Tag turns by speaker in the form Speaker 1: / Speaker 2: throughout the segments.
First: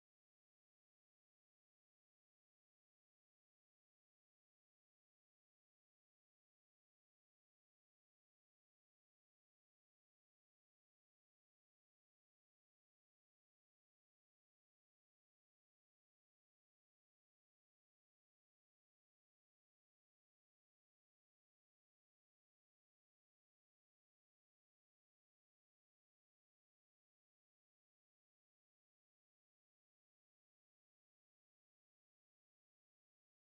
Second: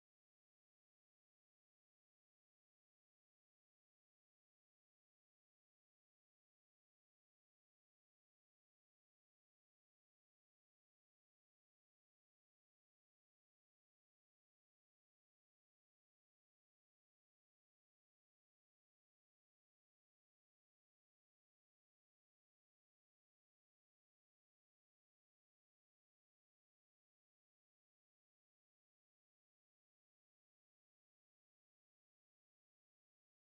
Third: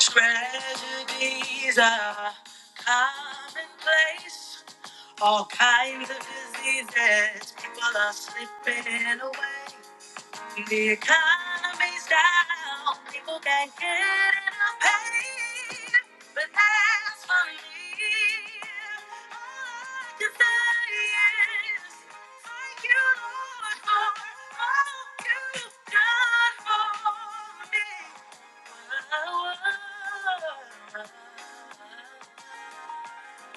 Speaker 1: Tragedies are commonplace. All kinds of diseases. People are slipping away. The economy's down. People can't get enough pay. But as for me, all I can say is thank you, Lord, for all you've done for me. Thank you.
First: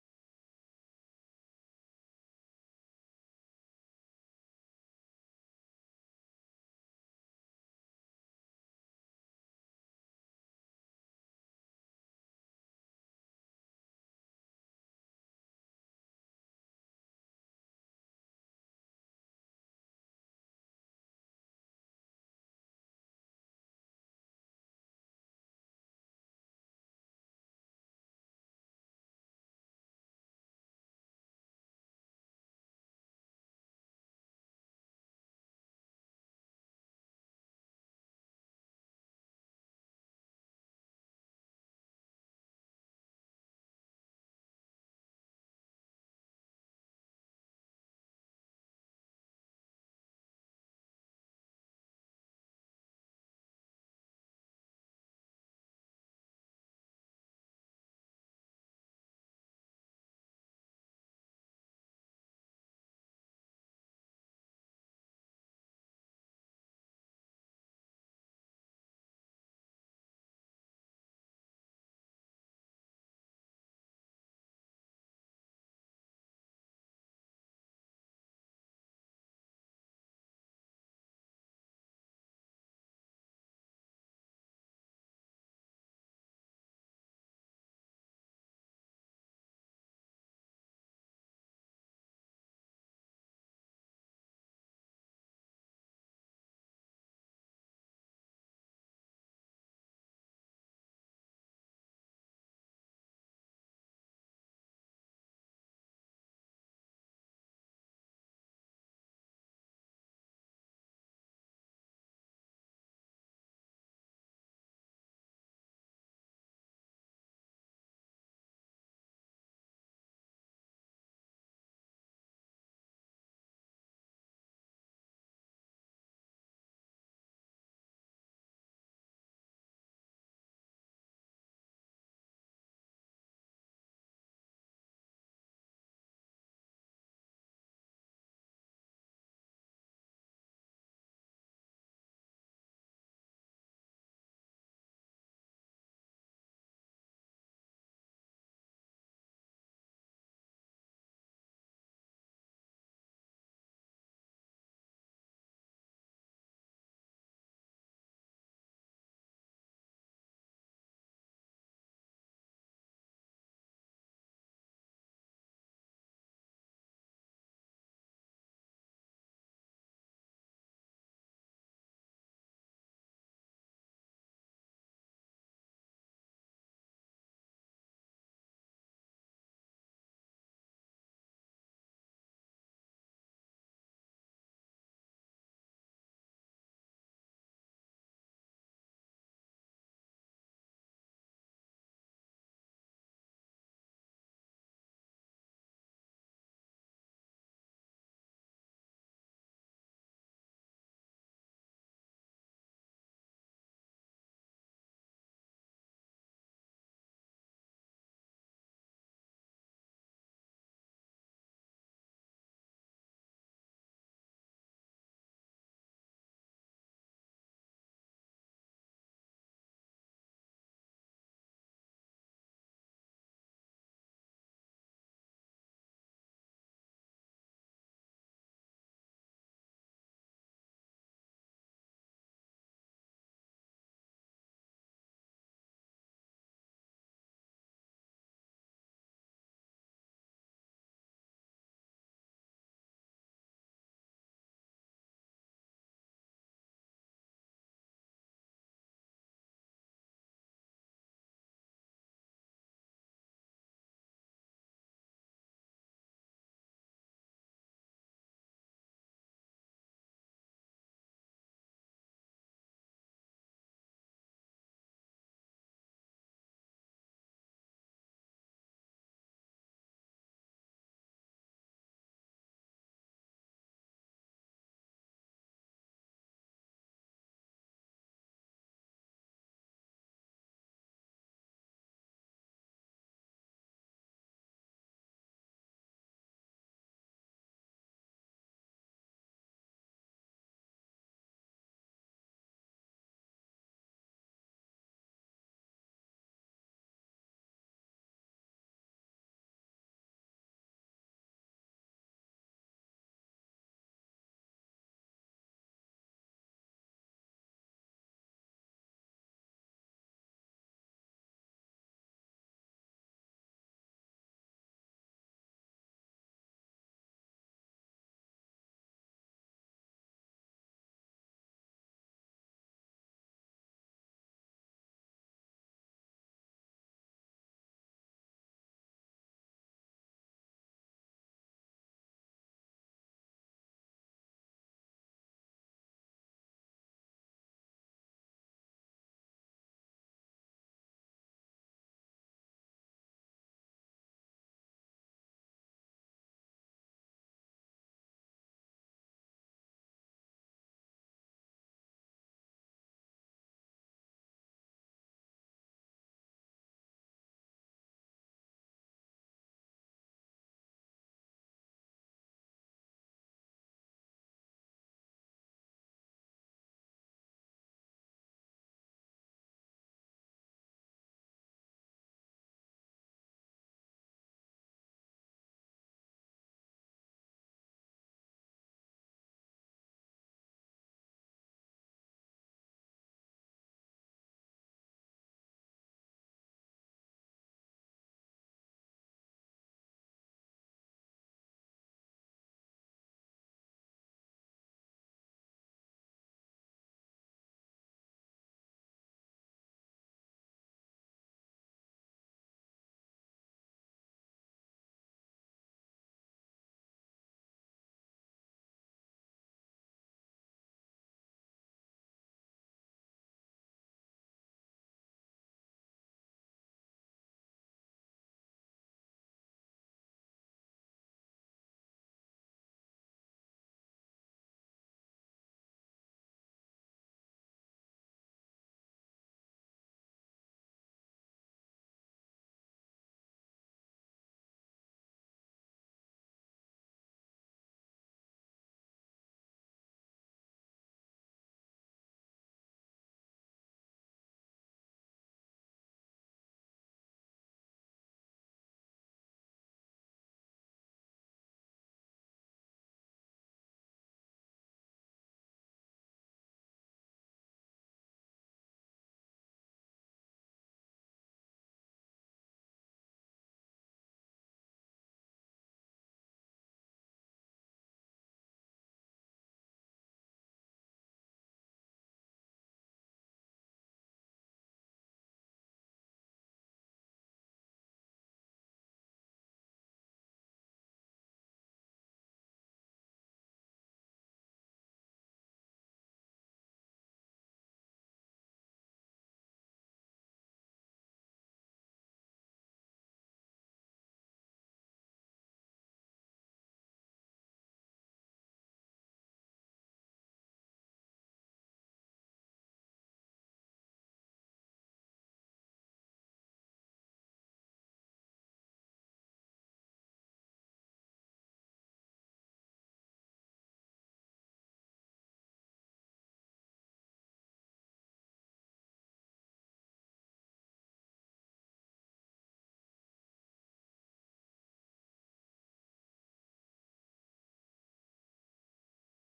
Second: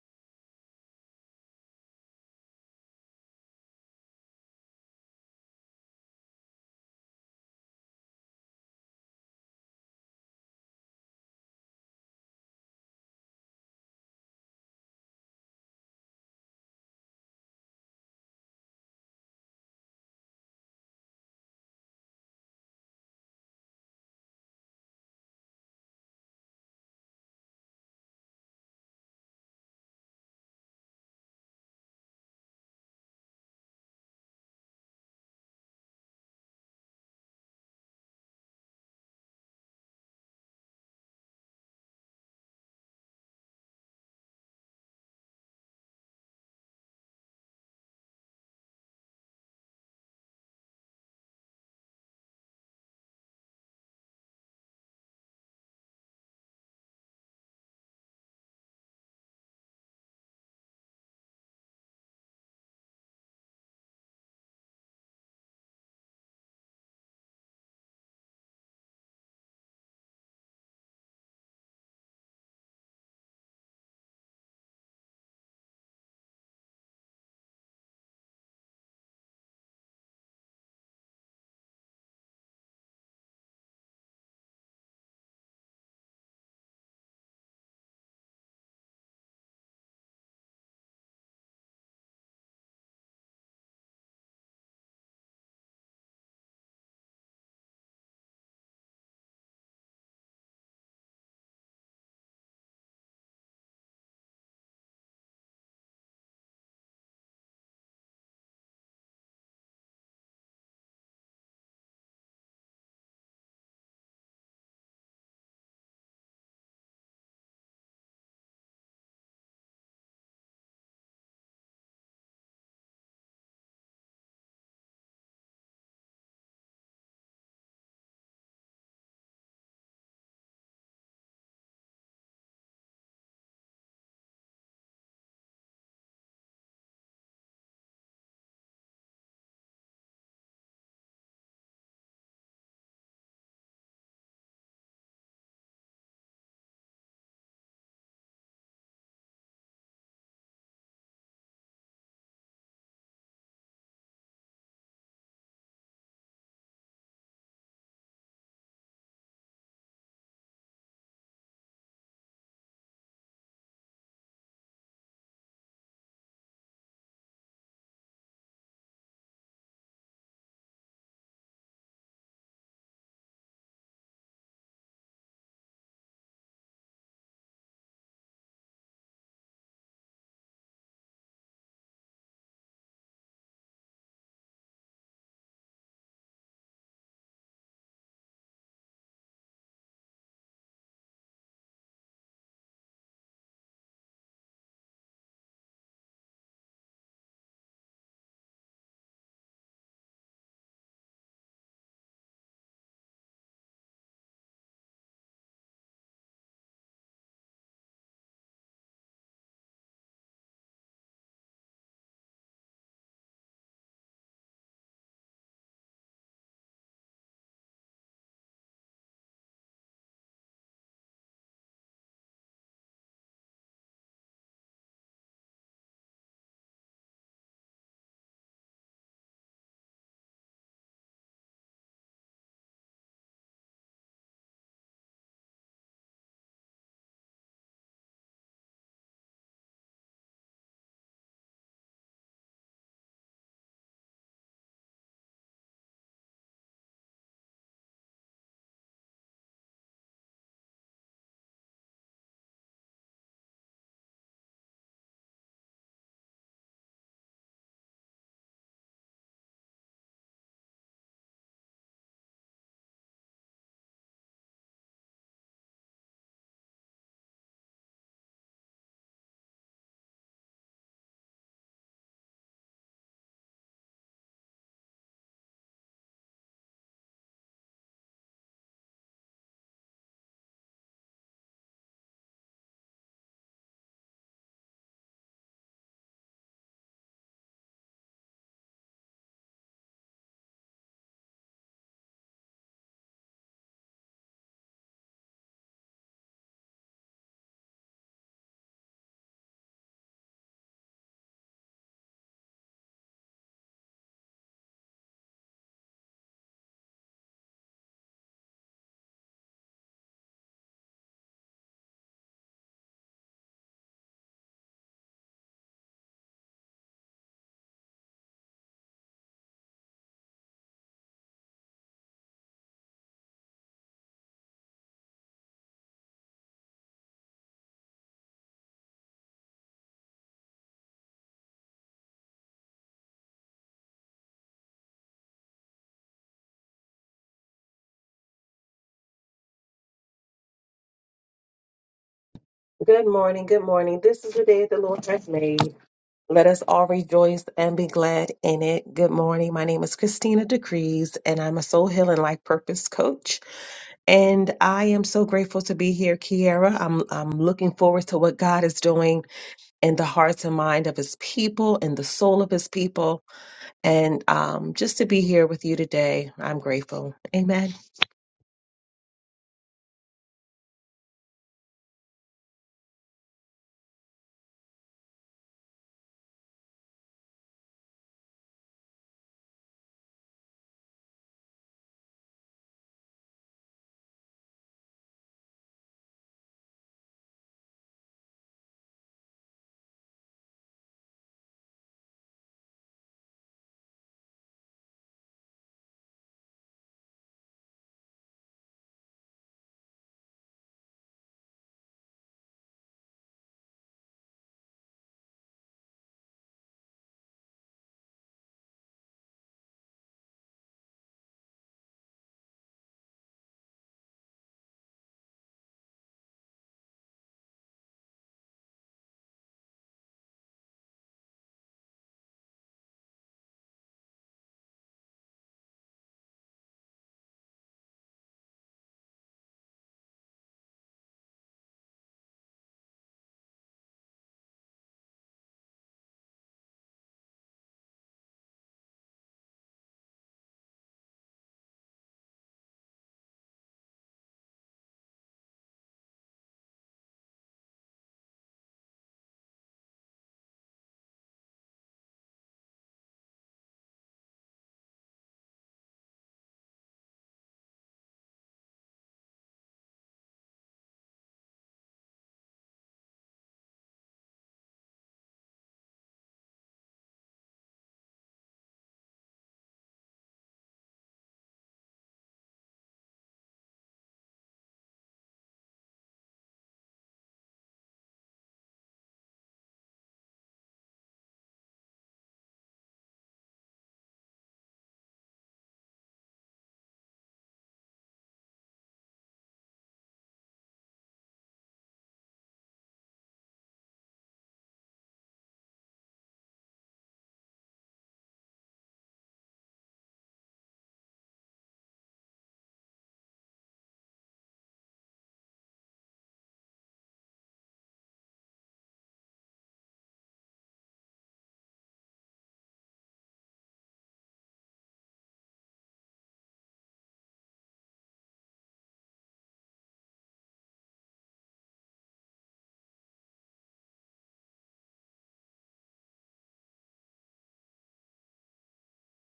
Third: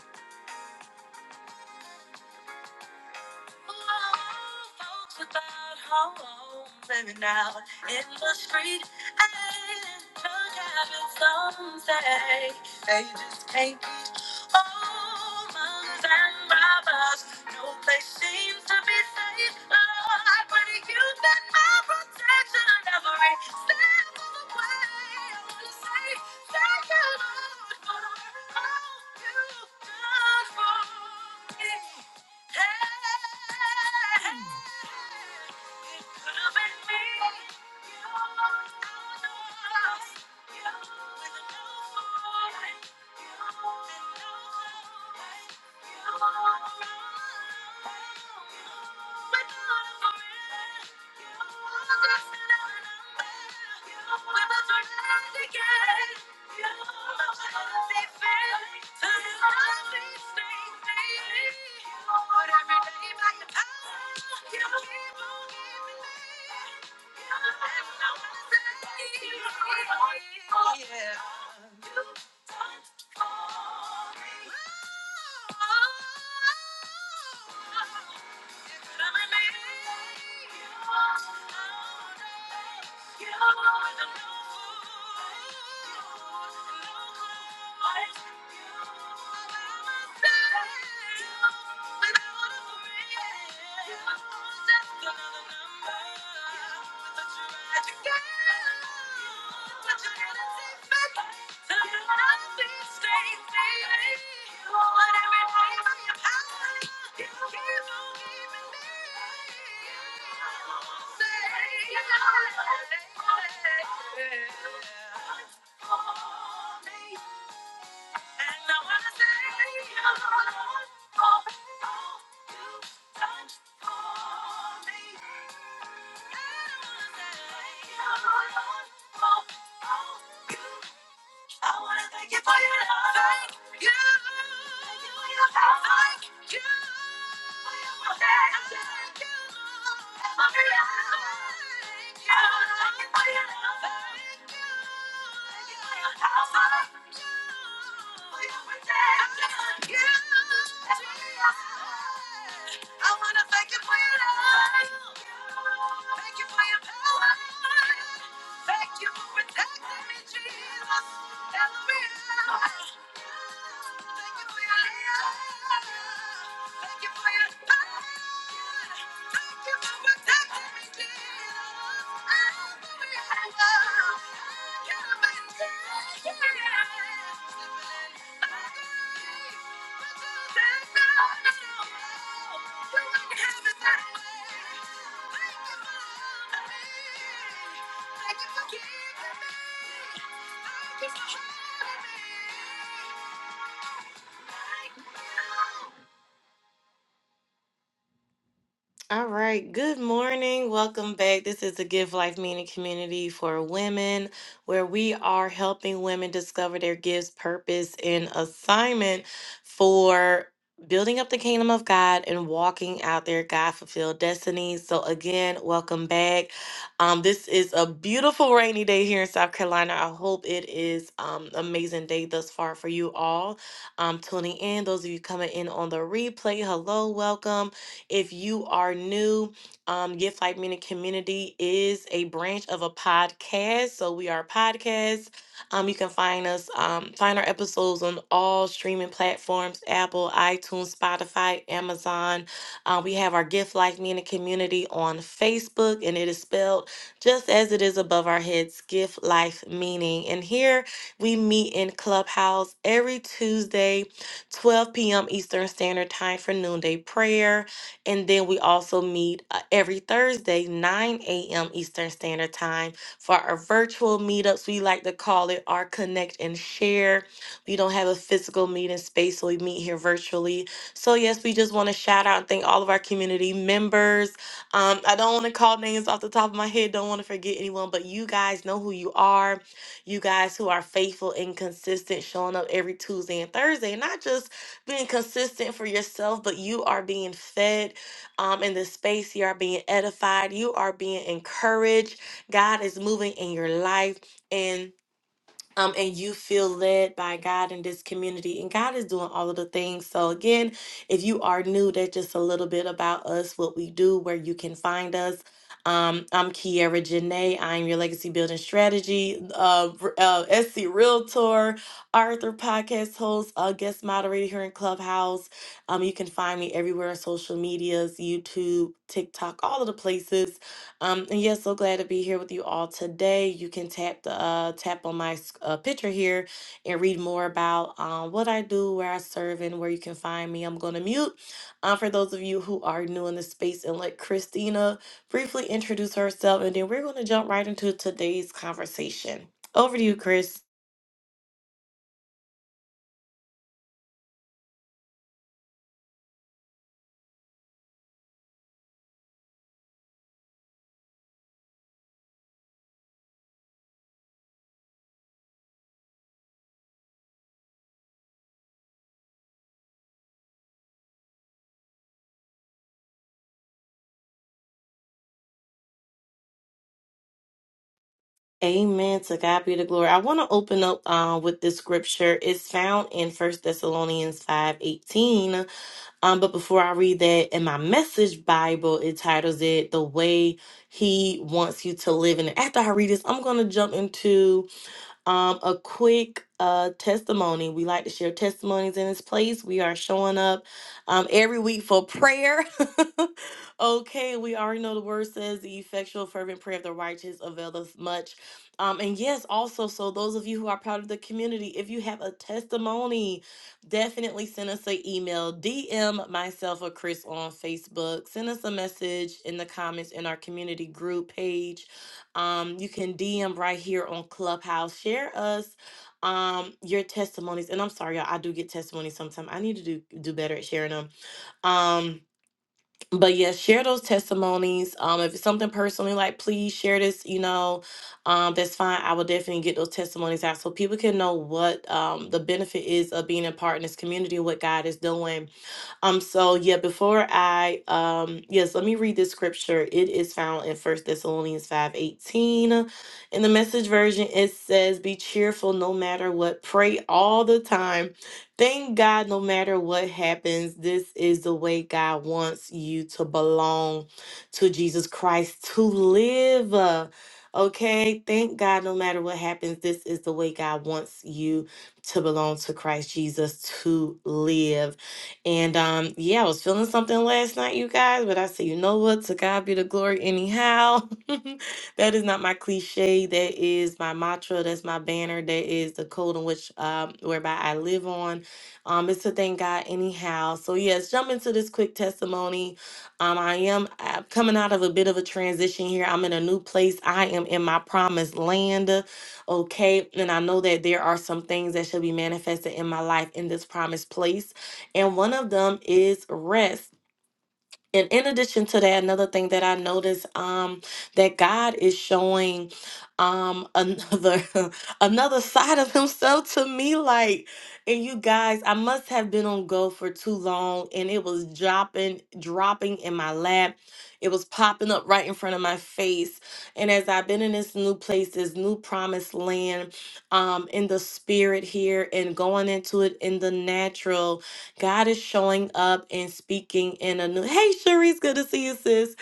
Speaker 1: Folks without home, living out in the street and drug habits. Some say they just can't beat Almonds and robbers, no place seems to be safe. Lord, I pray to you that my protection every step of the way. I wanna say thank you, Lord, for all you've done for me. Thank you. Yeah. Thank you. And I wanna thank you for all you've done for me. I wanna thank you for all you've I wanna thank you for your love. Thank you for your help. Thank you for your protection. Thank you for your love. I wanna thank you for your love. Thank you for your power. Thank you for protecting me, Jesus. Every hour. Thank you for your love. Thank you for your power. Thank you for protecting me, Jesus. Every hour. I can't imagine. Thank you. I you. All right. Good morning. Welcome back. This is the Give Life Meaning Community for Women, where we are helping women discover their gifts, purpose, and assignment for building up the kingdom of God and walking out their God fulfilled destinies. So, again, welcome back. Um, this is a beautiful rainy day here in South Carolina. I hope it is um, amazing day thus far for you all. Um, tuning in, those of you coming in on the replay, hello, welcome. If you are new, um, Gift Life Meaning Community is a branch of a podcast. So we are a podcast. Um, you can find us, um, find our episodes on all streaming platforms Apple, iTunes, Spotify, Amazon. Uh, we have our Gift Life Meaning Community on Facebook, and it is spelled just as it is above our heads Gift Life Meaning. And here we meet in Clubhouse every Tuesday, 12 p.m. Eastern Standard Time for noonday prayer. And then we also meet uh, every Thursday, 9 a.m. Eastern Standard Time for our virtual meetups. We like to call it our connect and share. We don't have a physical meeting space, so we meet here virtually. So, yes, we just want to shout out and thank all of our community members. Um, I don't want to call names off the top of my head, don't want to forget anyone, but you guys know who you are. You guys who are faithful and consistent, showing up every Tuesday and Thursday, not just being consistent for yourself, but you are being fed um, in this space. You are being edified, you are being encouraged. God is moving in your life. and um, and you feel led by God in this community. And God is doing all of the things. So, again, if you are new, that's just a little bit about us, what we do, where you can find us. Um, I'm Kiera Janae. I'm your legacy building strategy, uh, r- uh, SC Realtor, Arthur podcast host, uh, guest moderator here in Clubhouse. Um, you can find me everywhere on social medias, YouTube, TikTok, all of the places. Um, and yes, so glad to be here with you all today. You can tap the uh, tap on my s- uh, picture here and read more about um, what I do, where I serve, and where you can find me. I'm going to mute um, for those of you who are new in the space and let Christina briefly introduce herself, and then we're going to jump right into today's conversation. Over to you, Chris.
Speaker 2: Good morning. Good morning. This is the day the Lord has made. Let us all rejoice and be glad in it. Good morning. My name is Christina Decrees, and I'm a soul healing life purpose coach. And I am so grateful to be here, Kiara. I'm I'm looking forward to what God is doing in the hearts and mind of His people and the soul of His people. And um, just to be here with you today, I'm grateful. Amen.
Speaker 1: Amen. To God be the glory. I want to open up uh, with this scripture. It's found in First Thessalonians five eighteen. Um, but before I read that, in my message Bible, it titles it The Way He Wants You to Live. And after I read this, I'm going to jump into um, a quick uh, testimony. We like to share testimonies in this place. We are showing up um, every week for prayer. Okay, we already know the word says the effectual fervent prayer of the righteous availeth much. Um, and yes, also, so those of you who are proud of the community, if you have a testimony, definitely send us an email, DM myself or Chris on Facebook, send us a message in the comments in our community group page. Um, you can DM right here on Clubhouse, share us um your testimonies. And I'm sorry, y'all, I do get testimonies sometimes. I need to do do better at sharing them. Um but yeah, share those testimonies. Um, if it's something personally, like please share this, you know, um, that's fine. I will definitely get those testimonies out so people can know what um the benefit is of being a part in this community, what God is doing um, so yeah, before I um yes, let me read this scripture. It is found in First Thessalonians 5 18. In the message version, it says, Be cheerful no matter what, pray all the time. Thank God no matter what happens. This is the way God wants you to belong to Jesus Christ, to live. uh, Okay, thank God no matter what happens. This is the way God wants you to belong to Christ Jesus, to live. And um, yeah, I was feeling something last night, you guys, but I said, you know what? To God be the glory, anyhow. that is not my cliche. That is my mantra. That's my banner. That is the code in which um, whereby I live on. Um, it's to thank God, anyhow. So yes, jump into this quick testimony. Um, I am uh, coming out of a bit of a transition here. I'm in a new place. I am in my promised land. Okay, and I know that there are some things that should be manifested in my life in this promised place and one of them is rest. And in addition to that, another thing that I noticed um, that God is showing um, another another side of Himself to me. Like, and you guys, I must have been on go for too long, and it was dropping, dropping in my lap. It was popping up right in front of my face. And as I've been in this new place, this new promised land, um, in the spirit here, and going into it in the natural, God is showing up and speaking in a new Hey Sharice, good to see you, sis.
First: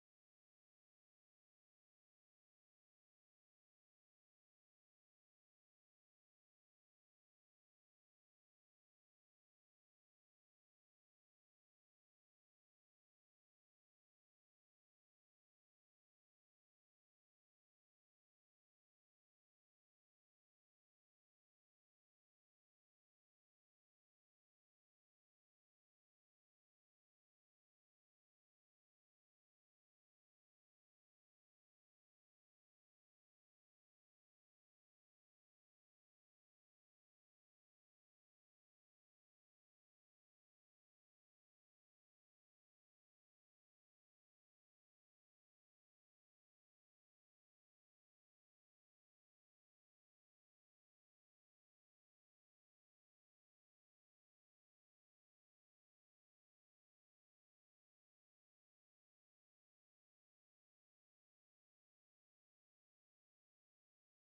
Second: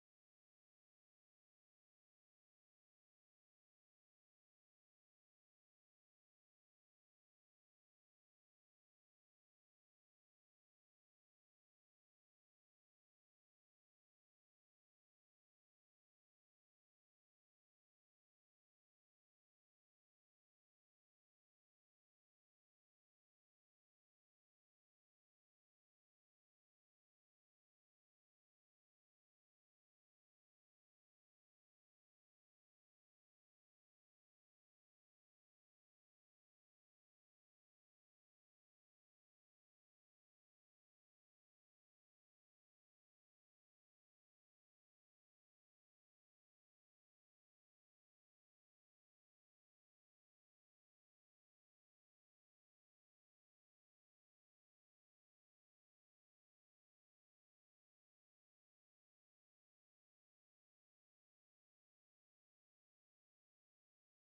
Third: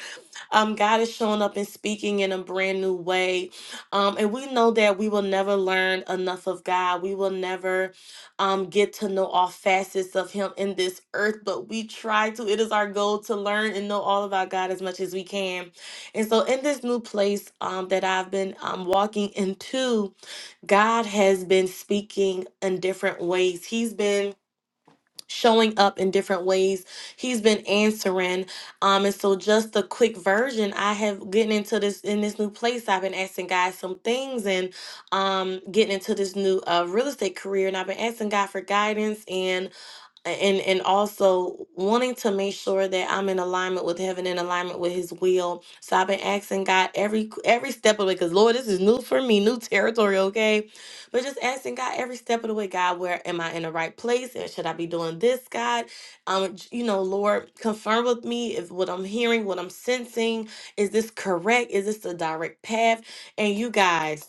Speaker 1: Um, God is showing up and speaking in a brand new way. Um, and we know that we will never learn enough of God. We will never um get to know all facets of Him in this earth, but we try to. It is our goal to learn and know all about God as much as we can. And so in this new place um that I've been um walking into, God has been speaking in different ways. He's been showing up in different ways. He's been answering. Um, and so just a quick version, I have getting into this in this new place. I've been asking God some things and um getting into this new uh real estate career and I've been asking God for guidance and and and also wanting to make sure that I'm in alignment with heaven, in alignment with His will. So I've been asking God every every step of the way, because Lord, this is new for me, new territory, okay? But just asking God every step of the way, God, where am I in the right place, and should I be doing this, God? Um, j- you know, Lord, confirm with me if what I'm hearing, what I'm sensing, is this correct? Is this the direct path? And you guys.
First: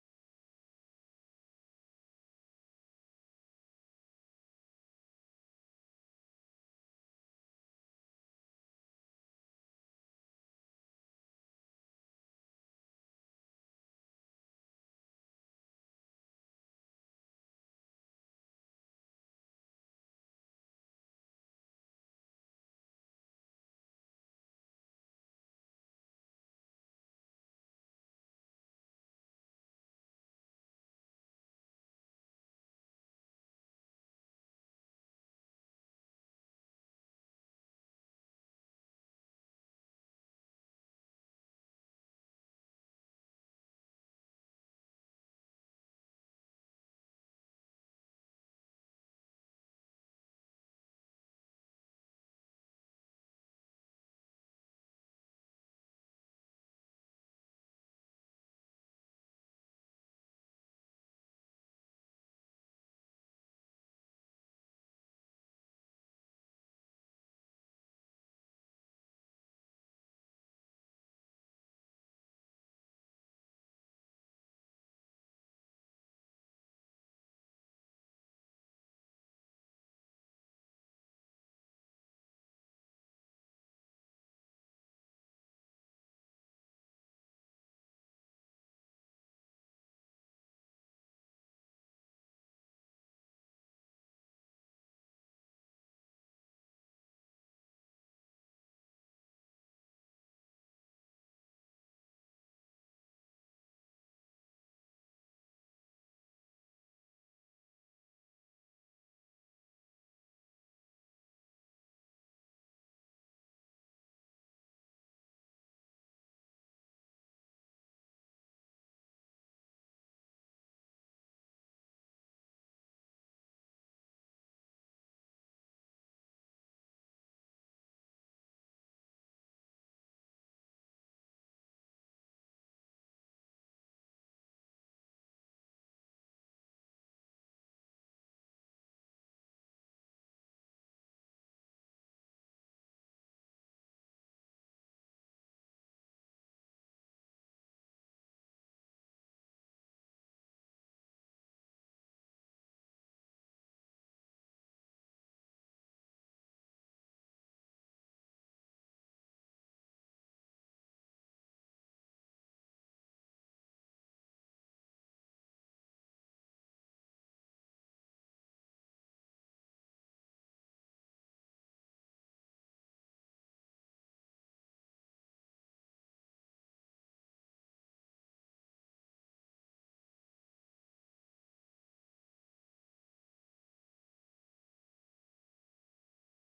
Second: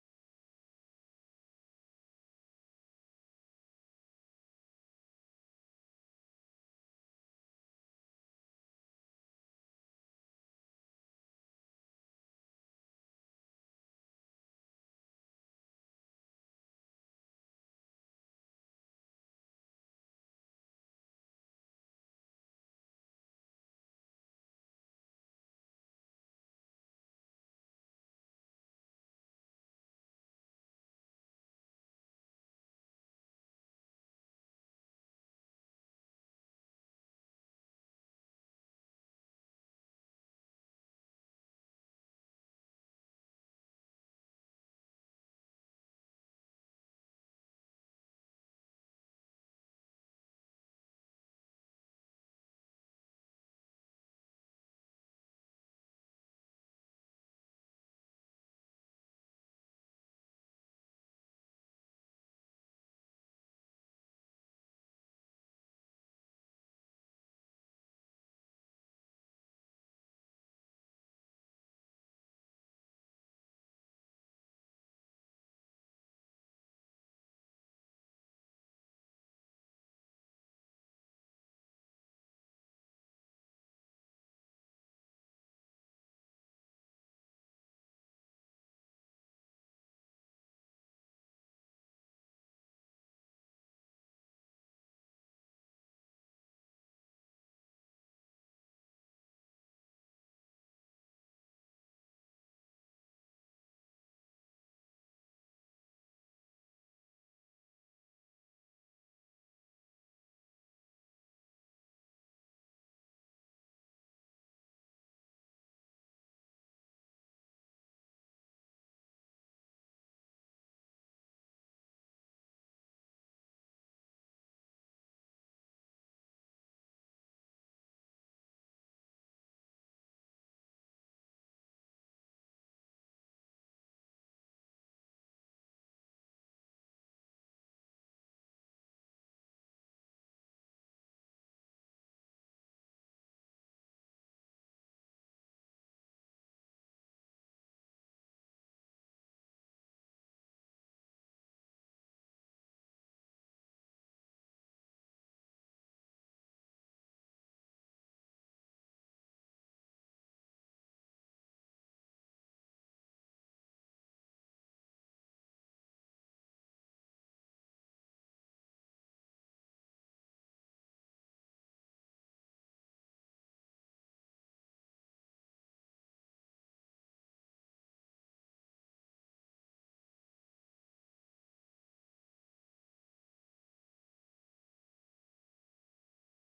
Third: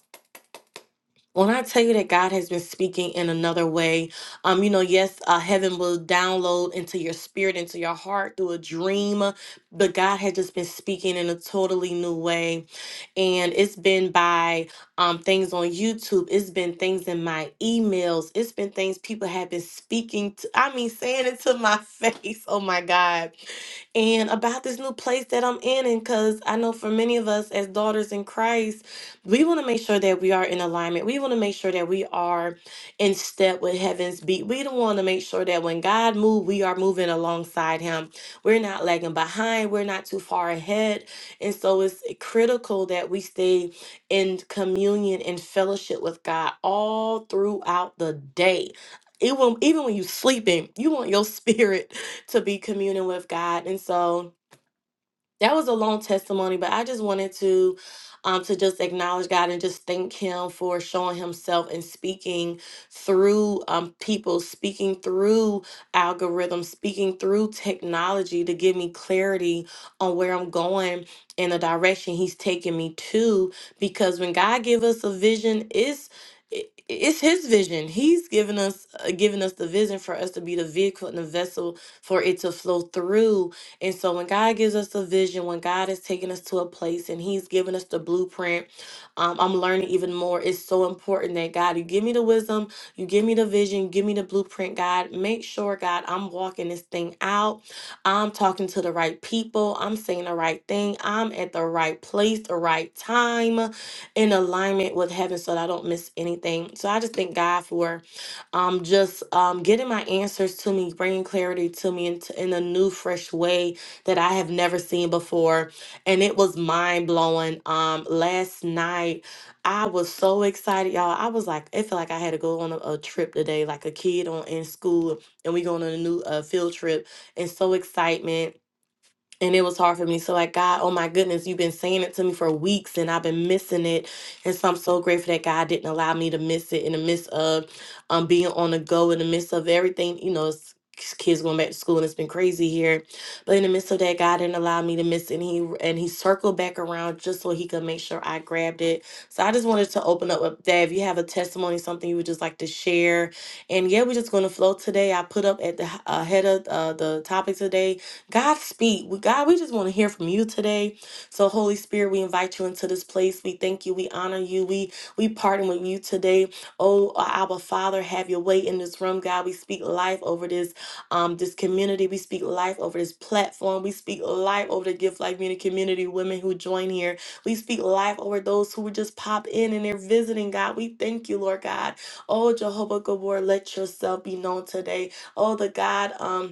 Speaker 1: When I tell you that God has been speaking in another way, um, you know, yes, uh, heaven will download into your spirit, into your heart through a dream, uh, but God has just been speaking in a totally new way, and it's been by um things on YouTube, it's been things in my emails, it's been things people have been speaking to. I mean, saying it to my face. Oh my God! and about this new place that I'm in. And because I know for many of us as daughters in Christ, we want to make sure that we are in alignment. We want to make sure that we are in step with heaven's beat. We don't want to make sure that when God moves, we are moving alongside Him. We're not lagging behind, we're not too far ahead. And so it's critical that we stay in communion and fellowship with God all throughout the day. It will even when you're sleeping, you want your spirit to be communing with God. And so that was a long testimony, but I just wanted to um to just acknowledge God and just thank him for showing himself and speaking through um people, speaking through algorithms, speaking through technology to give me clarity on where I'm going and the direction he's taking me to because when God give us a vision, it's it- it's his vision. He's given us uh, given us the vision for us to be the vehicle and the vessel for it to flow through and so when God gives us a vision, when God is taking us to a place and He's giving us the blueprint, um, I'm learning even more. It's so important that God, you give me the wisdom, you give me the vision, give me the blueprint, God. Make sure, God, I'm walking this thing out. I'm talking to the right people. I'm saying the right thing. I'm at the right place, the right time, in alignment with heaven so that I don't miss anything. So I just thank God for um, just um, getting my answers to me, bringing clarity to me in, in a new, fresh way that I have never seen before. And it was mind blowing. Um, last night, I was so excited, y'all. I was like, it felt like I had to go on a, a trip today, like a kid on in school, and we going on a new uh, field trip, and so excitement and it was hard for me. So like God, oh my goodness, you've been saying it to me for weeks and I've been missing it. And so I'm so grateful that God didn't allow me to miss it in the midst of um being on the go in the midst of everything, you know, it's kids going back to school and it's been crazy here. But in the midst of that, God didn't allow me to miss it. And he and he circled back around just so he could make sure I grabbed it. So I just wanted to open up with that. If you have a testimony, something you would just like to share. And yeah, we're just gonna flow today. I put up at the h- uh, head of uh, the topic today God, speak. We- God, we just want to hear from you today. So, Holy Spirit, we invite you into this place. We thank you. We honor you. We we partner with you today. Oh, our Father, have your way in this room, God. We speak life over this um this community. We speak life over this platform. We speak life over the Gift Life Community community women who join here. We speak life over those who would just pop in and they're visiting, God. We thank you, Lord God. Oh, Jehovah Gabor, let yourself be known today. Oh, the God, um,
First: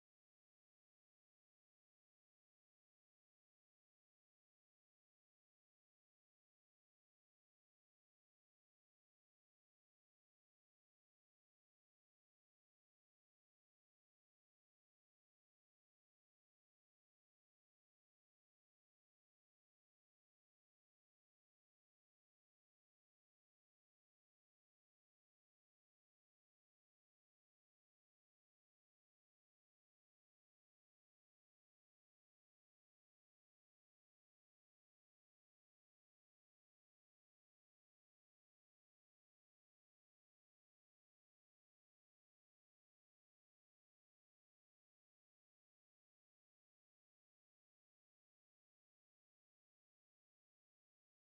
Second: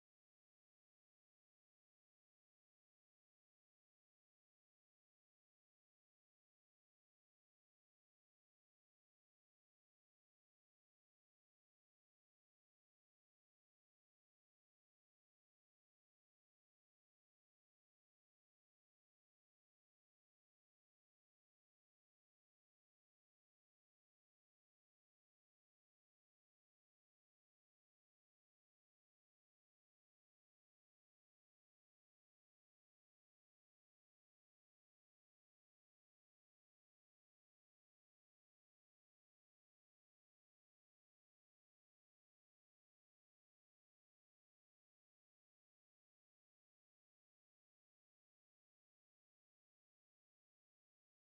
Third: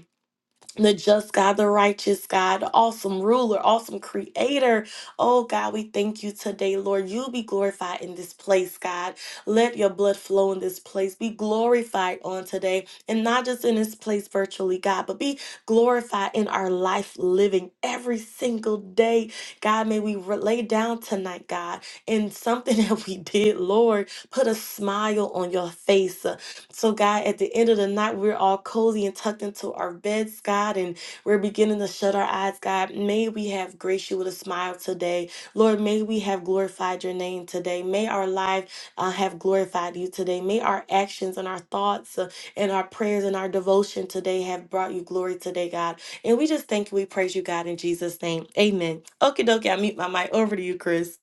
Speaker 1: the just God, the righteous God, awesome ruler, awesome creator. Oh God, we thank you today, Lord. You be glorified in this place, God. Let your blood flow in this place. Be glorified on today, and not just in this place virtually, God, but be glorified in our life living every single day. God, may we re- lay down tonight, God, in something that we did, Lord. Put a smile on your face. So, God, at the end of the night, we're all cozy and tucked into our beds, God, and we're beginning to shut our eyes, God. May we have graced you with a smile today. Lord, may we have glorified your name today. May our life uh, have glorified you today. May our actions and our thoughts uh, and our prayers and our devotion today have brought you glory today, God. And we just thank you. We praise you, God, in Jesus' name. Amen. Okie dokie, I mute my mic. Over to you, Chris.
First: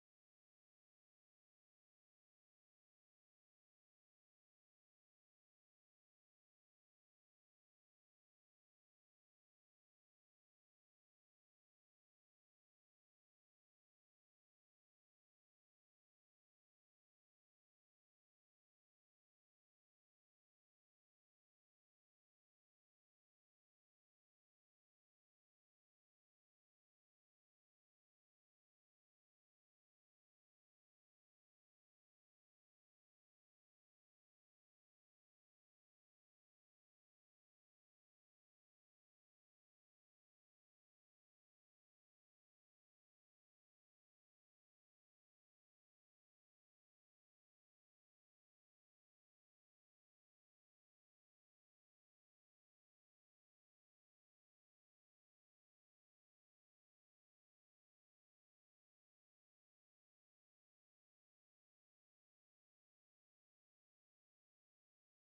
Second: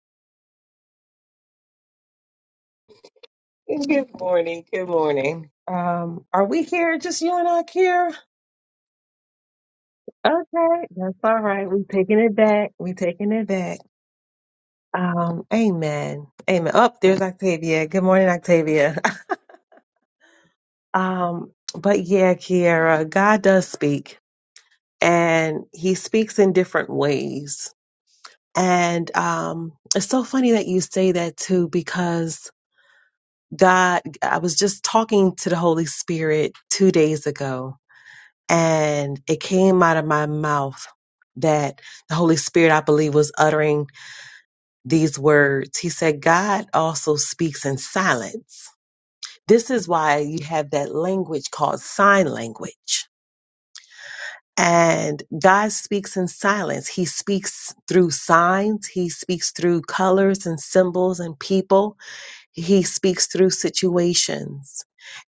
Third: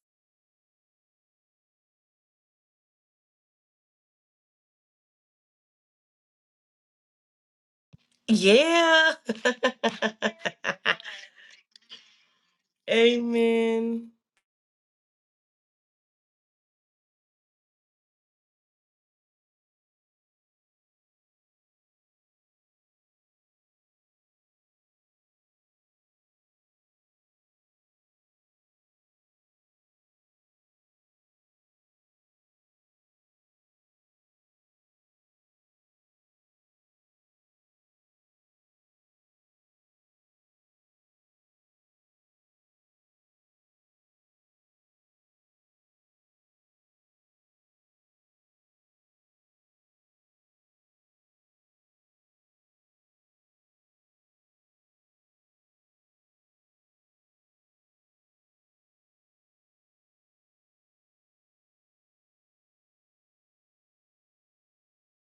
Speaker 2: Good morning. Good morning. Um, are we here? Just you and I, Kiara?
Speaker 1: Yeah.
Speaker 2: Okay, that's all right. We taking it back. We taking it back.
Speaker 1: Amen.
Speaker 2: Um, amen. Amen. Up there's Octavia. Good morning, Octavia. um, but yeah, Kiara, God does speak, and He speaks in different ways. And um, it's so funny that you say that too, because God, I was just talking to the Holy Spirit two days ago, and it came out of my mouth that the Holy Spirit, I believe, was uttering these words. He said, God also speaks in silence. This is why you have that language called sign language. And God speaks in silence. He speaks through signs. He speaks through colors and symbols and people. He speaks through situations.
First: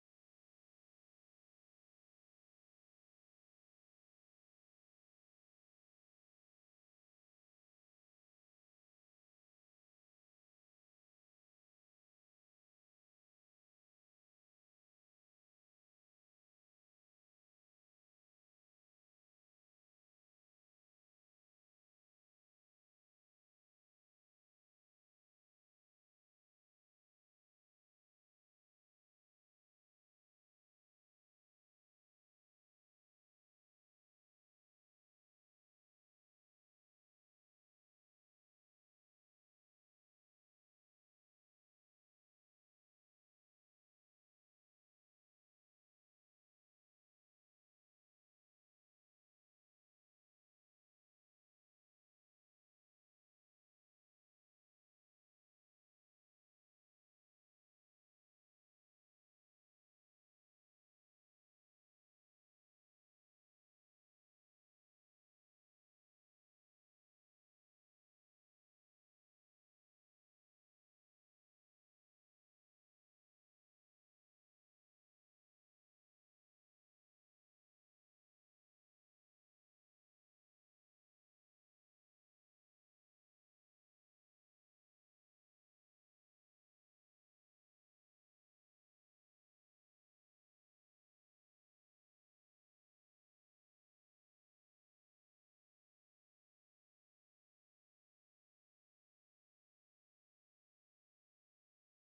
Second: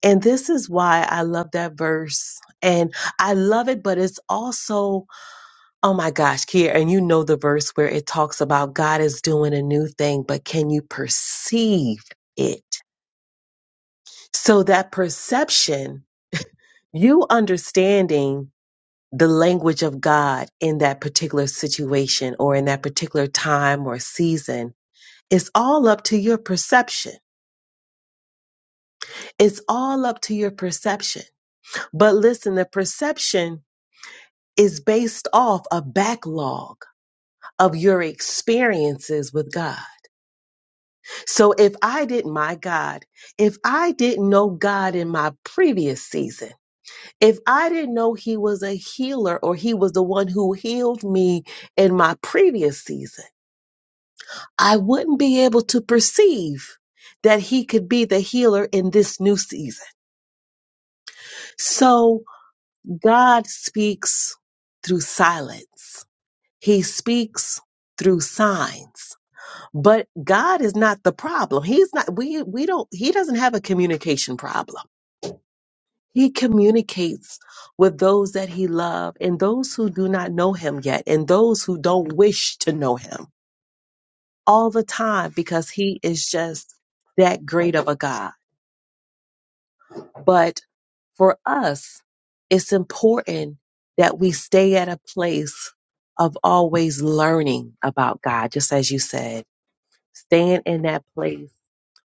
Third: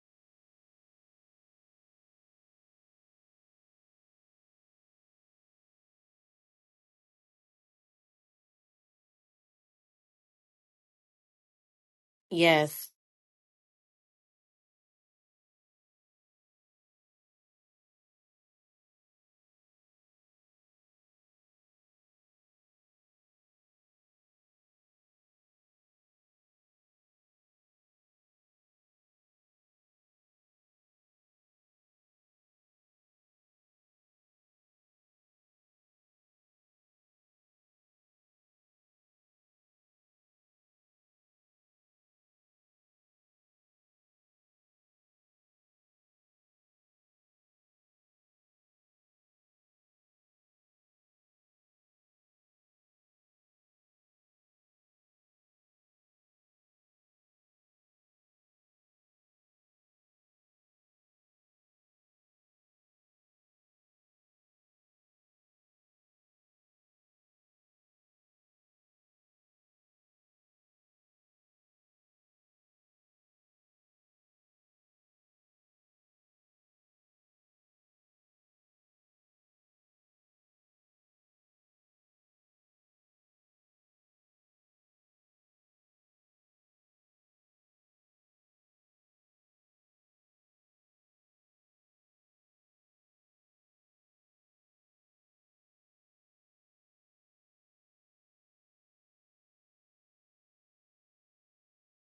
Speaker 2: And this is why I love that verse. And I love it, but it's also Oh my gosh, Kier, and you know the verse where it talks about God is doing a new thing, but can you perceive it?
Speaker 1: Yes.
Speaker 2: So that perception, you understanding the language of God in that particular situation or in that particular time or season, it's all up to your perception. It's all up to your perception. But listen, the perception is based off a backlog of your experiences with God. So if I didn't, my God, if I didn't know God in my previous season, if I didn't know He was a healer or He was the one who healed me in my previous season, I wouldn't be able to perceive that He could be the healer in this new season. So God speaks through silence, He speaks through signs. But God is not the problem. He's not we we don't he doesn't have a communication problem He communicates with those that he loves and those who do not know him yet and those who don't wish to know him all the time because he is just that great of a God. But for us, it's important that we stay at a place of always learning about God, just as you said, staying in that place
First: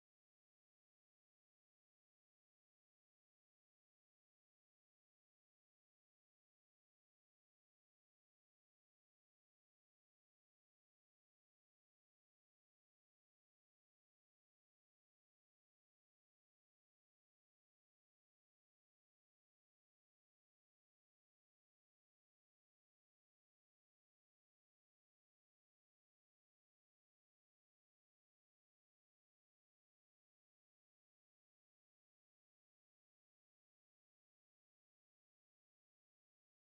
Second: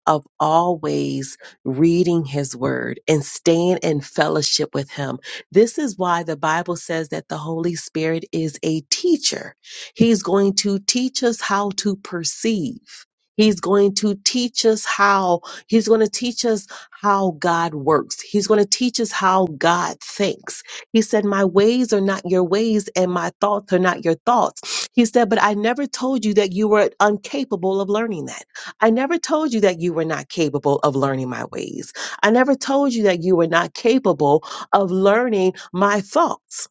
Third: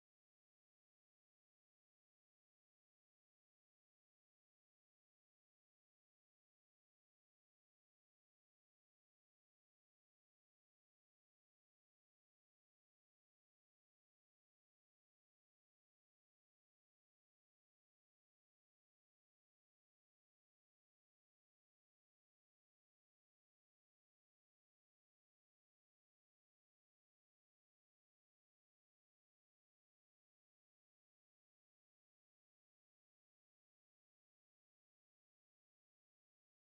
Speaker 2: of always reading his word and staying in fellowship with him. This is why the Bible says that the Holy Spirit is a teacher. He's going to teach us how to perceive. He's going to teach us how, he's going to teach us how God works. He's going to teach us how God thinks. He said, My ways are not your ways, and my thoughts are not your thoughts. He said, But I never told you that you were incapable of learning that. I never told you that you were not capable of learning my ways. I never told you that you were not capable of learning my thoughts.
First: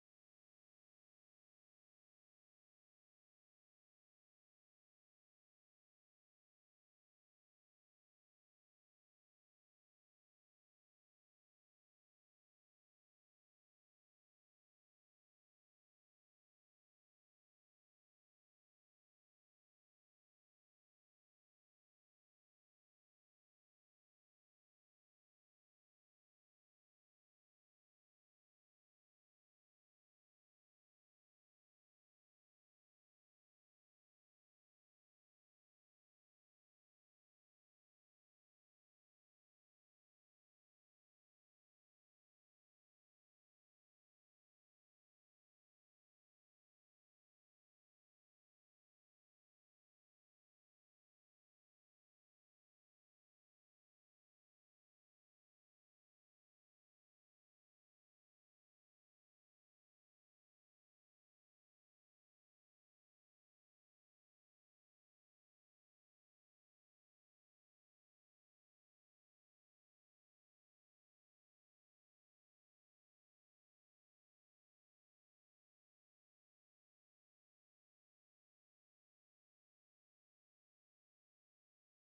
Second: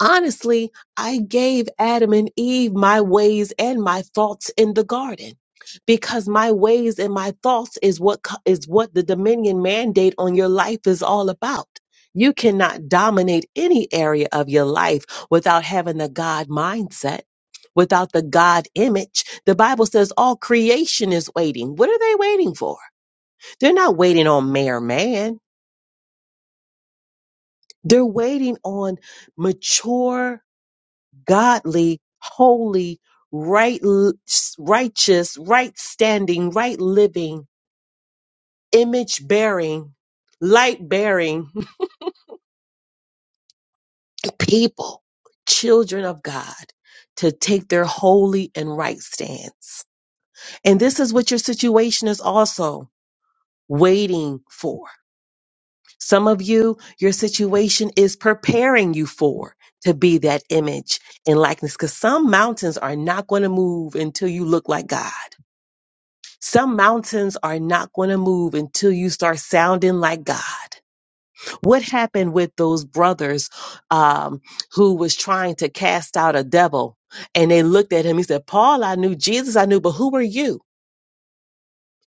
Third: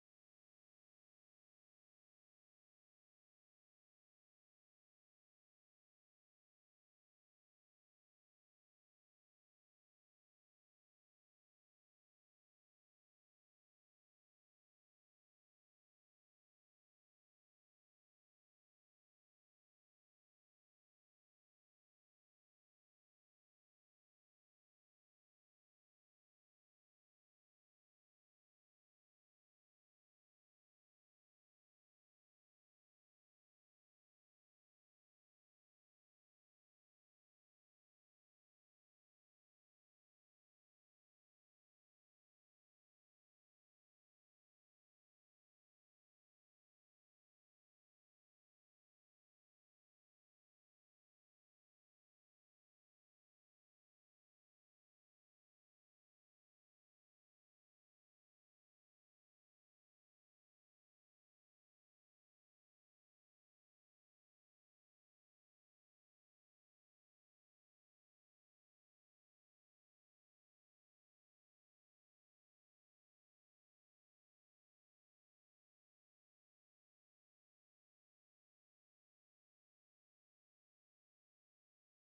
Speaker 2: Honestly, I gave Adam and Eve my ways and my thoughts in the garden because my ways and my thoughts is what co- is what the dominion mandate on your life is all about. You cannot dominate any area of your life without having the God mindset. Without the God image, the Bible says all creation is waiting. What are they waiting for? They're not waiting on mere man. They're waiting on mature godly, holy, right, righteous, right standing, right living, image bearing, light bearing people, children of God, to take their holy and right stance. And this is what your situation is also waiting for. Some of you, your situation is preparing you for to be that image and likeness because some mountains are not going to move until you look like God. Some mountains are not going to move until you start sounding like God. What happened with those brothers um, who was trying to cast out a devil? And they looked at him. He said, Paul, I knew Jesus, I knew, but who are you?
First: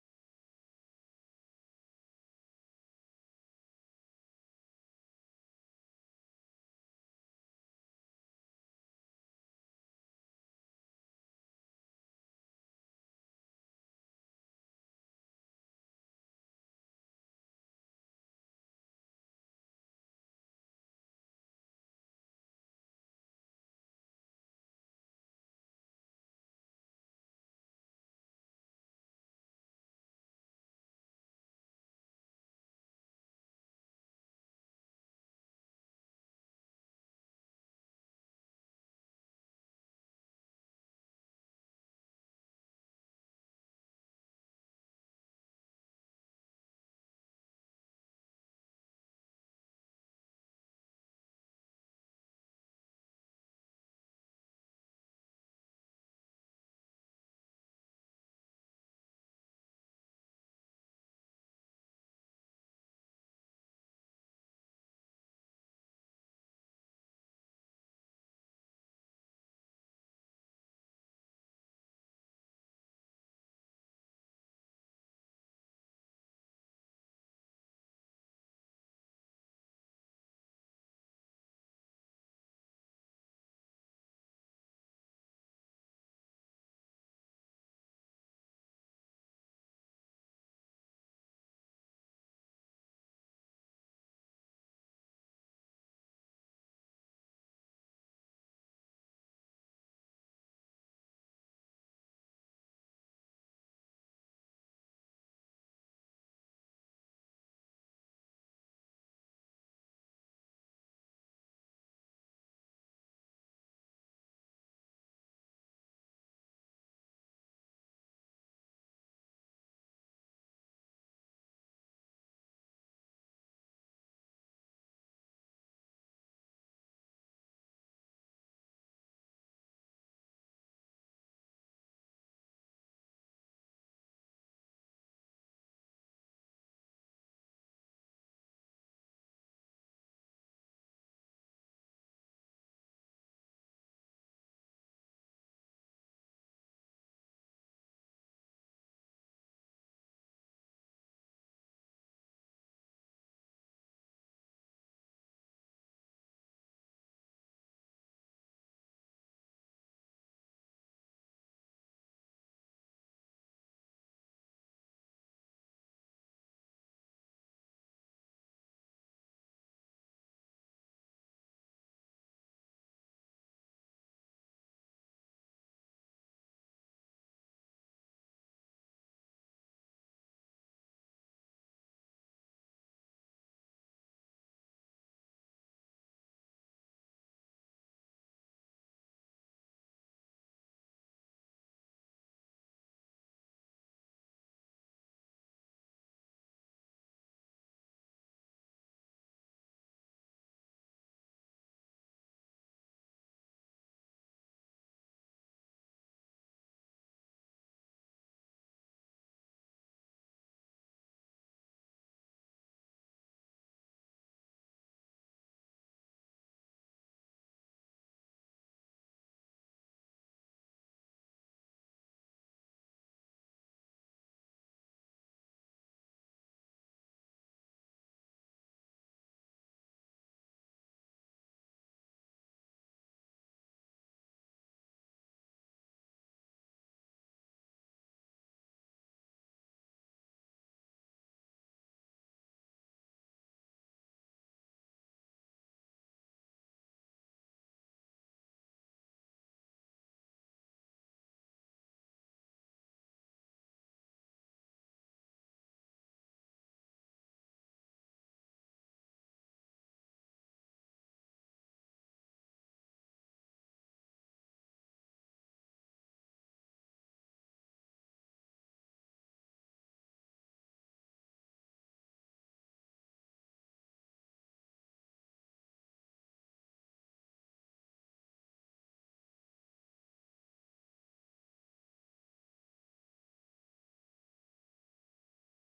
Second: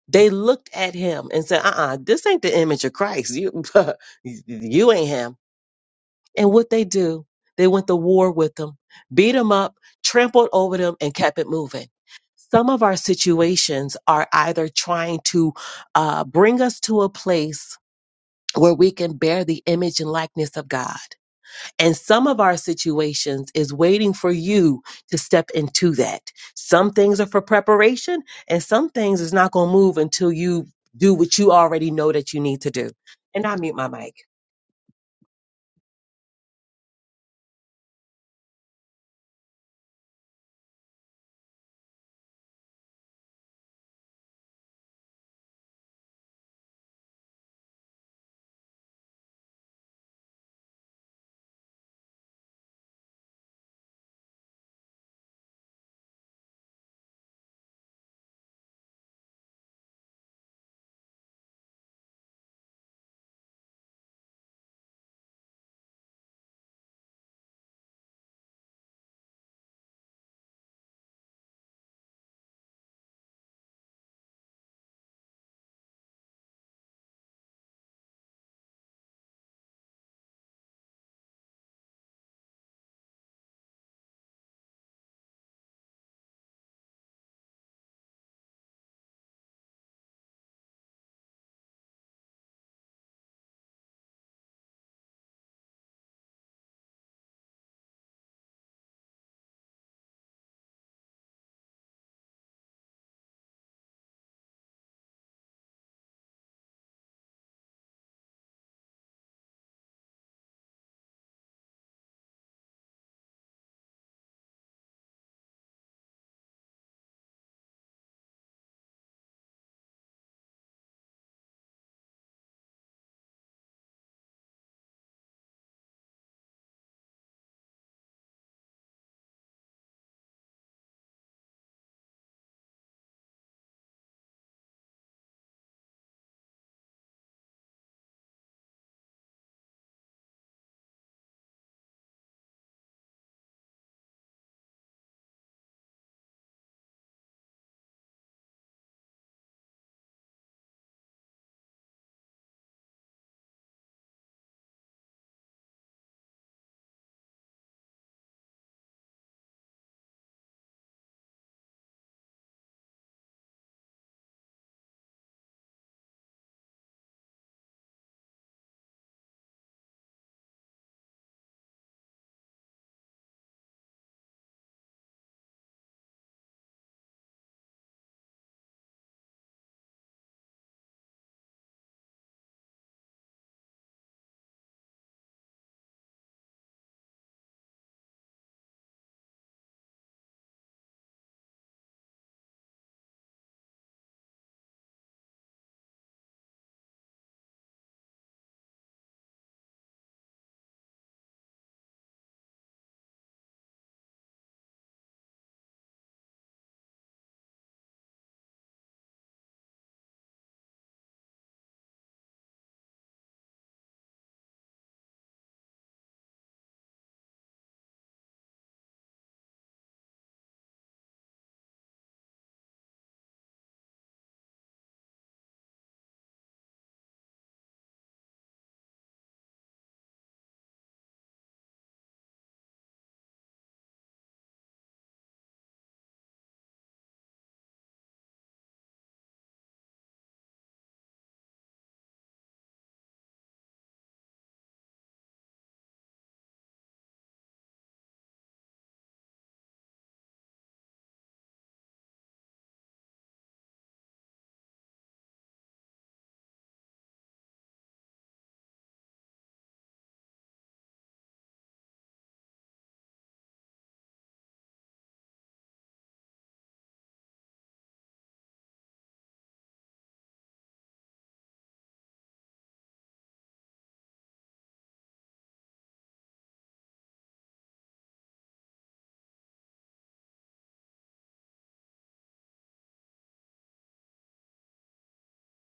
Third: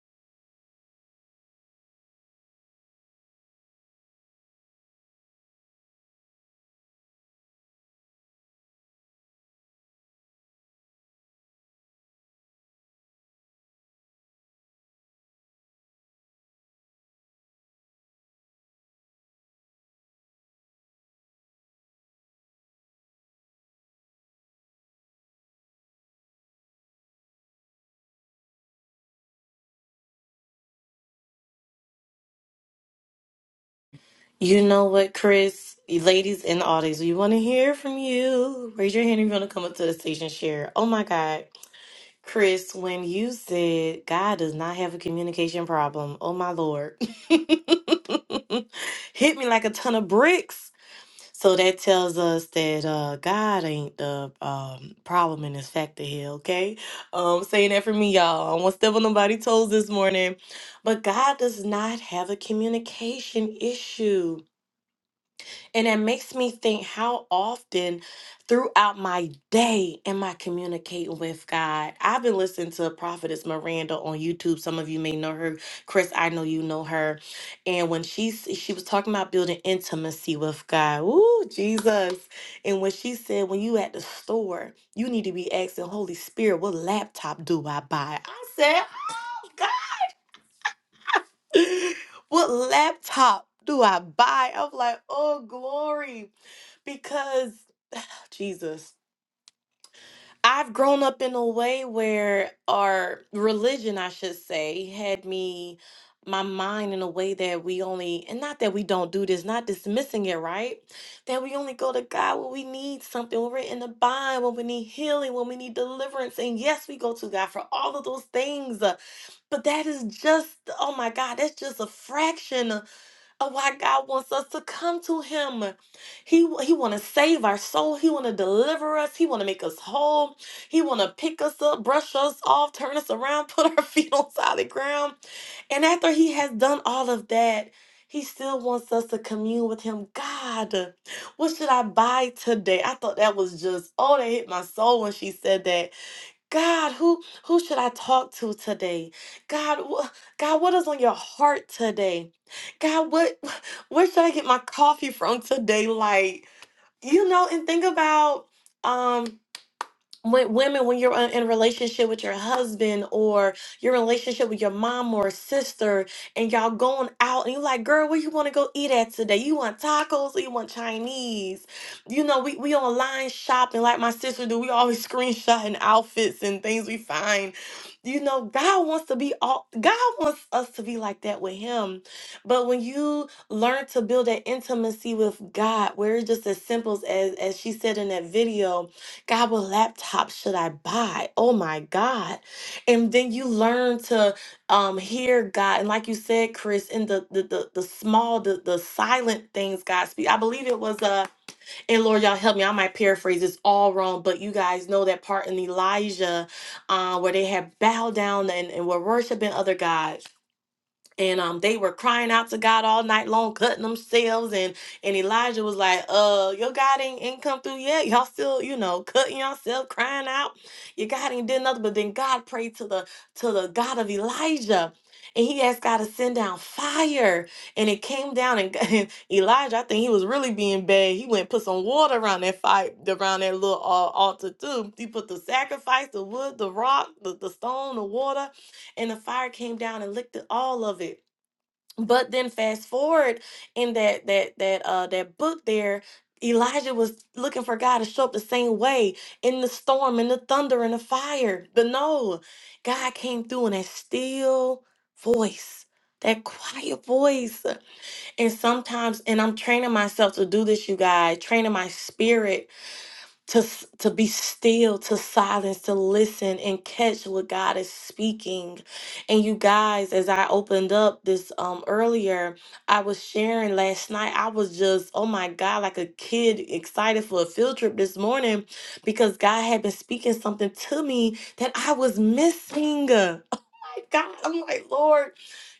Speaker 2: They looked at him and said, uh uh this ain't the image of Christ. You, you ain't him and what they do, they went to war with them, beat them up, trampled over them, and kept it moving. Some of our situations are either trying to uh, bring us to a place where we can bear the image and likeness of God. And some of our situations is waiting for you to step into that. Some things are for preparation, and some things is not going to move until you do what you already know that you need to do. And I mute my mic.
Speaker 1: You know what, Chris? Ladies in the audience, we want to hear from you. Raise your hand if you want to come up to the stage and share. Oh my God. Chris, when you said God does not have a communication problem, oh my Lord, hit me like a ton of bricks. So that tells us that uh, God ain't the um, problem in this factor here, okay? Um, saying that for me, y'all. I don't want to step on nobody's toes this morning. But God does not have a communication issue and it makes me think how often throughout my day am I communicating with God? I've been listening to Prophetess Miranda on YouTube. Some of you may know her. Chris, I know you know her. And when she s- she was talking about building intimacy with God. Ooh, Jesus. And when she said, when you at the store, you need to be asking, Holy Spirit, what laptop do I buy? I said, oh God, what top do I buy? I'm like, oh grief. Because Jesus. I've grown up in a way where our religion, I should say, had me my mind in a way that we only and not that we don't do this, not dismissing it, right? That we only go to God when we need something, when we're in a bind, when we need healing, when we need deliverance. And yes, we go to God for all of those things. uh, But that is just, oh my God, that's just a fraction. Oh, why God wants us to come to Him. He He want to save our soul. He want to deliver us. He want to make us whole. He want to pick us up, brush us off, turn us around, put our feet on solid ground. And after He has done all of that. He still wants us to commune with him. God, what should I buy today? I thought that was just, oh, that hit my soul when she said that God, who who should I talk to today? God, wh- God, what is on your heart today? God, what where should I get my coffee from today? Like, you know, and think about um when women when you're uh, in a relationship with your husband or your relationship with your mom or sister and y'all going out and you're like girl where you want to go eat at today you want tacos or you want chinese you know we, we online shopping like my sister do we always screenshotting outfits and things we find you know, God wants to be all God wants us to be like that with him. But when you learn to build that intimacy with God, where it's just as simple as as she said in that video, God, what laptop should I buy? Oh my God. And then you learn to um hear God. And like you said, Chris, in the the the, the small, the the silent things God speaks. I believe it was uh, and Lord, y'all help me. I might paraphrase this all wrong, but you guys know that part in Elijah uh, where they had bowed down and, and were worshiping other gods and um they were crying out to God all night long, cutting themselves, and and Elijah was like, "Uh, your God ain't, ain't come through yet. Y'all still, you know, cutting yourself, crying out. Your God ain't did nothing." But then God prayed to the to the God of Elijah, and he asked God to send down fire, and it came down. And, and Elijah, I think he was really being bad. He went and put some water around that fire, around that little uh, altar too. He put the sacrifice, the wood, the rock, the, the stone, the water, and the fire came down and licked it, all of it but then fast forward in that that that uh that book there Elijah was looking for God to show up the same way in the storm in the thunder and the fire but no God came through in that still voice that quiet voice and sometimes and I'm training myself to do this you guys training my spirit to s- to be still to silence to listen and catch what god is speaking and you guys as i opened up this um earlier i was sharing last night i was just oh my god like a kid excited for a field trip this morning because god had been speaking something to me that i was missing God, I'm like, Lord,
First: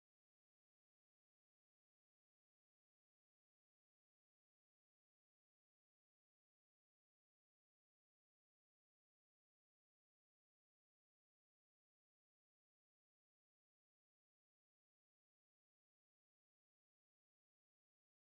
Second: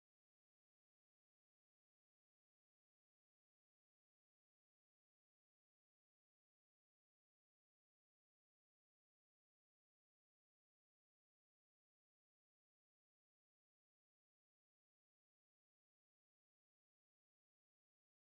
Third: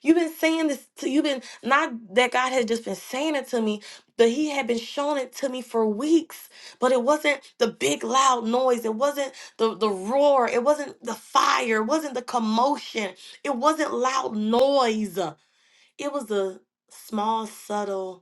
Speaker 1: you've been saying this to you've been not that God had just been saying it to me, but He had been showing it to me for weeks. But it wasn't the big loud noise, it wasn't the, the roar, it wasn't the fire, it wasn't the commotion, it wasn't loud noise. It was a small, subtle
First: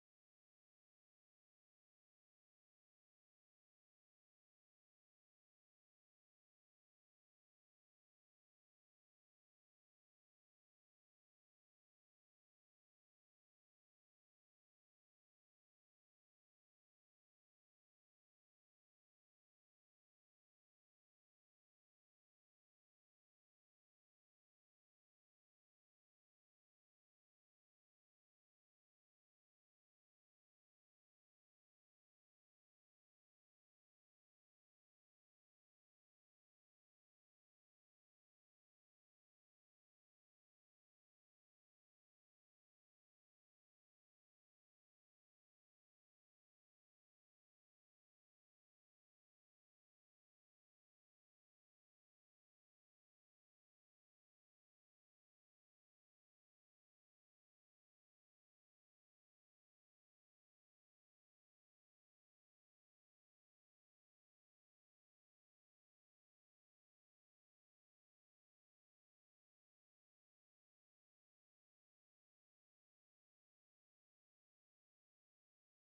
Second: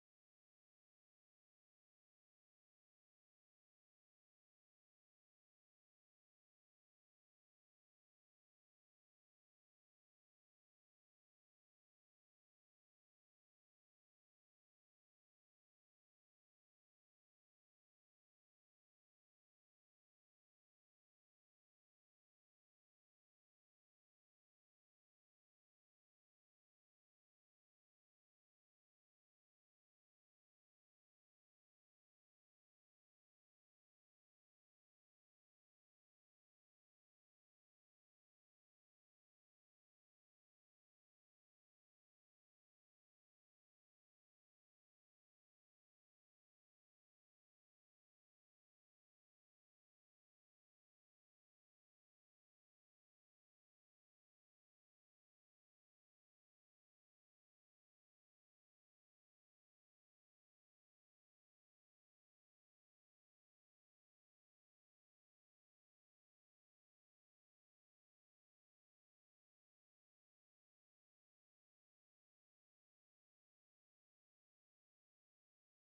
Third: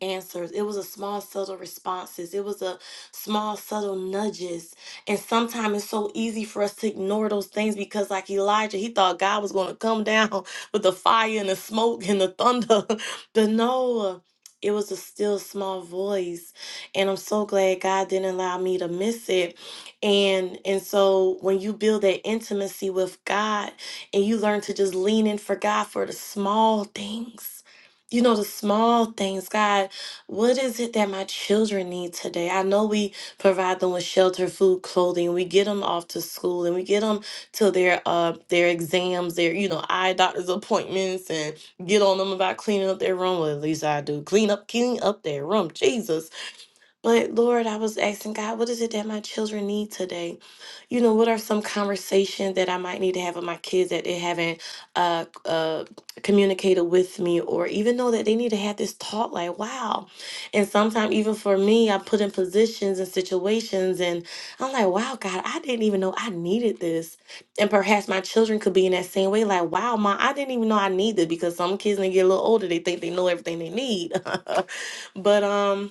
Speaker 1: answers it was a small subtle responses it was a small subtle nudges and sometimes it's so easy for us to ignore those things because like elijah he thought god was going to come down with the fire and the smoke and the thunder but no it was a still small voice and i'm so glad god didn't allow me to miss it and and so when you build that intimacy with god and you learn to just lean in for god for the small things you know the small things god what is it that my children need today? I know we provide them with shelter, food, clothing. We get them off to school and we get them to their uh their exams, their you know eye doctor's appointments, and get on them about cleaning up their room. Well, at least I do. Clean up, clean up their room. Jesus but Lord, I was asking God, what is it that my children need today? You know, what are some conversations that I might need to have with my kids that they haven't uh, uh, communicated with me, or even know that they need to have this talk? Like, wow. And sometimes, even for me, I put in positions and situations, and I'm like, wow, God, I didn't even know I needed this. And perhaps my children could be in that same way, like, wow, mom, I didn't even know I needed because some kids, when they get a little older, they think they know everything they need. but um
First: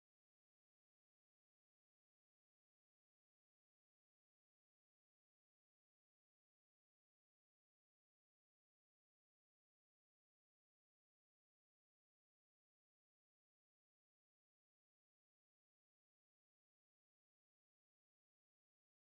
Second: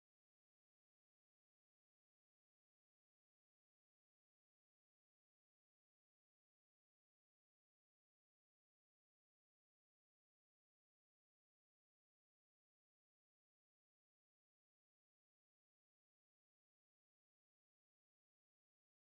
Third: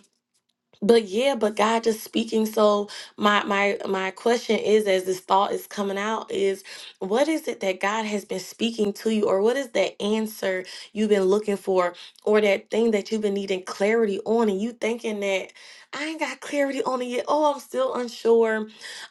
Speaker 1: but yeah, but God just speaking. So my my my question is, as this thought is coming out, is what is it that God has been speaking to you, or what is that answer you've been looking for, or that thing that you've been needing clarity on, and you thinking that I ain't got clarity on it yet. Oh, I'm still unsure.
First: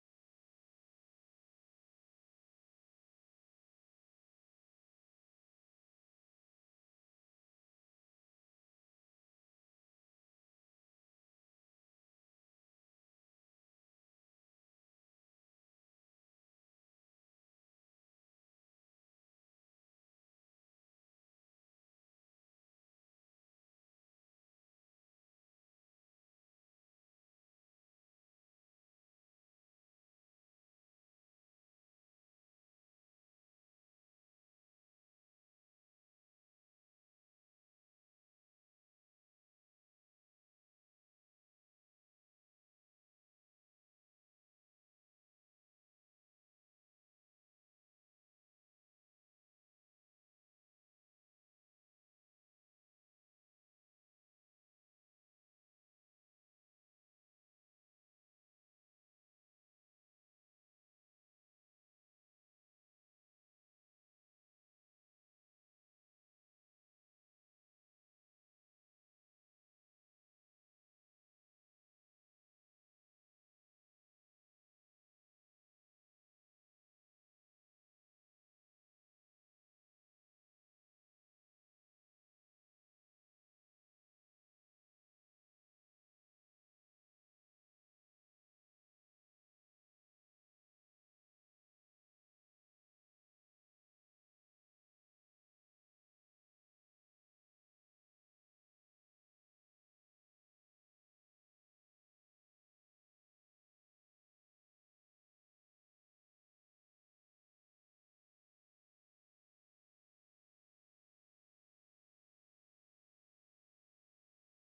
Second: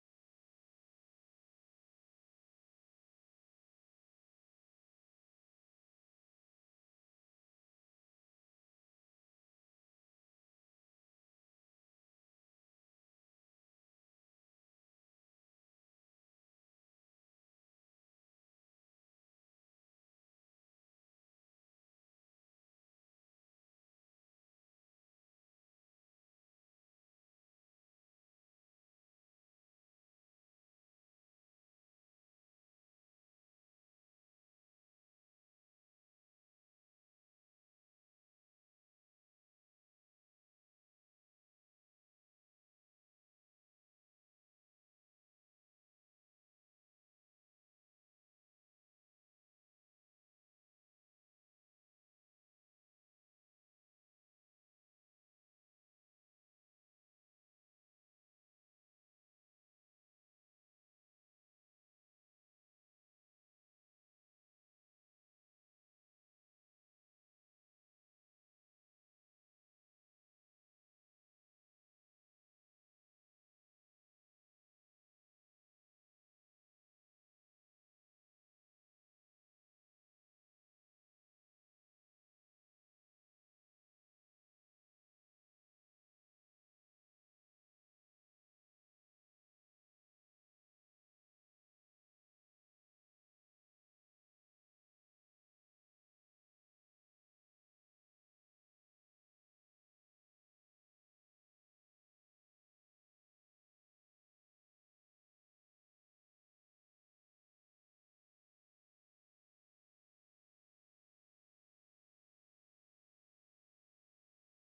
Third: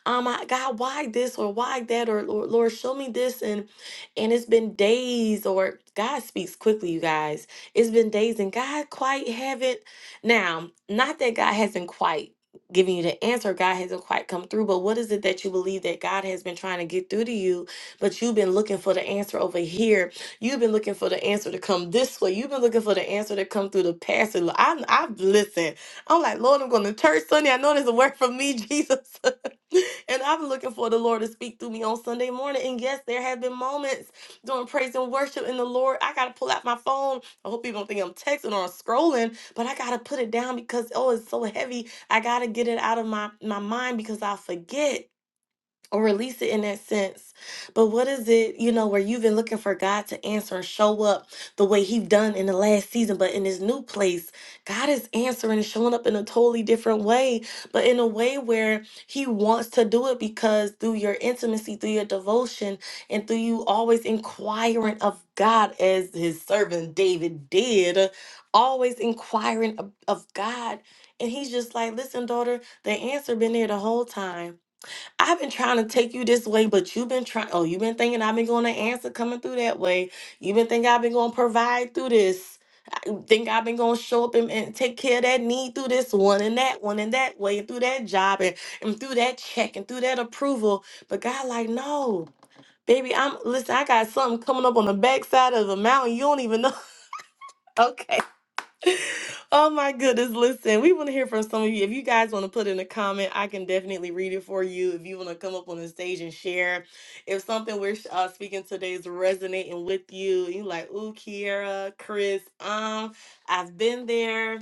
Speaker 1: Um, I, God, why this or why that, or Lord, Lord, show me this, and and it's been days, or God speaks quickly, you guys. It's been days, and God quite haven't now, not that God hasn't quite given you the answer, God hasn't quite come through, but what is it that you believe that God has been trying to get through to you, but you've been looking for the answer over here? You've been looking for the answer to come this way. You've been looking for the answer to come through the pastor. Lo- I'm, I've listened. I'm like, Lord, I'm going to church Sunday. I know there's a word for me, Jesus. and I've been looking for the Lord to speak through me on Sunday morning. And yes, there have been moments during praise and worship in the Lord. I got to pull out my phone. I hope people don't think I'm texting or I'm scrolling but I gotta put it down because oh, it's so heavy. I gotta get it out of my my mind because I forget or release it in that sense. But what is it, you know, where you've been looking for God to answer and show up the way He done in the last season, but in this new place, God is answering and showing up in a totally different way, but in a way where He wants to do it because through your intimacy, through your devotion, and through you always inquiring of God as His servant David did, always inquiring of, of God. And he's just like, listen, daughter, the answer been there the whole time I've been trying to take you this way, but you've been trying. Oh, you've been thinking I've been going to answer coming through that way. You've been thinking I've been going to provide through this. Think I've been going to show up and, and take care of that need through this one and that one and that way and through that job and, and through that check and through that approval. But God, like, no, baby, I'm listen. I got something coming up on the backside of the mountain. You don't even know. Okay. Oh my goodness, listen, we want to hear from some of you. If you guys want to put in a comment, I can definitely read it for you. If you want to come up on the stage and share, if something we're uh, speaking today is resonating with you, you like, ooh, Kiera, Chris, um, I've been there,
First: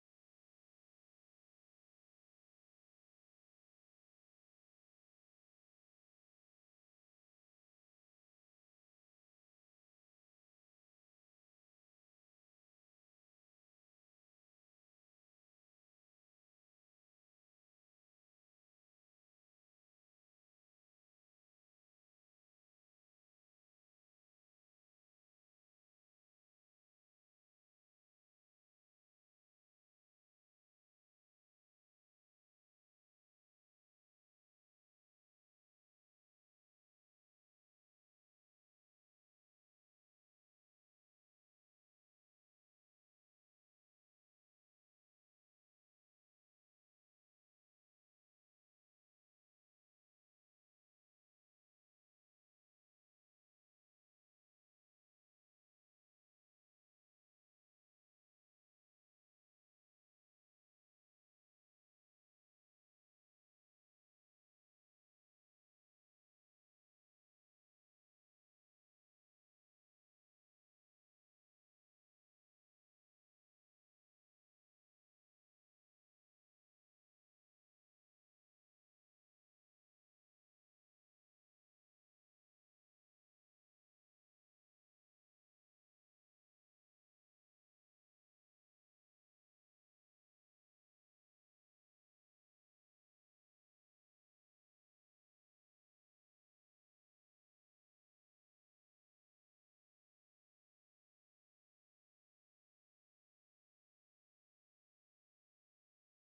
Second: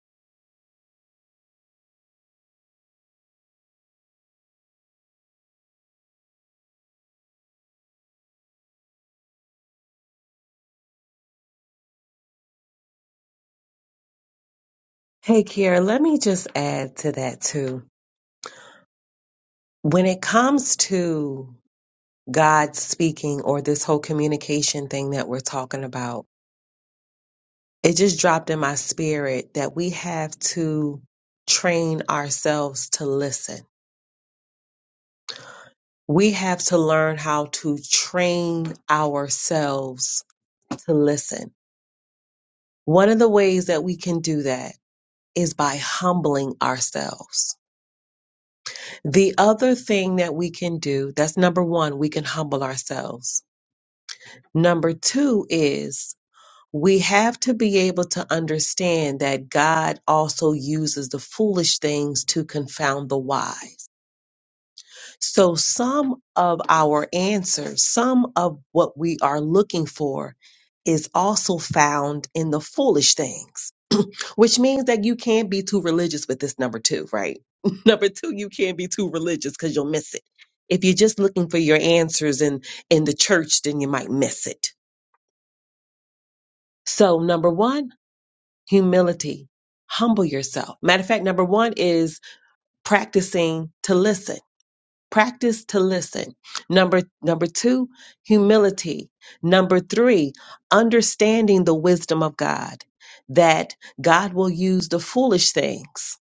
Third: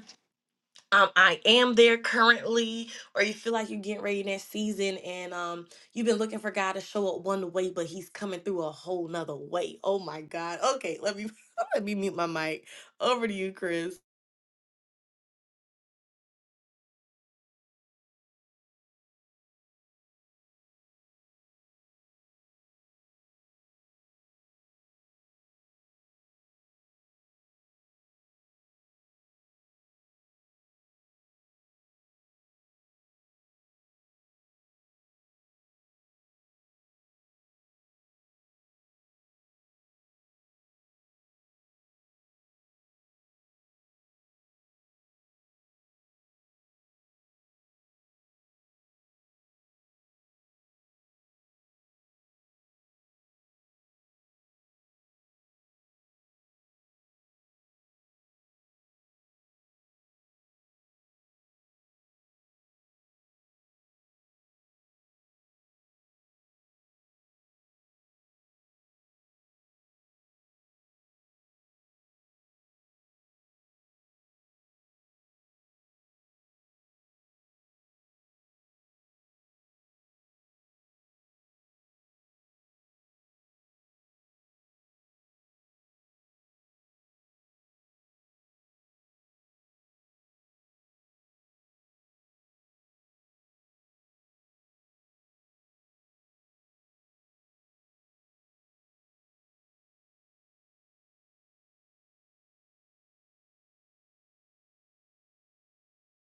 Speaker 1: um, I am there currently, or you feel like you're getting ready next season and um, you've been looking for God to show up one way, but he's coming through a whole nother way. Oh my God. Okay, let me let me mute my mic. Over to you, Chris.
Speaker 2: Hey, Kiera, let me just add to that too When it comes to God speaking or this whole communication thing that we're talking about, it just dropped in my spirit that we have to train ourselves to listen. We have to learn how to train ourselves to listen. One of the ways that we can do that is by humbling ourselves. The other thing that we can do, that's number one, we can humble ourselves. Number two is we have to be able to understand that God also uses the foolish things to confound the wise. So, some of our answers, some of what we are looking for, is also found in the foolish things, which means that you can't be too religious with this number two, right? number two, you can't be too religious because you'll miss it. If you're just looking for your answers in, in the church, then you might miss it. So, number one, humility. Humble yourself. Matter of fact, number one is practicing to listen. Practice to listen. Number number two, humility. Number three, understanding the wisdom of God. That God will use the foolish things.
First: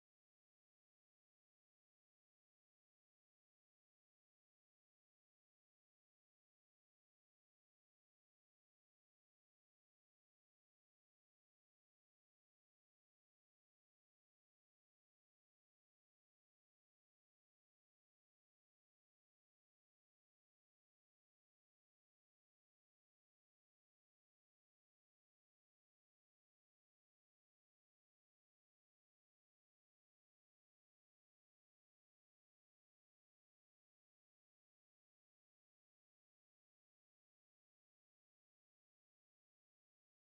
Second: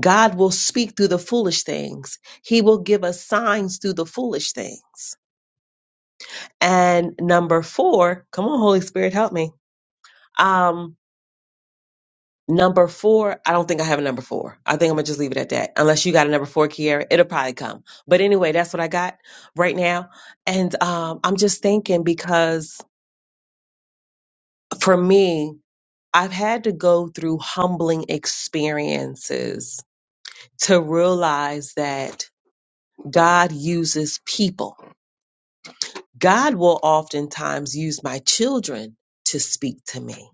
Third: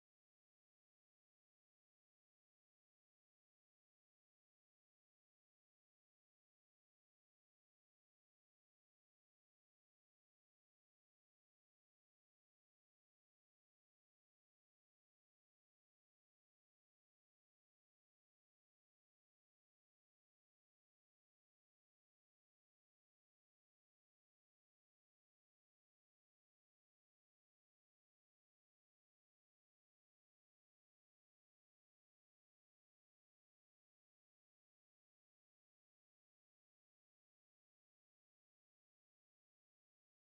Speaker 2: God will speak through the foolish things. He will give us signs through the foolish things. And number four, come on, Holy Spirit, help me. Um, Number four, I don't think I have a number four. I think I'm gonna just leave it at that. Unless you got a number four, Kiara, it'll probably come. But anyway, that's what I got right now. And um, I'm just thinking because for me, I've had to go through humbling experiences to realize that God uses people. God will oftentimes use my children to speak to me.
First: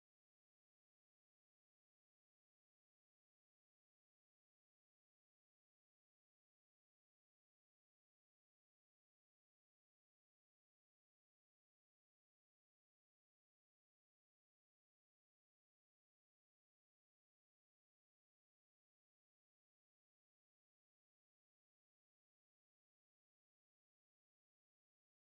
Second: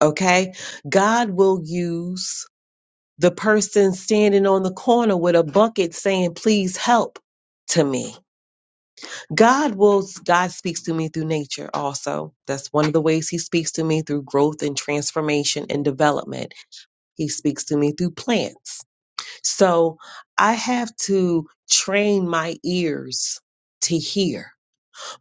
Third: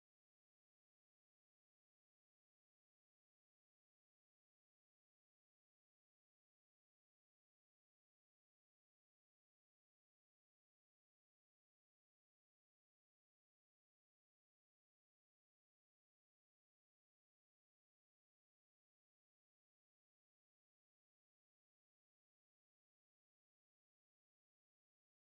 Speaker 2: Okay. God will use the person standing on the corner with a bucket saying, Please help to me. God will, God speaks to me through nature also. That's one of the ways He speaks to me through growth and transformation and development. He speaks to me through plants. So I have to train my ears to hear.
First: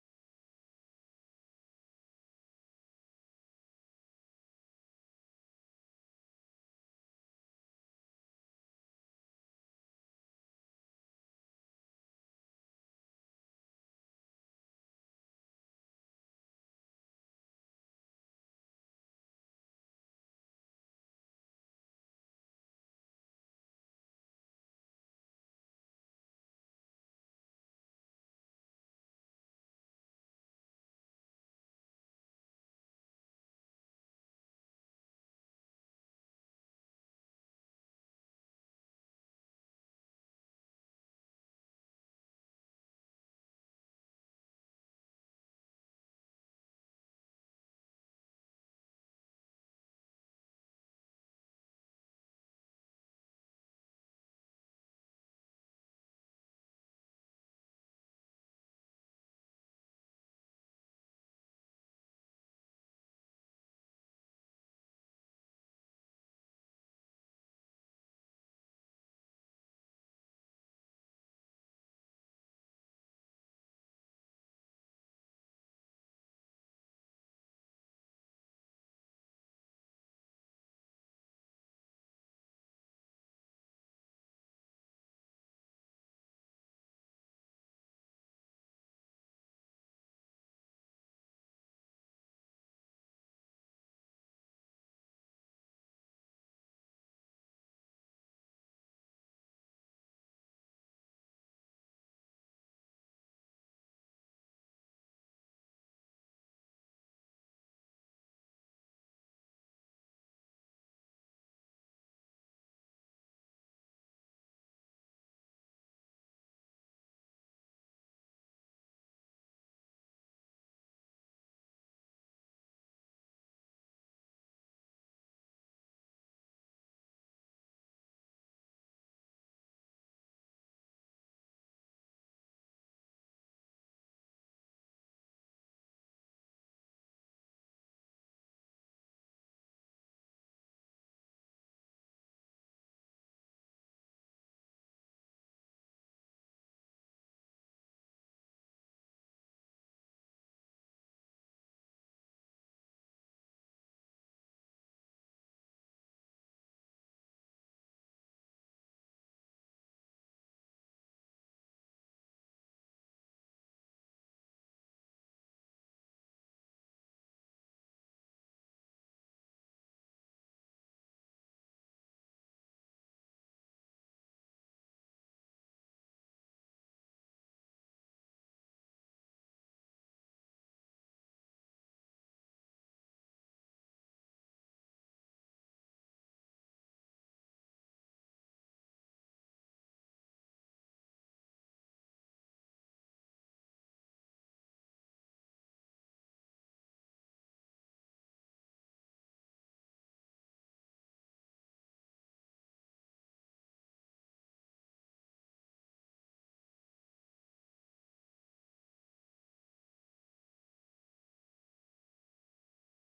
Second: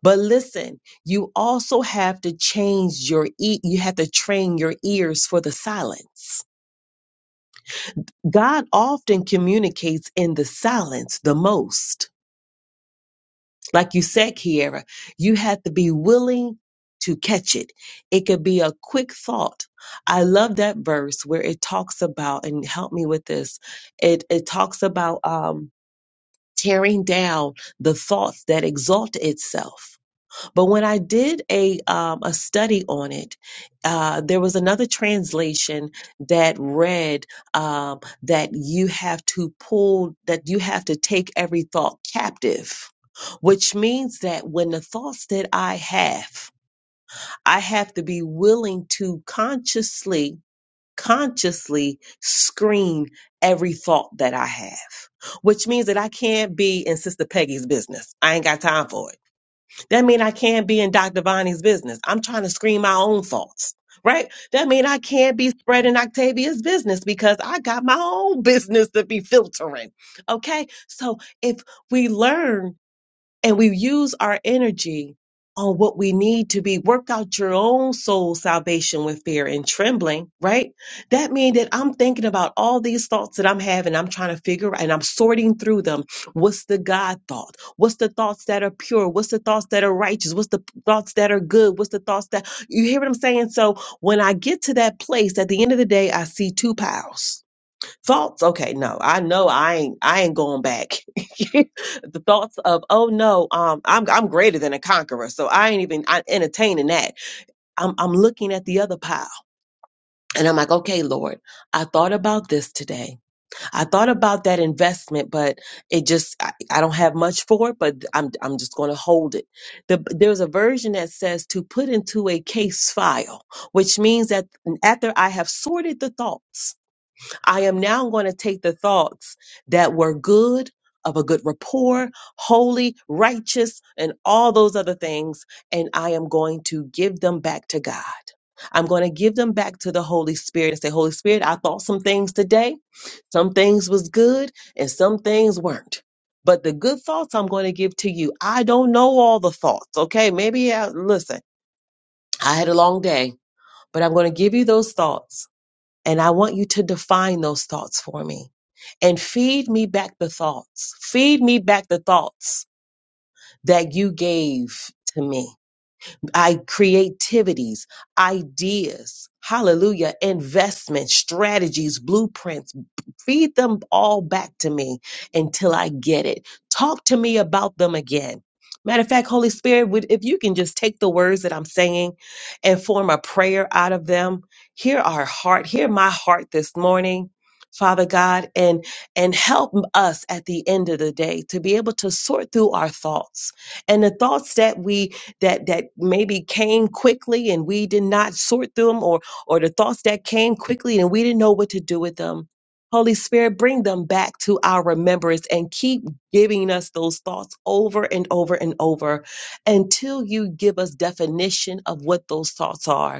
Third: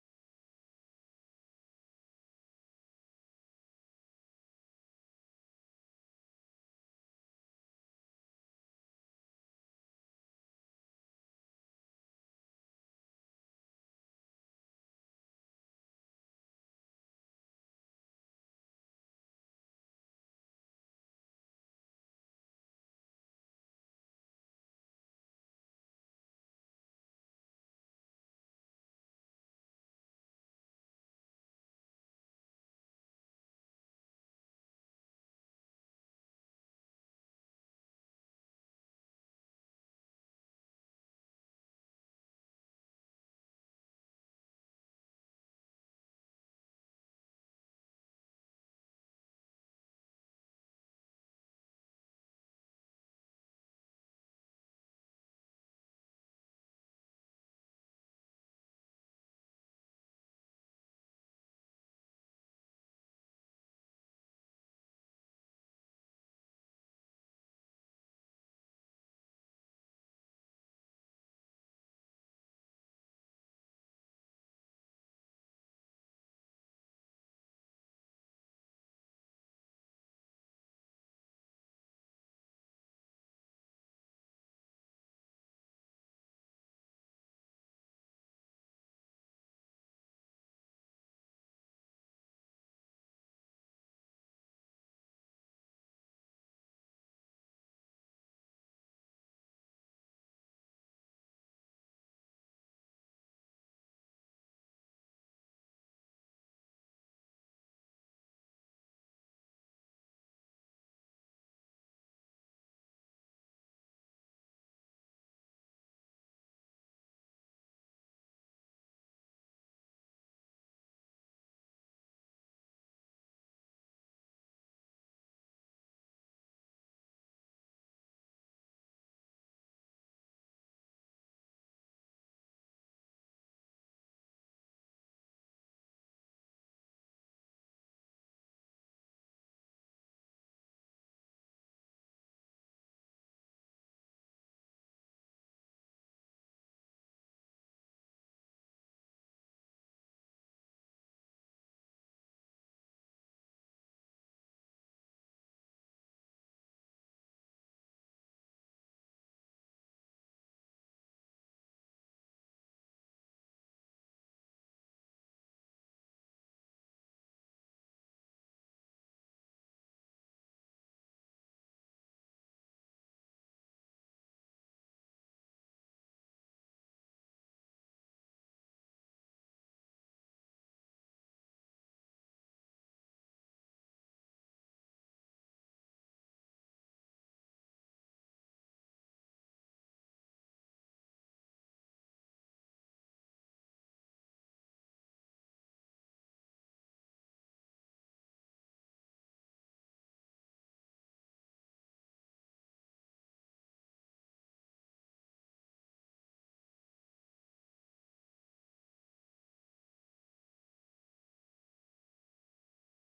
Speaker 2: But listen, you also have to change your e- you have to train your ears for the silence God often communicates in the silence the most. Like you said, Kiera, you have to be willing to catch it. It could be a quick thought. I love that verse where it talks about, and help me with this. It it talks about um tearing down the thoughts that exalt itself. But when I did a um, a study on it, uh, there was another translation that read um, that you have to pull that you have to take every thought captive, which means that when the thoughts that I have, I have to be willing to consciously consciously screen every thought that I have, which means that I can't be in Sister Peggy's business. I ain't got time for it. That means I can't be in Dr. Bonnie's business. I'm trying to screen my own faults, right? That means I can't be spreading Octavia's business because I got my own business to be filtering. Okay. So if we learn and we use our energy on what we need to be work out your own soul salvation with fear and trembling right that means that i'm thinking about all these thoughts that i'm having i'm trying to figure out and i'm sorting through them what's the god thought what's the thoughts that are pure what's the thoughts that are righteous what's the thoughts that are good what's the thoughts that you hear what i'm saying so when i get to that place at the end of the day i see two piles thoughts okay no i know i ain't i ain't going back the thoughts of oh no um i'm i'm greater than a conqueror so i ain't even I, entertaining that i'm i'm looking at the other pile and i'm like okay lord i thought about this today i thought about that investment but it just i, I don't have much for it but i'm i'm just going to hold it the, there's a version that says to put into a case file which means that after i have sorted the thoughts I am now going to take the thoughts that were good, of a good rapport, holy, righteous, and all those other things, and I am going to give them back to God. I'm going to give them back to the Holy Spirit and say, Holy Spirit, I thought some things today. Some things was good and some things weren't. But the good thoughts I'm going to give to you. I don't know all the thoughts. Okay. Maybe, I, listen, I had a long day, but I'm going to give you those thoughts and I want you to define those thoughts for me and feed me back the thoughts. Feed me back the thoughts that you gave to me. I creativities, ideas, hallelujah, investments, strategies, blueprints. Feed them all back to me until I get it. Talk to me about them again. Matter of fact, Holy Spirit, would if you can just take the words that I'm saying and form a prayer out of them, hear our heart, hear my heart this morning, Father God, and and help us at the end of the day to be able to sort through our thoughts and the thoughts that we that that maybe came quickly and we did not sort them or or the thoughts that came quickly and we didn't know what to do with them holy spirit bring them back to our remembrance and keep giving us those thoughts over and over and over until you give us definition of what those thoughts are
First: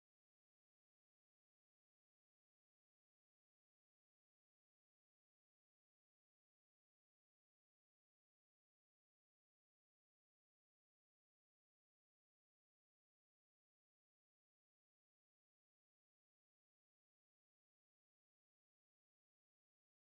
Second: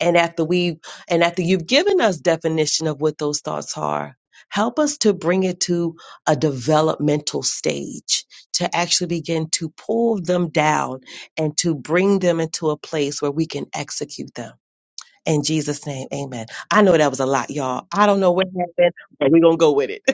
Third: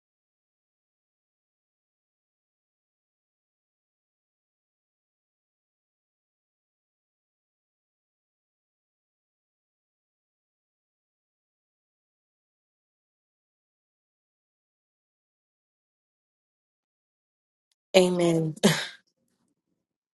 Speaker 2: and after we and after you've given us definition of what those thoughts are help us to bring it to a developmental stage to actually begin to pull them down and to bring them into a place where we can execute them in jesus name amen i know that was a lot y'all i don't know what
Speaker 1: Amen.
Speaker 2: happened but we're gonna go with it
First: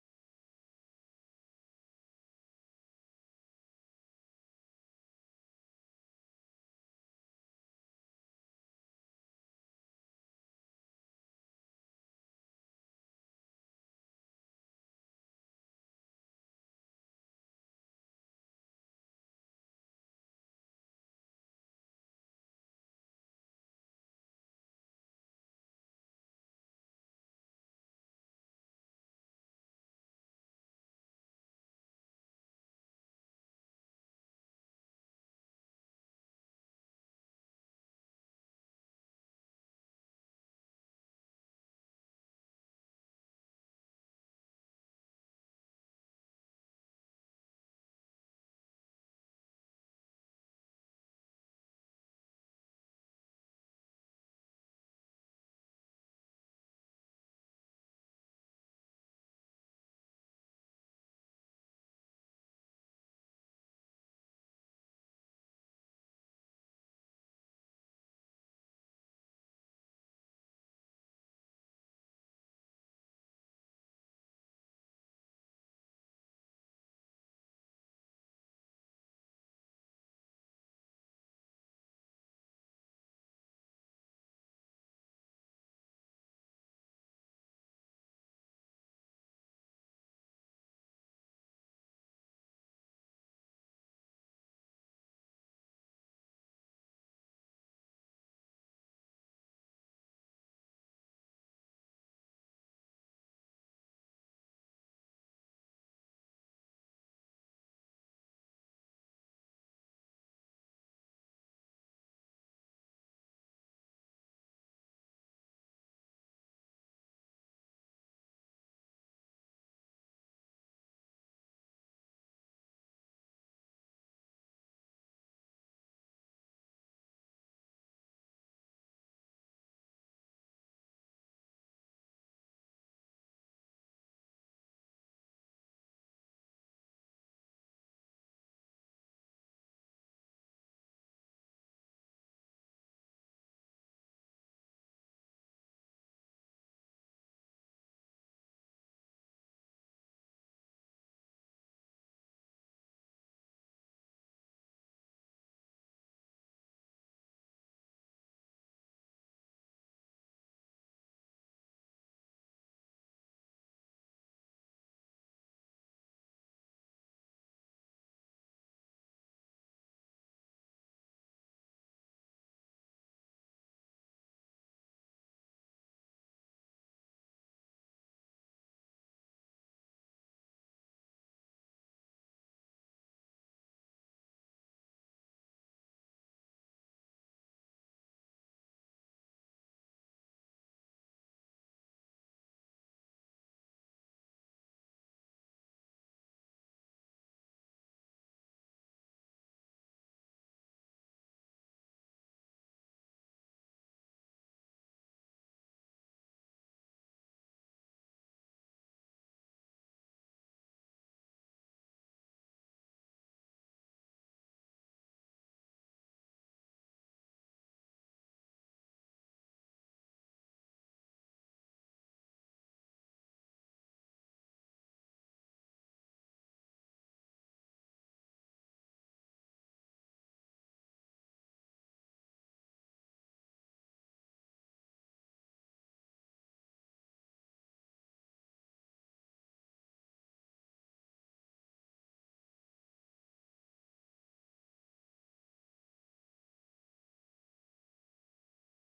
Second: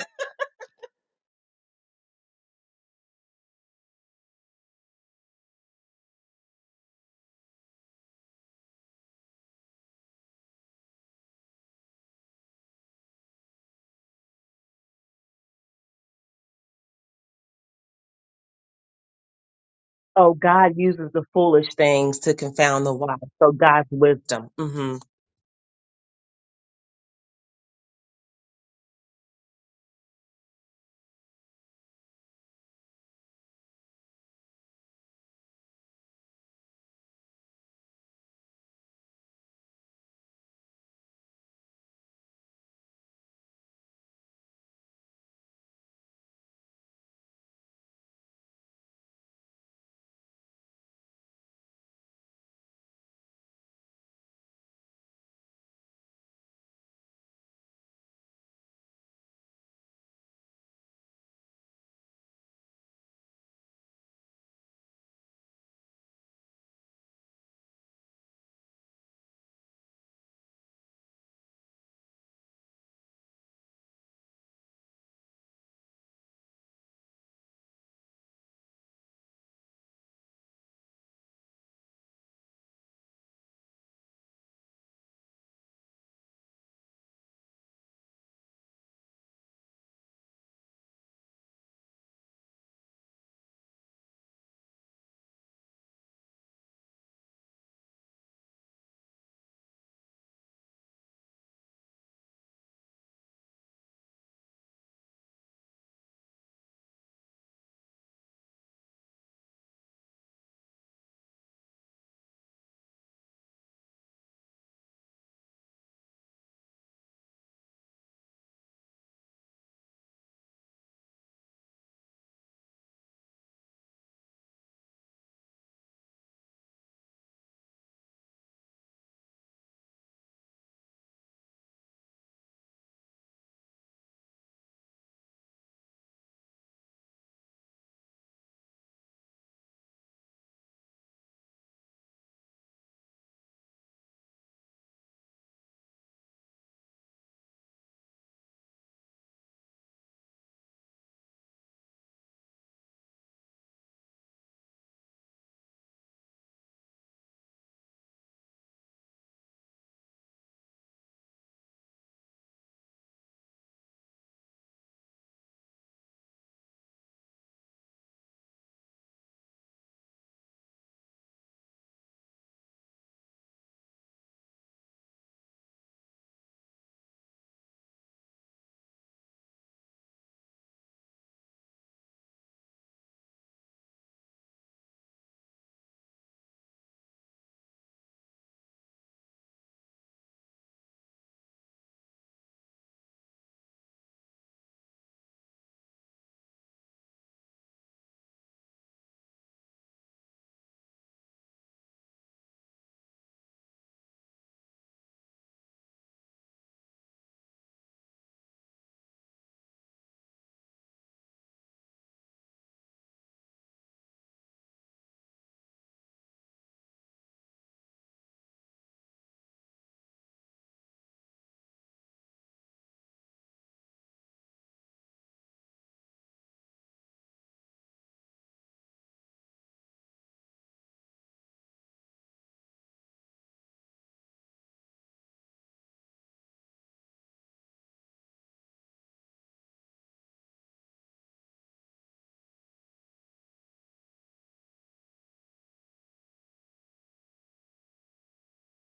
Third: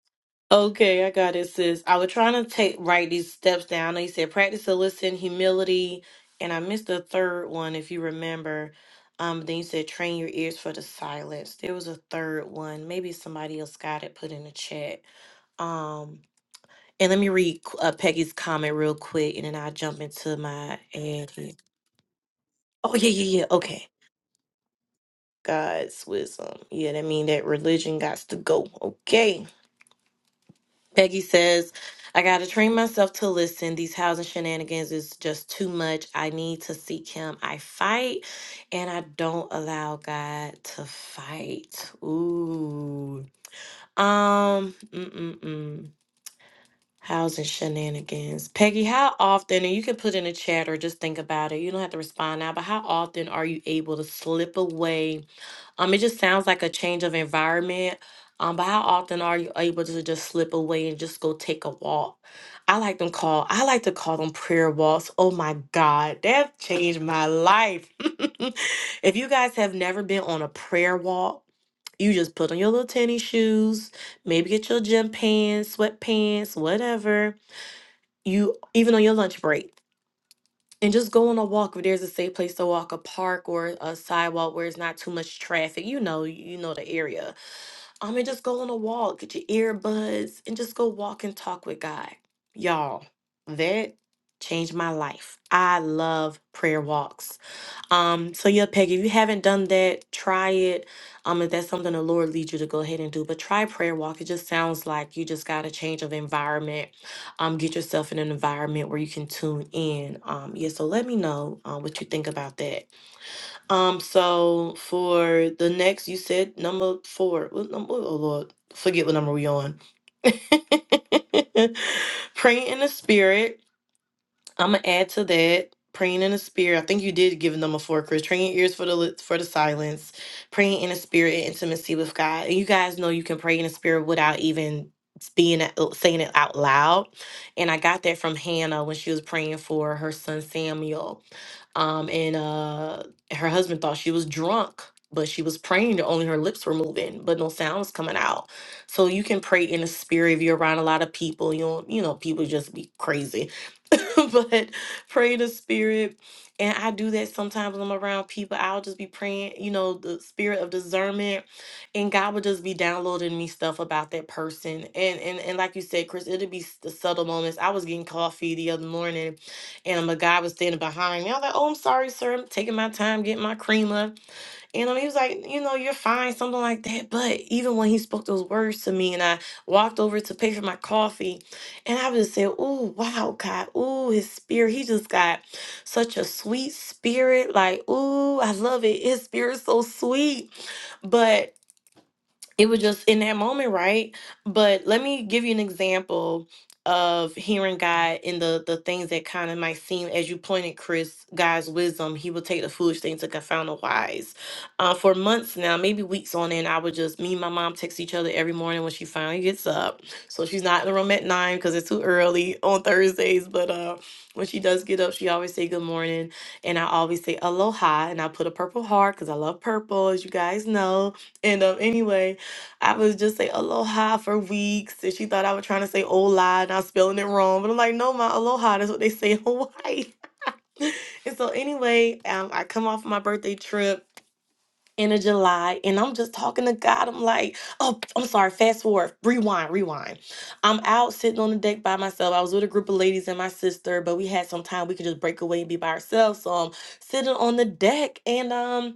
Speaker 1: Okay, I got it, sis. I was trying to take write these steps down. You said practice to listen, humility, and I missed the third one if you remember. Um, then you said train your ears for the silence. There was a third one. Maybe somebody else got it put in the chat. Um, and let me read uh, Peggy's comment real quick, and then I'll jump
Speaker 2: Oh,
Speaker 1: into my
Speaker 2: God uses the
Speaker 1: ad. here.
Speaker 2: foolish things to confound the
Speaker 1: Oh yeah,
Speaker 2: wise.
Speaker 1: yeah, yeah.
Speaker 2: So
Speaker 1: Okay,
Speaker 2: God's wisdom. hmm
Speaker 1: God's wisdom. Yeah, that mean that religion got to go. Okay. Peggy says, I got to train myself to listen. These housing shenanigans is just too much. I need to seek him. I fight and I don't allow God to fight. Ooh. Um, mm-mm-mm. Housing shenanigans. Peggy, how often, and you can put in a chat or just think about it. You don't have to respond now, but how often are you able to slip away? Um, it just sounds like a change of environment. Um, but how often are you able to just slip away and just go take a walk? I like them call I like to call them prayer walks. Oh my God, that changed my life. if you guys have never been on a prayer walk, you just put on your little tennis shoes, maybe get your gym pants, sweatpants, whatever. You even on your lunch break. And just go on a walk if there's a safe place to walk, a park or a sidewalk where it's not too much traffic. You know, you know the area. Um, and just go on a walk, get your earbuds, and just go walk and talk with God. Y'all, that changed my life. I love prayer walks. Um, so yeah, Peggy, if you haven't done that, try it. Um, if that's something the Lord leads you to go ahead and do, but try prayer walk. It just sounds like you just got a change of environment. Um, get yourself in an environment where you can tune in. Um, yeah, so let me know uh, what you think about that. Um, so for the next, you said number four. What number? Oh Lord, forget what number we on. Praying in the spirit. I'm gonna add to that praying in the spirit. I think you did give number four, Chris. Train your ears for the li- for the silence, praying in the spirit and intimacy with God. And you guys know you can pray in the spirit without even being a- uh, saying it out loud. And I got that from Hannah when she was praying for her son Samuel. Um, and uh, her husband thought she was drunk, but she was praying. that Only her lips were moving, but no sound was coming out. So you can pray in the spirit if you're around a lot of people. You don't, you know, people just be crazy, but pray in the spirit. And I do that sometimes when I'm around people. I'll just be praying, you know, the spirit of discernment, and God would just be downloading me stuff about that person. And and and like you said, Chris, it'll be s- the subtle moments. I was getting coffee the other morning, and um, a guy was standing behind me. I was like, oh, I'm sorry, sir. I'm taking my time getting my creamer. And um, he was like, you know, you're fine, something like that. But even when he spoke those words to me and I walked over to pay for my coffee, and I just said, oh, wow, God. Oh, his spirit. He just got such a sweet spirit. Like, oh, I love it. His spirit's so sweet. But it was just in that moment, right? But let me give you an example of hearing God in the the things that kind of might seem, as you pointed, Chris, God's wisdom. He will take the foolish things to confound the wise. Uh, for months now, maybe weeks on end, I would just me and my mom text each other every morning when she finally gets up. So she's not in the room at nine because it's too early on Thursdays. But uh, when she does get up, she always say good morning, and I always say aloha, and I put a purple heart because I love purple, as you guys know. And um, anyway. I would just say aloha for weeks, and she thought I was trying to say ola, and I was spelling it wrong. But I'm like, no, my aloha, that's what they say in Hawaii. And so, anyway, um, I come off my birthday trip in of July, and I'm just talking to God. I'm like, oh, I'm sorry, fast forward, rewind, rewind. I'm out sitting on the deck by myself. I was with a group of ladies and my sister, but we had some time we could just break away and be by ourselves. So I'm sitting on the deck, and um,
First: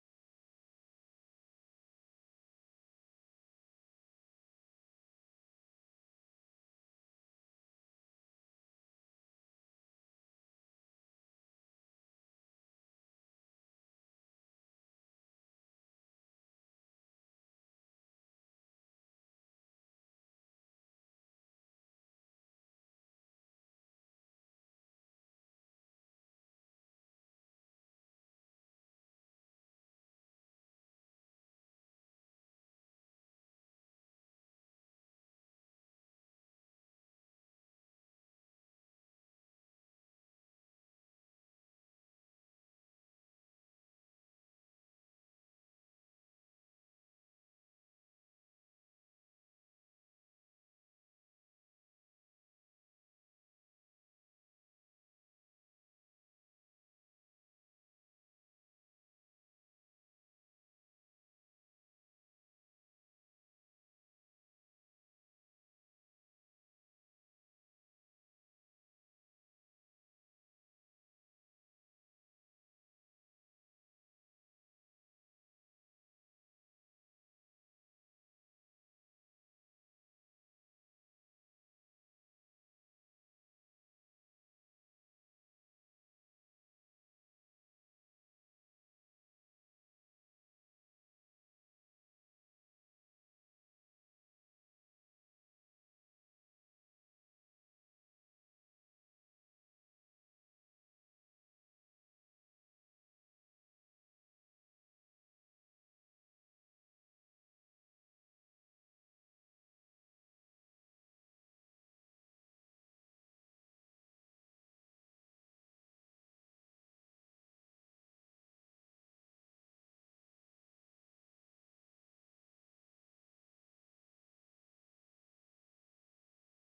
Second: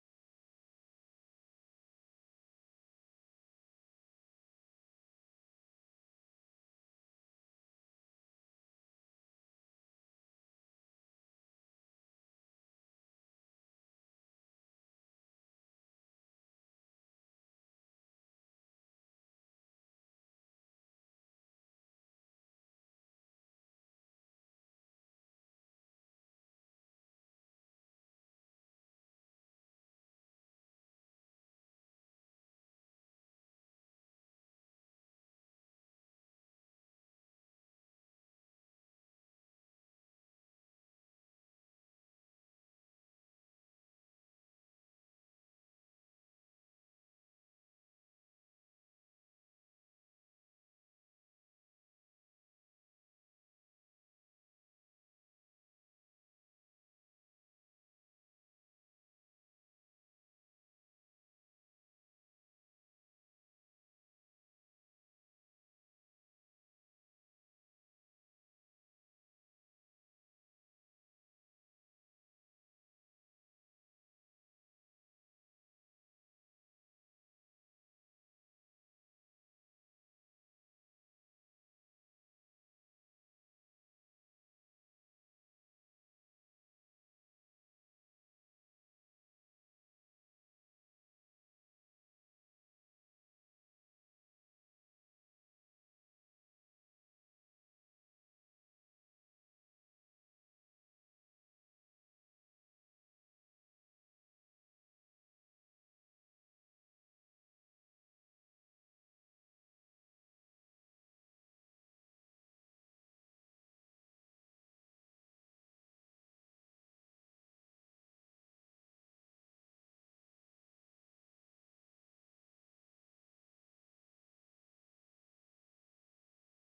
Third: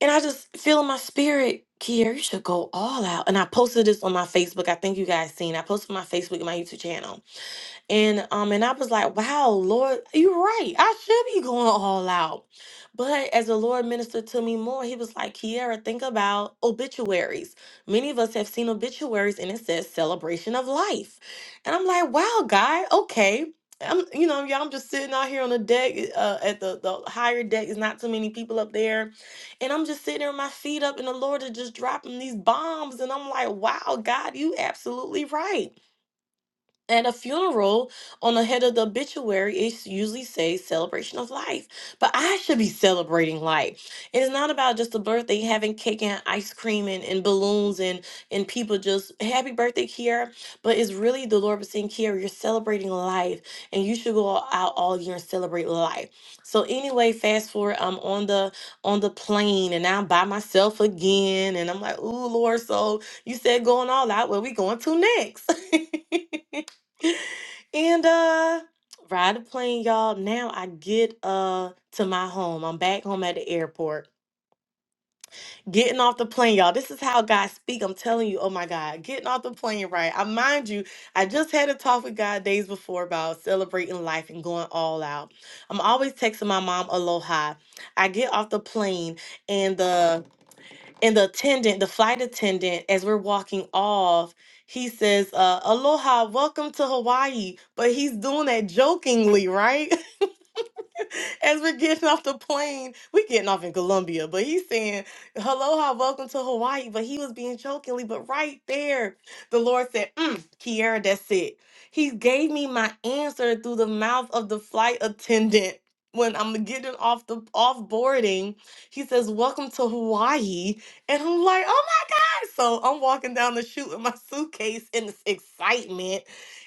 Speaker 1: and I just feel in my spirit, Kier, you should go all out. And I posted this on my Facebook. I think you guys seen. I posted my Facebook and my YouTube channel. And um, and I was like, wow, Lord, you're right. I should be going all out. But as the Lord ministered to me more, he was like, Kiera, think about obituaries. Many of us have seen obituaries and it says celebration of life. And I'm like, wow, God, okay. I'm, you know, y'all, I'm just sitting out here on the deck uh, at the, the higher deck. There's not too many people up there and I'm just sitting there with my feet up, and the Lord is just dropping these bombs. And I'm like, wow, God, you absolutely right. At a funeral, on the head of the obituary, it s- usually says celebration of life. But I should be celebrating life. It's not about just a birthday, having cake and ice cream and, and balloons and, and people just happy birthday, Kiara. But it's really the Lord was saying, Kiara, you're celebrating life and you should go all- out all year and celebrate life. So anyway, fast forward, I'm on the on the plane and I'm by myself again. And I'm like, ooh, Lord, so you said going all out. Where we going to next? And uh ride the plane, y'all. Now I get uh to my home. I'm back home at the airport. Getting off the plane, y'all. This is how God speak. I'm telling you, oh my God. Getting off the plane, right? I mind you, I just had a talk with God days before about celebrating life and going all out. I'm always texting my mom aloha. I get off the plane and the and the attendant, the flight attendant, as we're walking off, he says, uh, "Aloha, welcome to Hawaii," but he's doing that jokingly, right? as we're getting off the plane. We're getting off in Colombia, but he's saying, Aloha, welcome to Hawaii. But he was being jokingly, but right there, the Lord said, mm, Kiara, that's it. He gave me my answer through the mouth of the flight attendant. When I'm getting off the off boarding, he says, Welcome to Hawaii. And I'm like, oh my God. So I'm walking down the chute with my suitcase in this excitement.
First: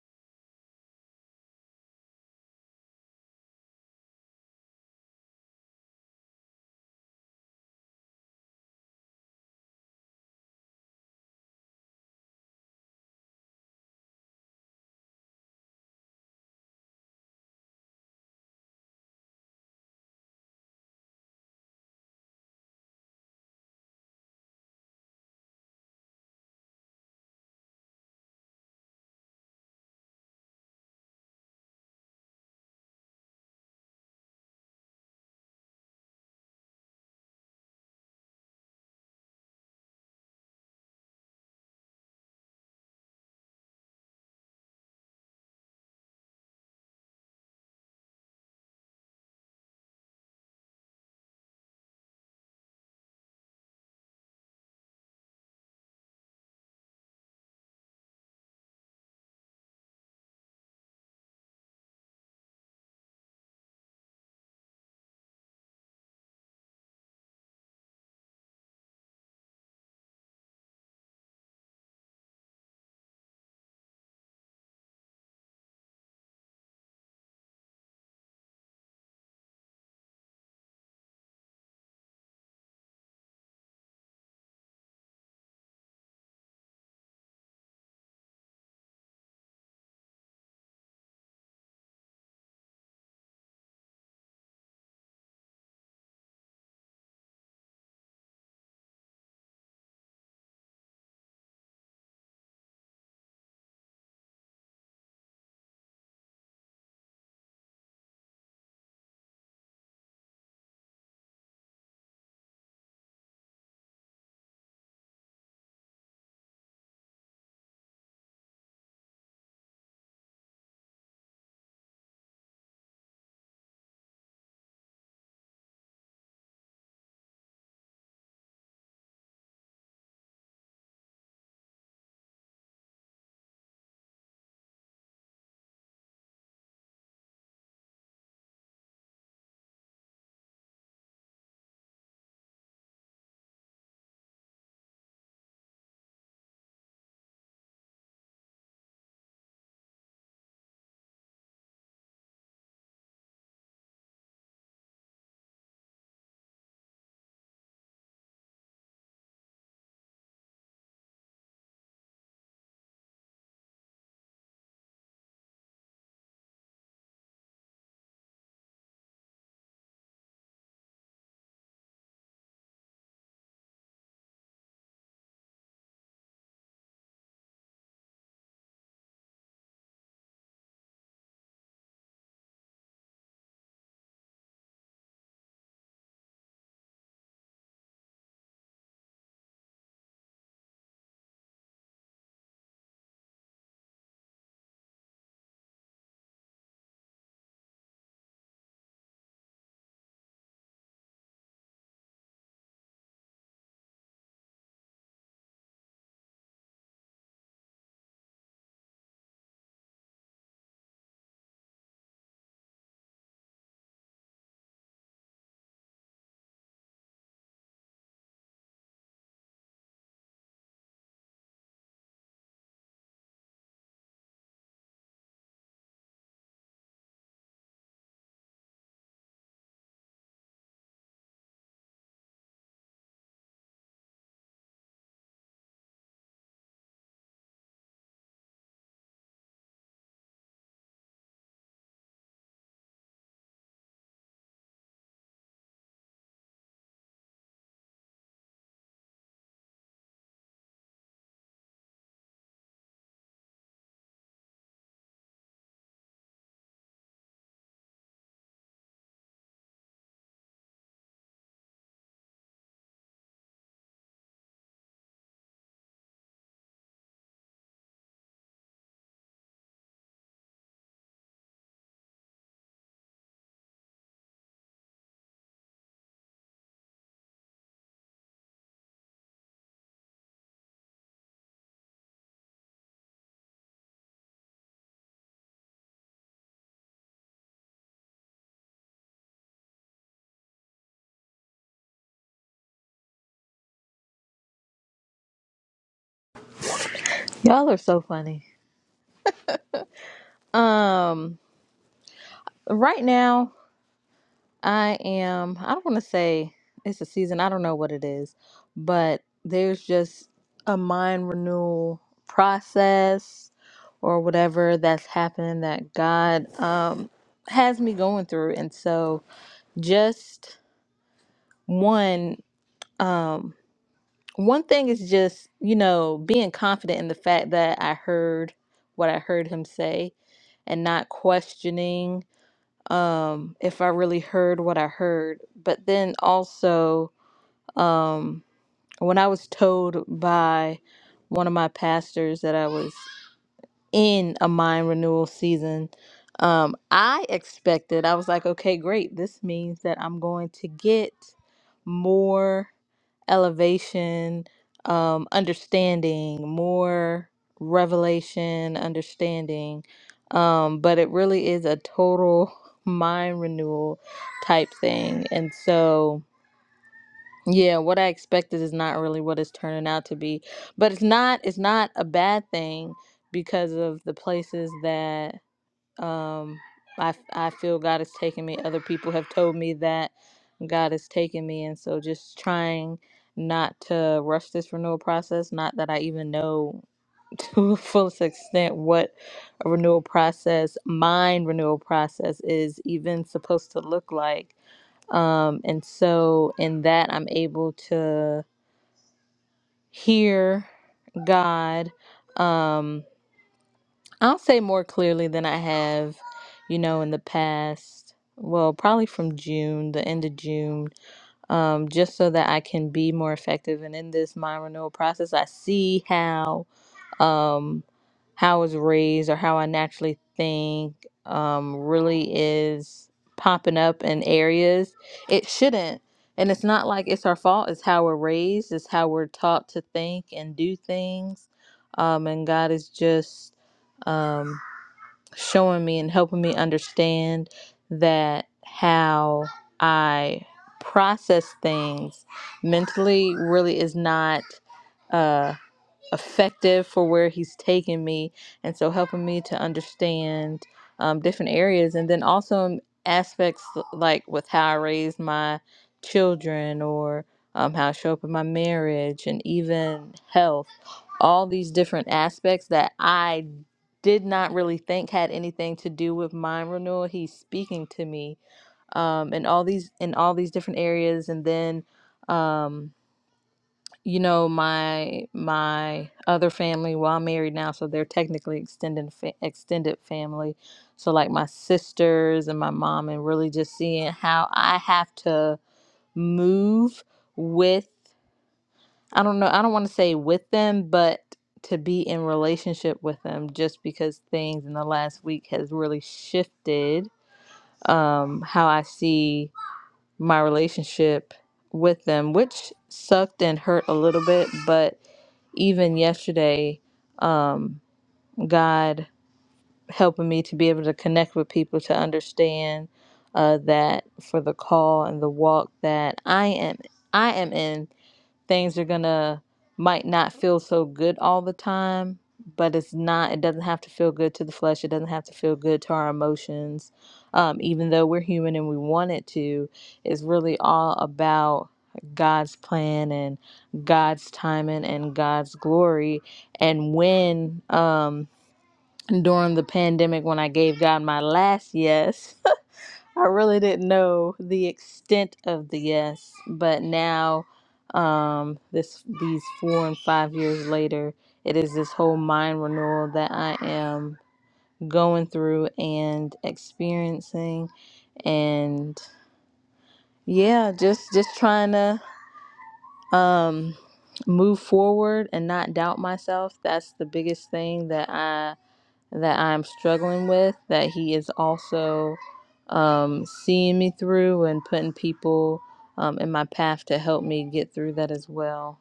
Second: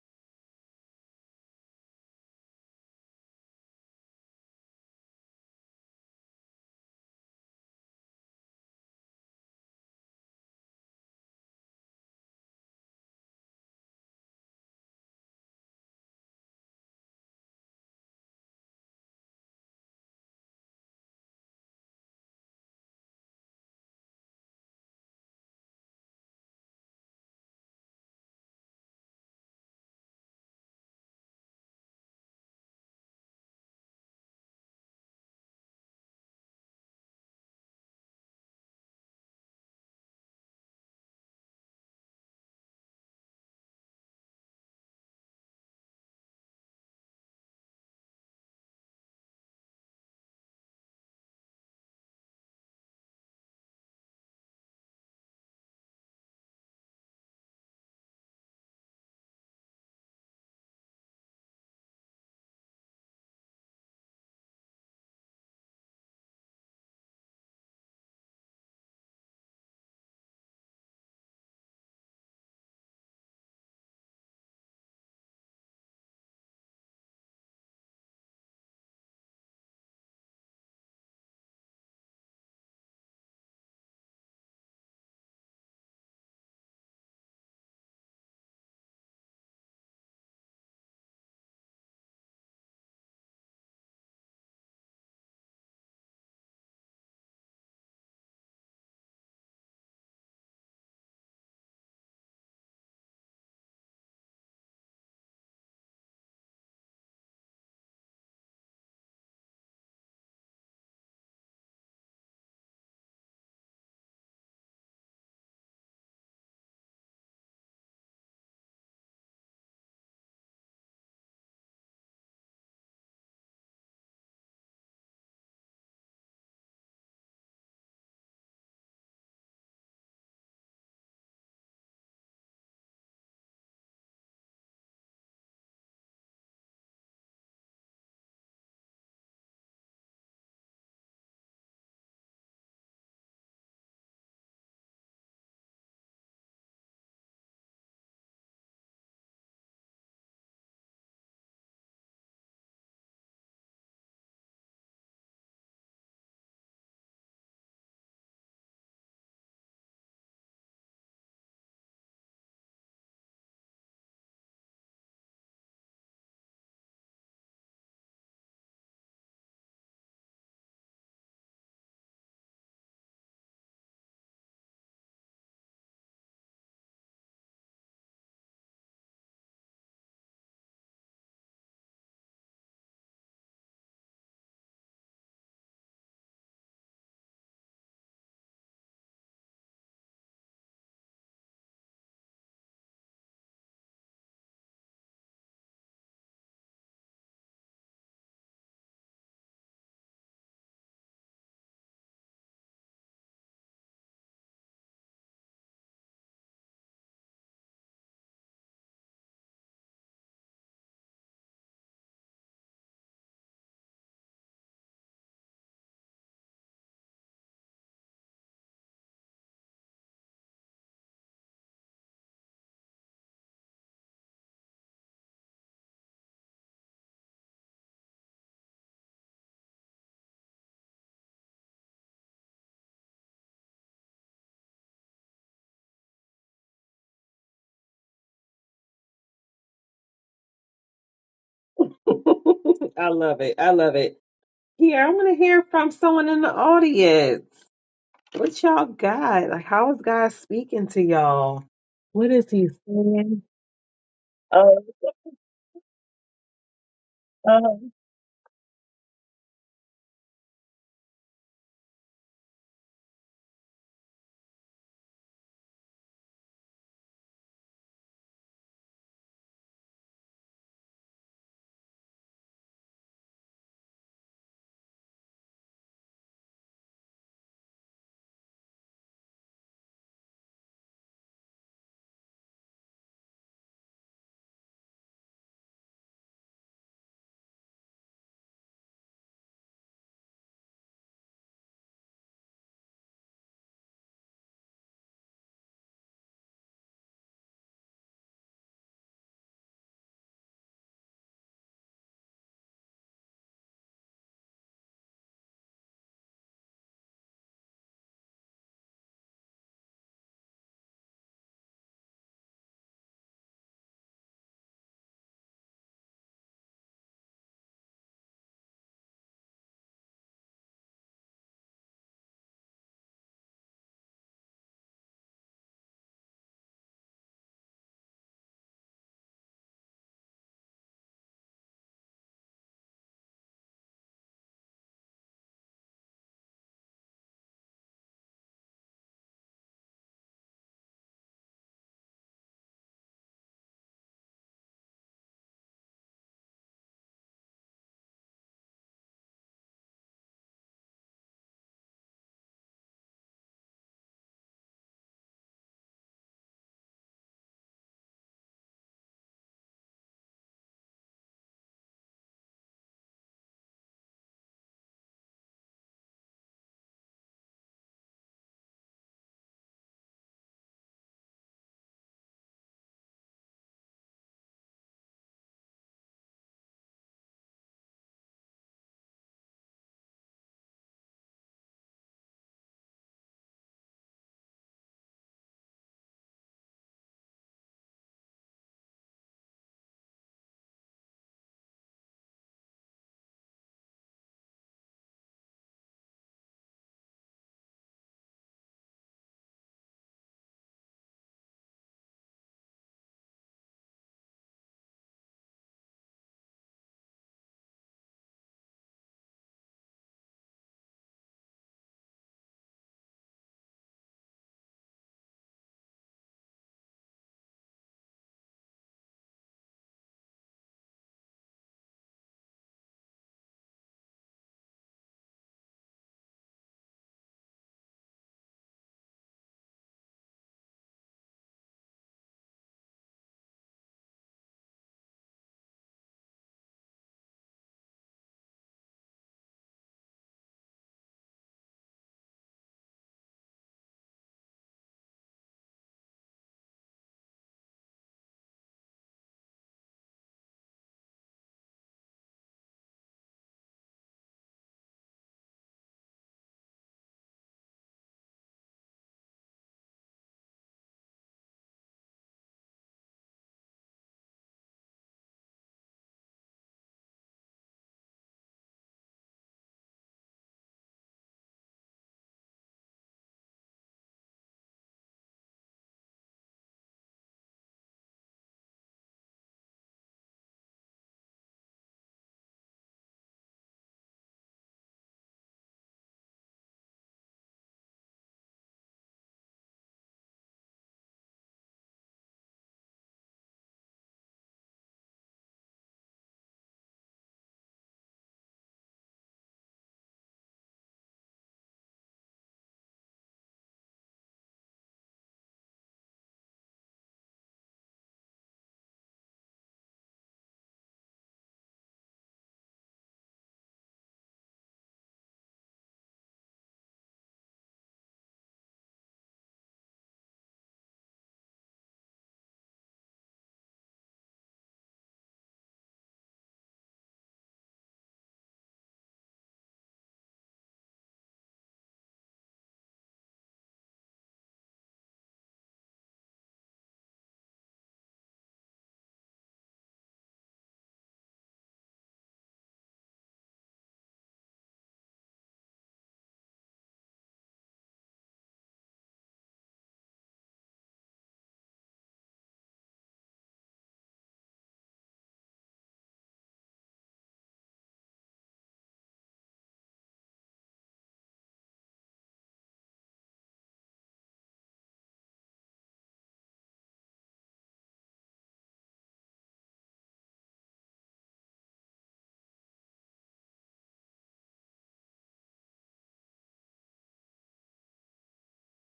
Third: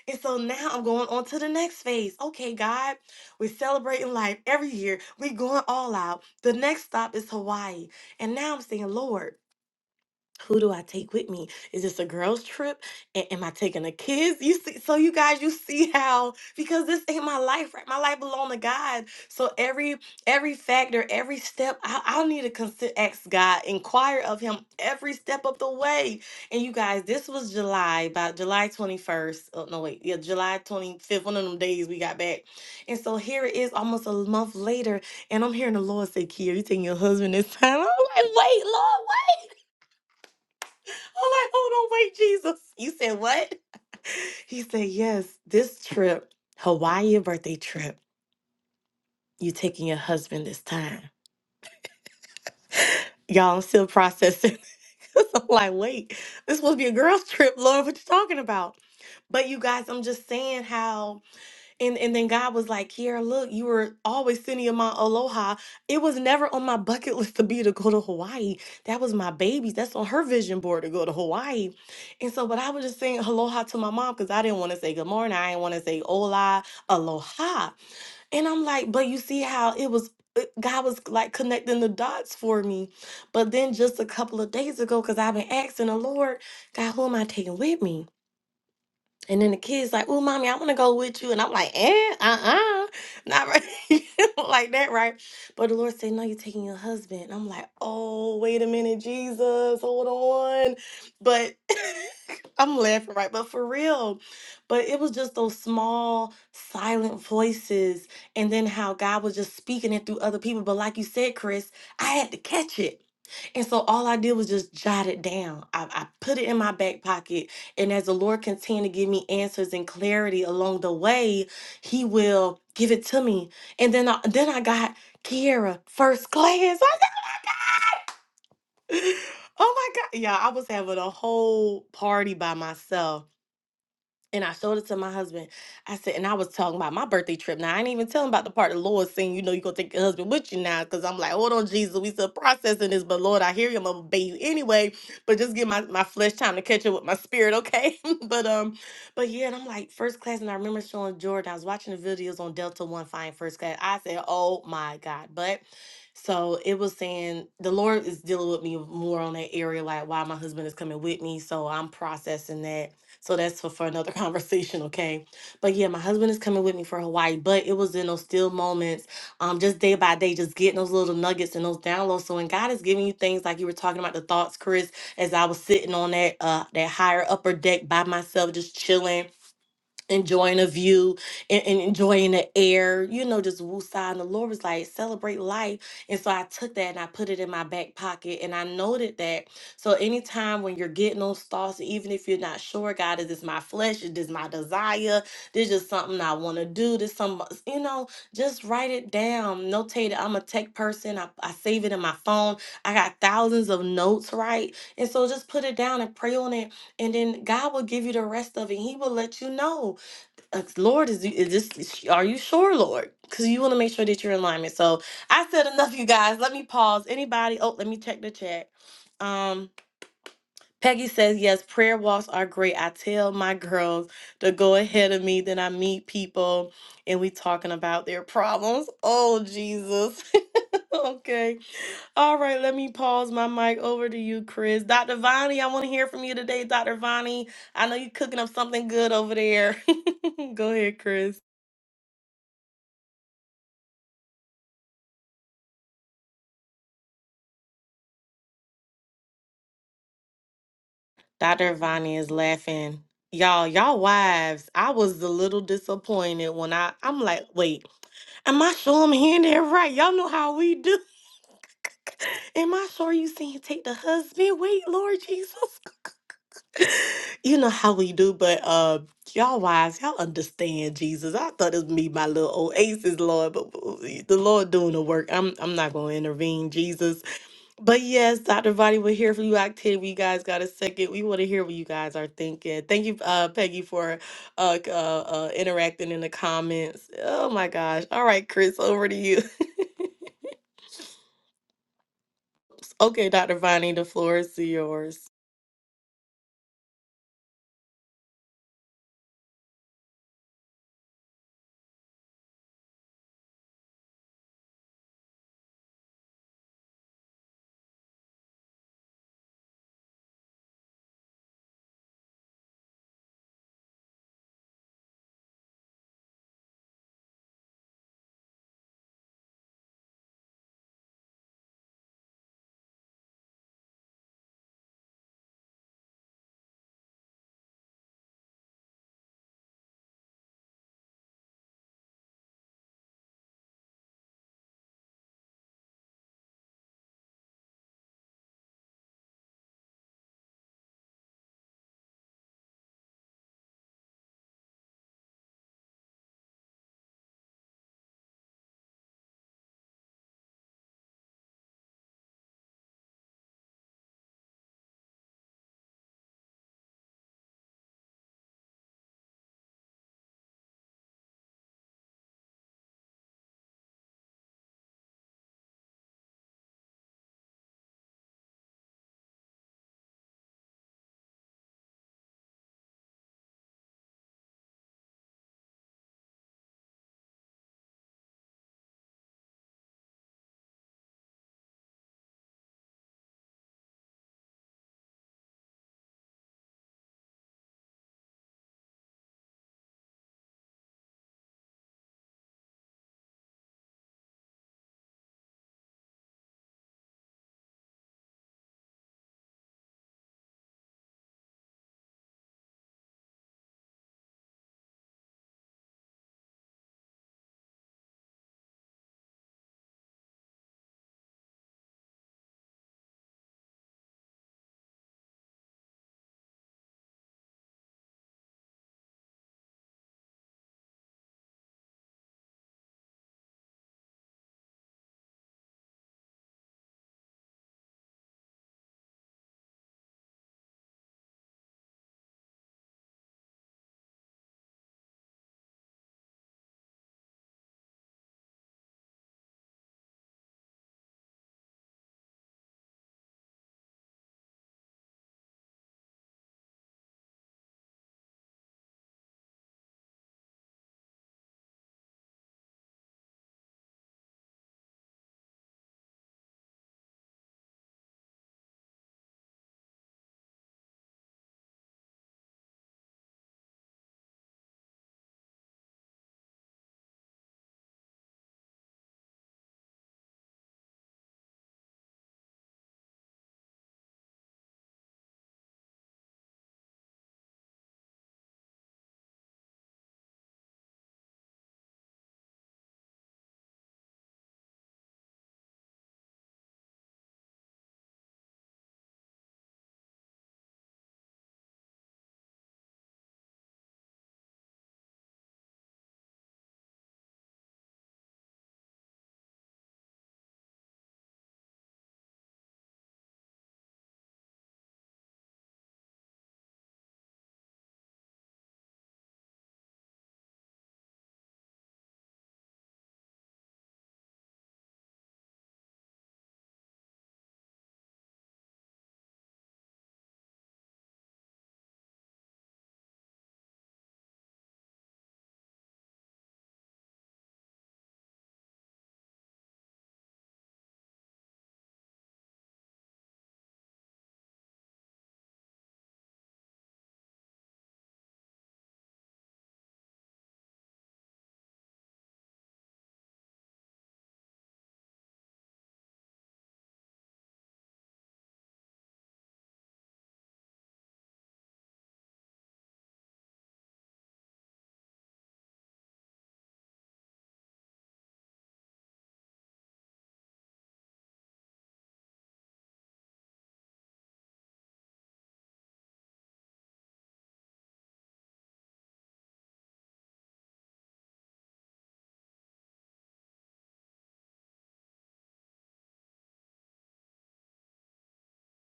Speaker 1: And so now I'm going on to the next phase. Okay, God. We're celebrating life every year. We're going all out. The next stop is Hawaii. And now I'm saying, Lord who do I take with me? Is this a girls' trip? A- am I taking the kids? You see, so you guys, you see how because this ain't my life, right? My life belong to God. So every every factor, every step, I, I'll need to consider, ask God, inquire of Him every step of the way. And you guys, this was July, about July twenty first. Oh no, wait, yeah, July twenty fifth. One of them days we got back, and so here it is, almost a month later, and I'm hearing the Lord say, "Kia, you taking your husband this time?" I'm like, "Wait, Lord, what?" I'm like, hold on, wait, Jesus. You said what? He said, yes, this trip, Hawaii birthday trip, you taking your husband this time. Y'all, I'm still processing. 'Cause I'm like, wait, this supposed to be a girls' trip, Lord, what you talking about? But you guys, I'm just saying how And and then God was like, Kiera, look, you were always sending my aloha. It was never on my bucket list to be to go to Hawaii. That was my baby's. That's on her vision board to go to Hawaii. And so, but I was just saying aloha to my mom because I didn't want to say good morning. I didn't want to say hola, aloha. And I'm like, but you see how it was it- God was like connecting the dots for me. But then just a couple of days ago, because I've been asking the Lord, God, who am I taking with me? And then the kid's like, "Oh, mommy, I want to go with you," and I'm like, "Eh, uh-uh, not right, like that, right?" But the Lord said, "No, you're taking your husband." I'm like, "Oh, wait a minute, Jesus, hold on." But I'm laughing, right? But for real, but it was just those small, silent voices, and then how God was just speaking it through other people. But like you said, Chris, I had to catch it. And so all I did was just jot it down. I, I put it in my back pocket. And as the Lord continued to give me answers and clarity along the way, He will give it to me. And then I, then I got Kiara first class. I got- oh my God. Yeah, I was having a whole party by myself and I showed it to my husband. I said, and I was talking about my birthday trip. Now I ain't even telling about the part the Lord saying, you know, you gonna take your husband with you now. Cause I'm like, hold on, Jesus, we still processing this, but Lord, I hear you, I'm gonna obey you anyway. But just give my, my flesh time to catch up with my spirit, okay? but um, but yeah, and I'm like first class, and I remember showing Jordan, I was watching the videos on Delta One Fine First Class. I said, Oh my God. But so it was saying the Lord is dealing with me more on that area, like why my husband is coming with me. So I'm processing that so that's for, for another conversation, okay? But yeah, my husband is coming with me for Hawaii, but it was in those still moments, um, just day by day, just getting those little nuggets and those downloads. So when God is giving you things like you were talking about the thoughts, Chris, as I was sitting on that uh that higher upper deck by myself, just chilling enjoying a view and, and enjoying the air, you know, just woosah. And the Lord was like, celebrate life. And so I took that and I put it in my back pocket and I noted that. So anytime when you're getting those thoughts, even if you're not sure, God, is this my flesh? Is this my desire? This is something I want to do. This some, you know, just write it down. Notate it. I'm a tech person. I, I save it in my phone. I got thousands of notes, right? And so just put it down and pray on it. And then God will give you the rest of it. He will let you know. That's- Lord, is, is this? Are you sure, Lord? Because you want to make sure that you're in alignment. So I said enough, you guys. Let me pause. Anybody? Oh, let me check the chat. Um, Peggy says yes. Prayer walks are great. I tell my girls to go ahead of me. Then I meet people, and we talking about their problems. Oh Jesus. okay. All right. Let me pause my mic over to you, Chris. Dr. Vonnie, I want to hear from you today, Dr. Vonnie. I know you're cooking up something good over there. go ahead, Chris.
Speaker 2: I love it. I love it. Here, I want to hear from someone in the audience. What y'all got? Like, how is God speaking to y'all?
Speaker 1: Dr. Vani is
Speaker 2: What is He
Speaker 1: laughing.
Speaker 2: saying?
Speaker 1: Y'all, y'all wives,
Speaker 2: Oh,
Speaker 1: I was a little disappointed when I I'm like,
Speaker 2: oh.
Speaker 1: wait, am I sure I'm hearing that right? Y'all know how we do. Am I sure you saying take the husband? Wait, Lord Jesus. you know how we do, but uh y'all wives, y'all understand Jesus. I thought it was me, my little oasis, Lord, but but the Lord doing the work. I'm I'm not gonna intervene, Jesus. But yes, Dr. Vadi, we are here for you. Octave, you guys got a second. We want to hear what you guys are thinking. Thank you, uh, Peggy, for uh, c- uh, uh, interacting in the comments. Oh my gosh. All right, Chris, over to you. okay, Dr. Vani, the floor is yours.
Speaker 3: Y'all are so funny. Um, right now I am I don't want to say it's a season, I don't know what it is, but there's just a mind renewal process or whatever that's happening that God um has me going through. And so just one um one thing is just, you know, being confident in the fact that I heard what I heard him say and not questioning um, if I really heard what I heard. But then also, um, when I was told by one of my pastors that I was in a mind renewal season, um, I expected, I was like, okay, great. This means that I'm going to get more elevation, um, understanding, more revelation, understanding. Um, but it really is a total mind renewal type thing. And so, yeah, what I expected is not really what it's turning out to be. But it's not it's not a bad thing because of the places that um, I, f- I feel God is taking me. Other people have told me that God is taking me. And so just trying not to rush this renewal process. Not that I even know to a fullest extent what a renewal process, mind renewal process, is even supposed to look like. Um, and so in that, I'm able to hear God. Um, I'll say more clearly than I have, you know, in the past. Well, probably from June, the end of June, um, just so that I can be more effective. And in this mind renewal process, I see how um, how I was raised or how I naturally think um, really is popping up in areas it shouldn't. And it's not like it's our fault. It's how we're raised. It's how we're taught to think and do things. Um, and God is just. Um, showing me and helping me understand that how I process things mentally really is not uh, effective for where he's taken me and so helping me to understand um, different areas and then also um, aspects like with how i raise my children or um, how i show up in my marriage and even health all these different aspects that i did not really think had anything to do with mind renewal he's speaking to me um, in all these in all these different areas and then um, you know my my other family well i'm married now so they're technically extended fa- extended family so like my sisters and my mom and really just seeing how i have to move with i don't know i don't want to say with them but to be in relationship with them just because things in the last week has really shifted um how i see my relationship with them, which sucked and hurt a little bit. But even yesterday, um, God helping me to be able to connect with people to understand uh, that for the call and the walk that I am, I am in things are gonna might not feel so good all the time but it's not it doesn't have to feel good to the flesh it doesn't have to feel good to our emotions um, even though we're human and we want it to it's really all about god's plan and god's timing and god's glory and when um during the pandemic when i gave god my last yes I really didn't know the extent of the yes, but now, um, this these four and five years later, it is this whole mind renewal that I am going through and experiencing, and yeah, just just trying to um move forward and not doubt myself. That's the biggest thing that I that I'm struggling with. That he is also. um, seeing me through and putting people um, in my path to help me get through that as well.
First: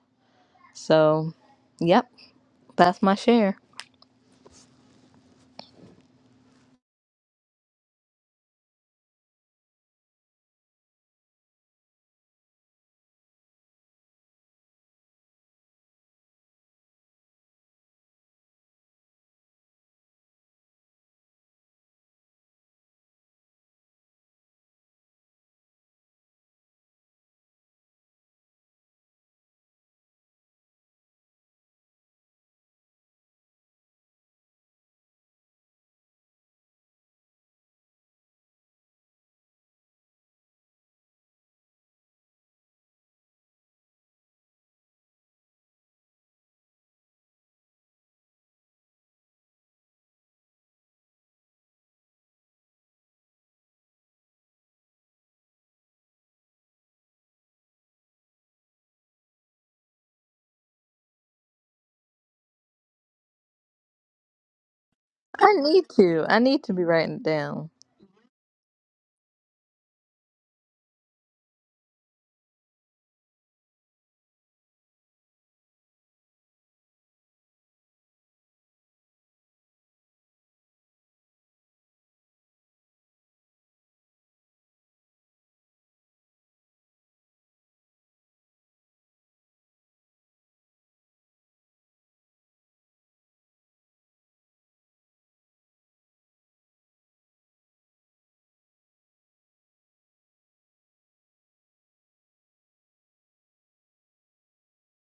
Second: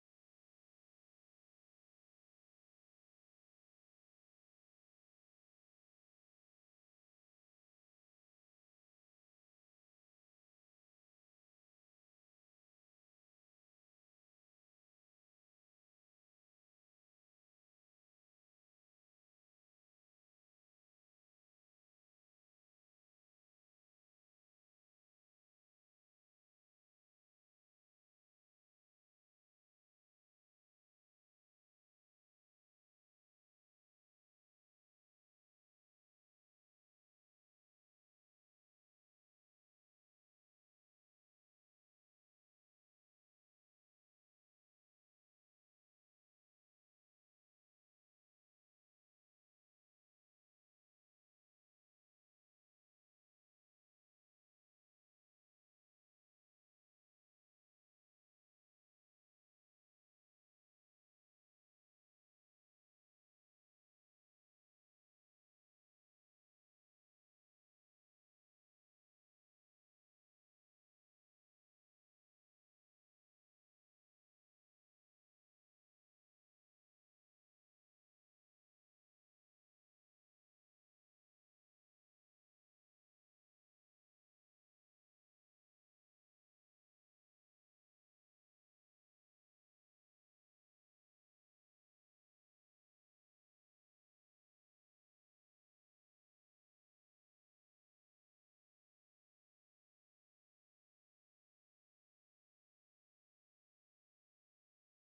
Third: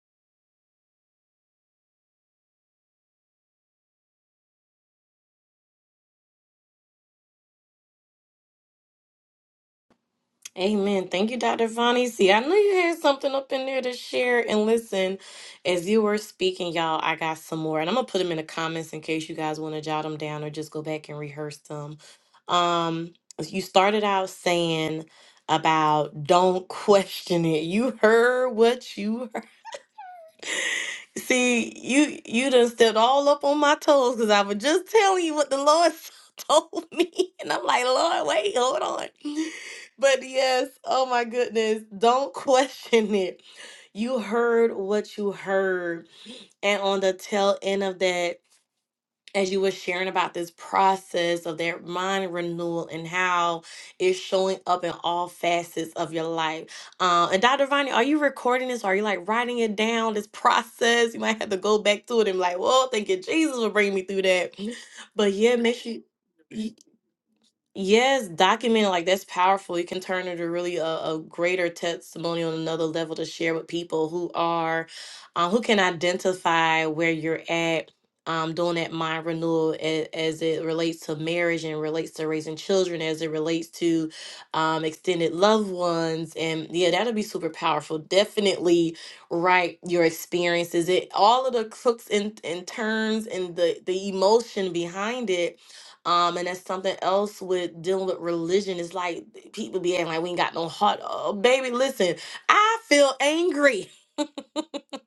Speaker 3: So, yep, that's my share.
Speaker 1: Amen. Thank you, Dr. Vonnie. See, I knew you had something up in there to share. And listen, as you were speaking, y'all, I got some more. And I'm going to put them in the comments in case you guys want to jot them down or just go back and rehearse them. Um, you started out saying about don't question it. You heard what you See, you you done stepped all up on my toes because I was just telling you what the Lord told me. And I'm like, Lord, wait, hold on. But yes, oh my goodness, don't question it. You heard what you heard. And on the tail end of that, as you were sharing about this process of that mind renewal and how it's showing up in all facets of your life. Um, and Dr. Vani, are you recording this? Are you like writing it down? This process, you might have to go back to it and be like, "Whoa, thank you, Jesus will bring me through that. But
Speaker 3: I
Speaker 1: yeah, make
Speaker 3: need
Speaker 1: sure
Speaker 3: to. I need
Speaker 1: you.
Speaker 3: to be writing it down.
Speaker 1: Yes, documenting like that's powerful. You can turn it to really a, a greater testimony on another level to share with people who are, um, who can identify where you're at, um, doing that mind renewal as, as it relates to marriage and relates to raising children, as it relates to, um, extended loved ones, and yeah, that'll be super powerful. Definitely write your experiences, it all of the crooks and, and turns and the the emotion behind it um, and that's something else with dealing with religion. It's like people be acting like we ain't got no heart. Oh, baby, listen, I feel angry.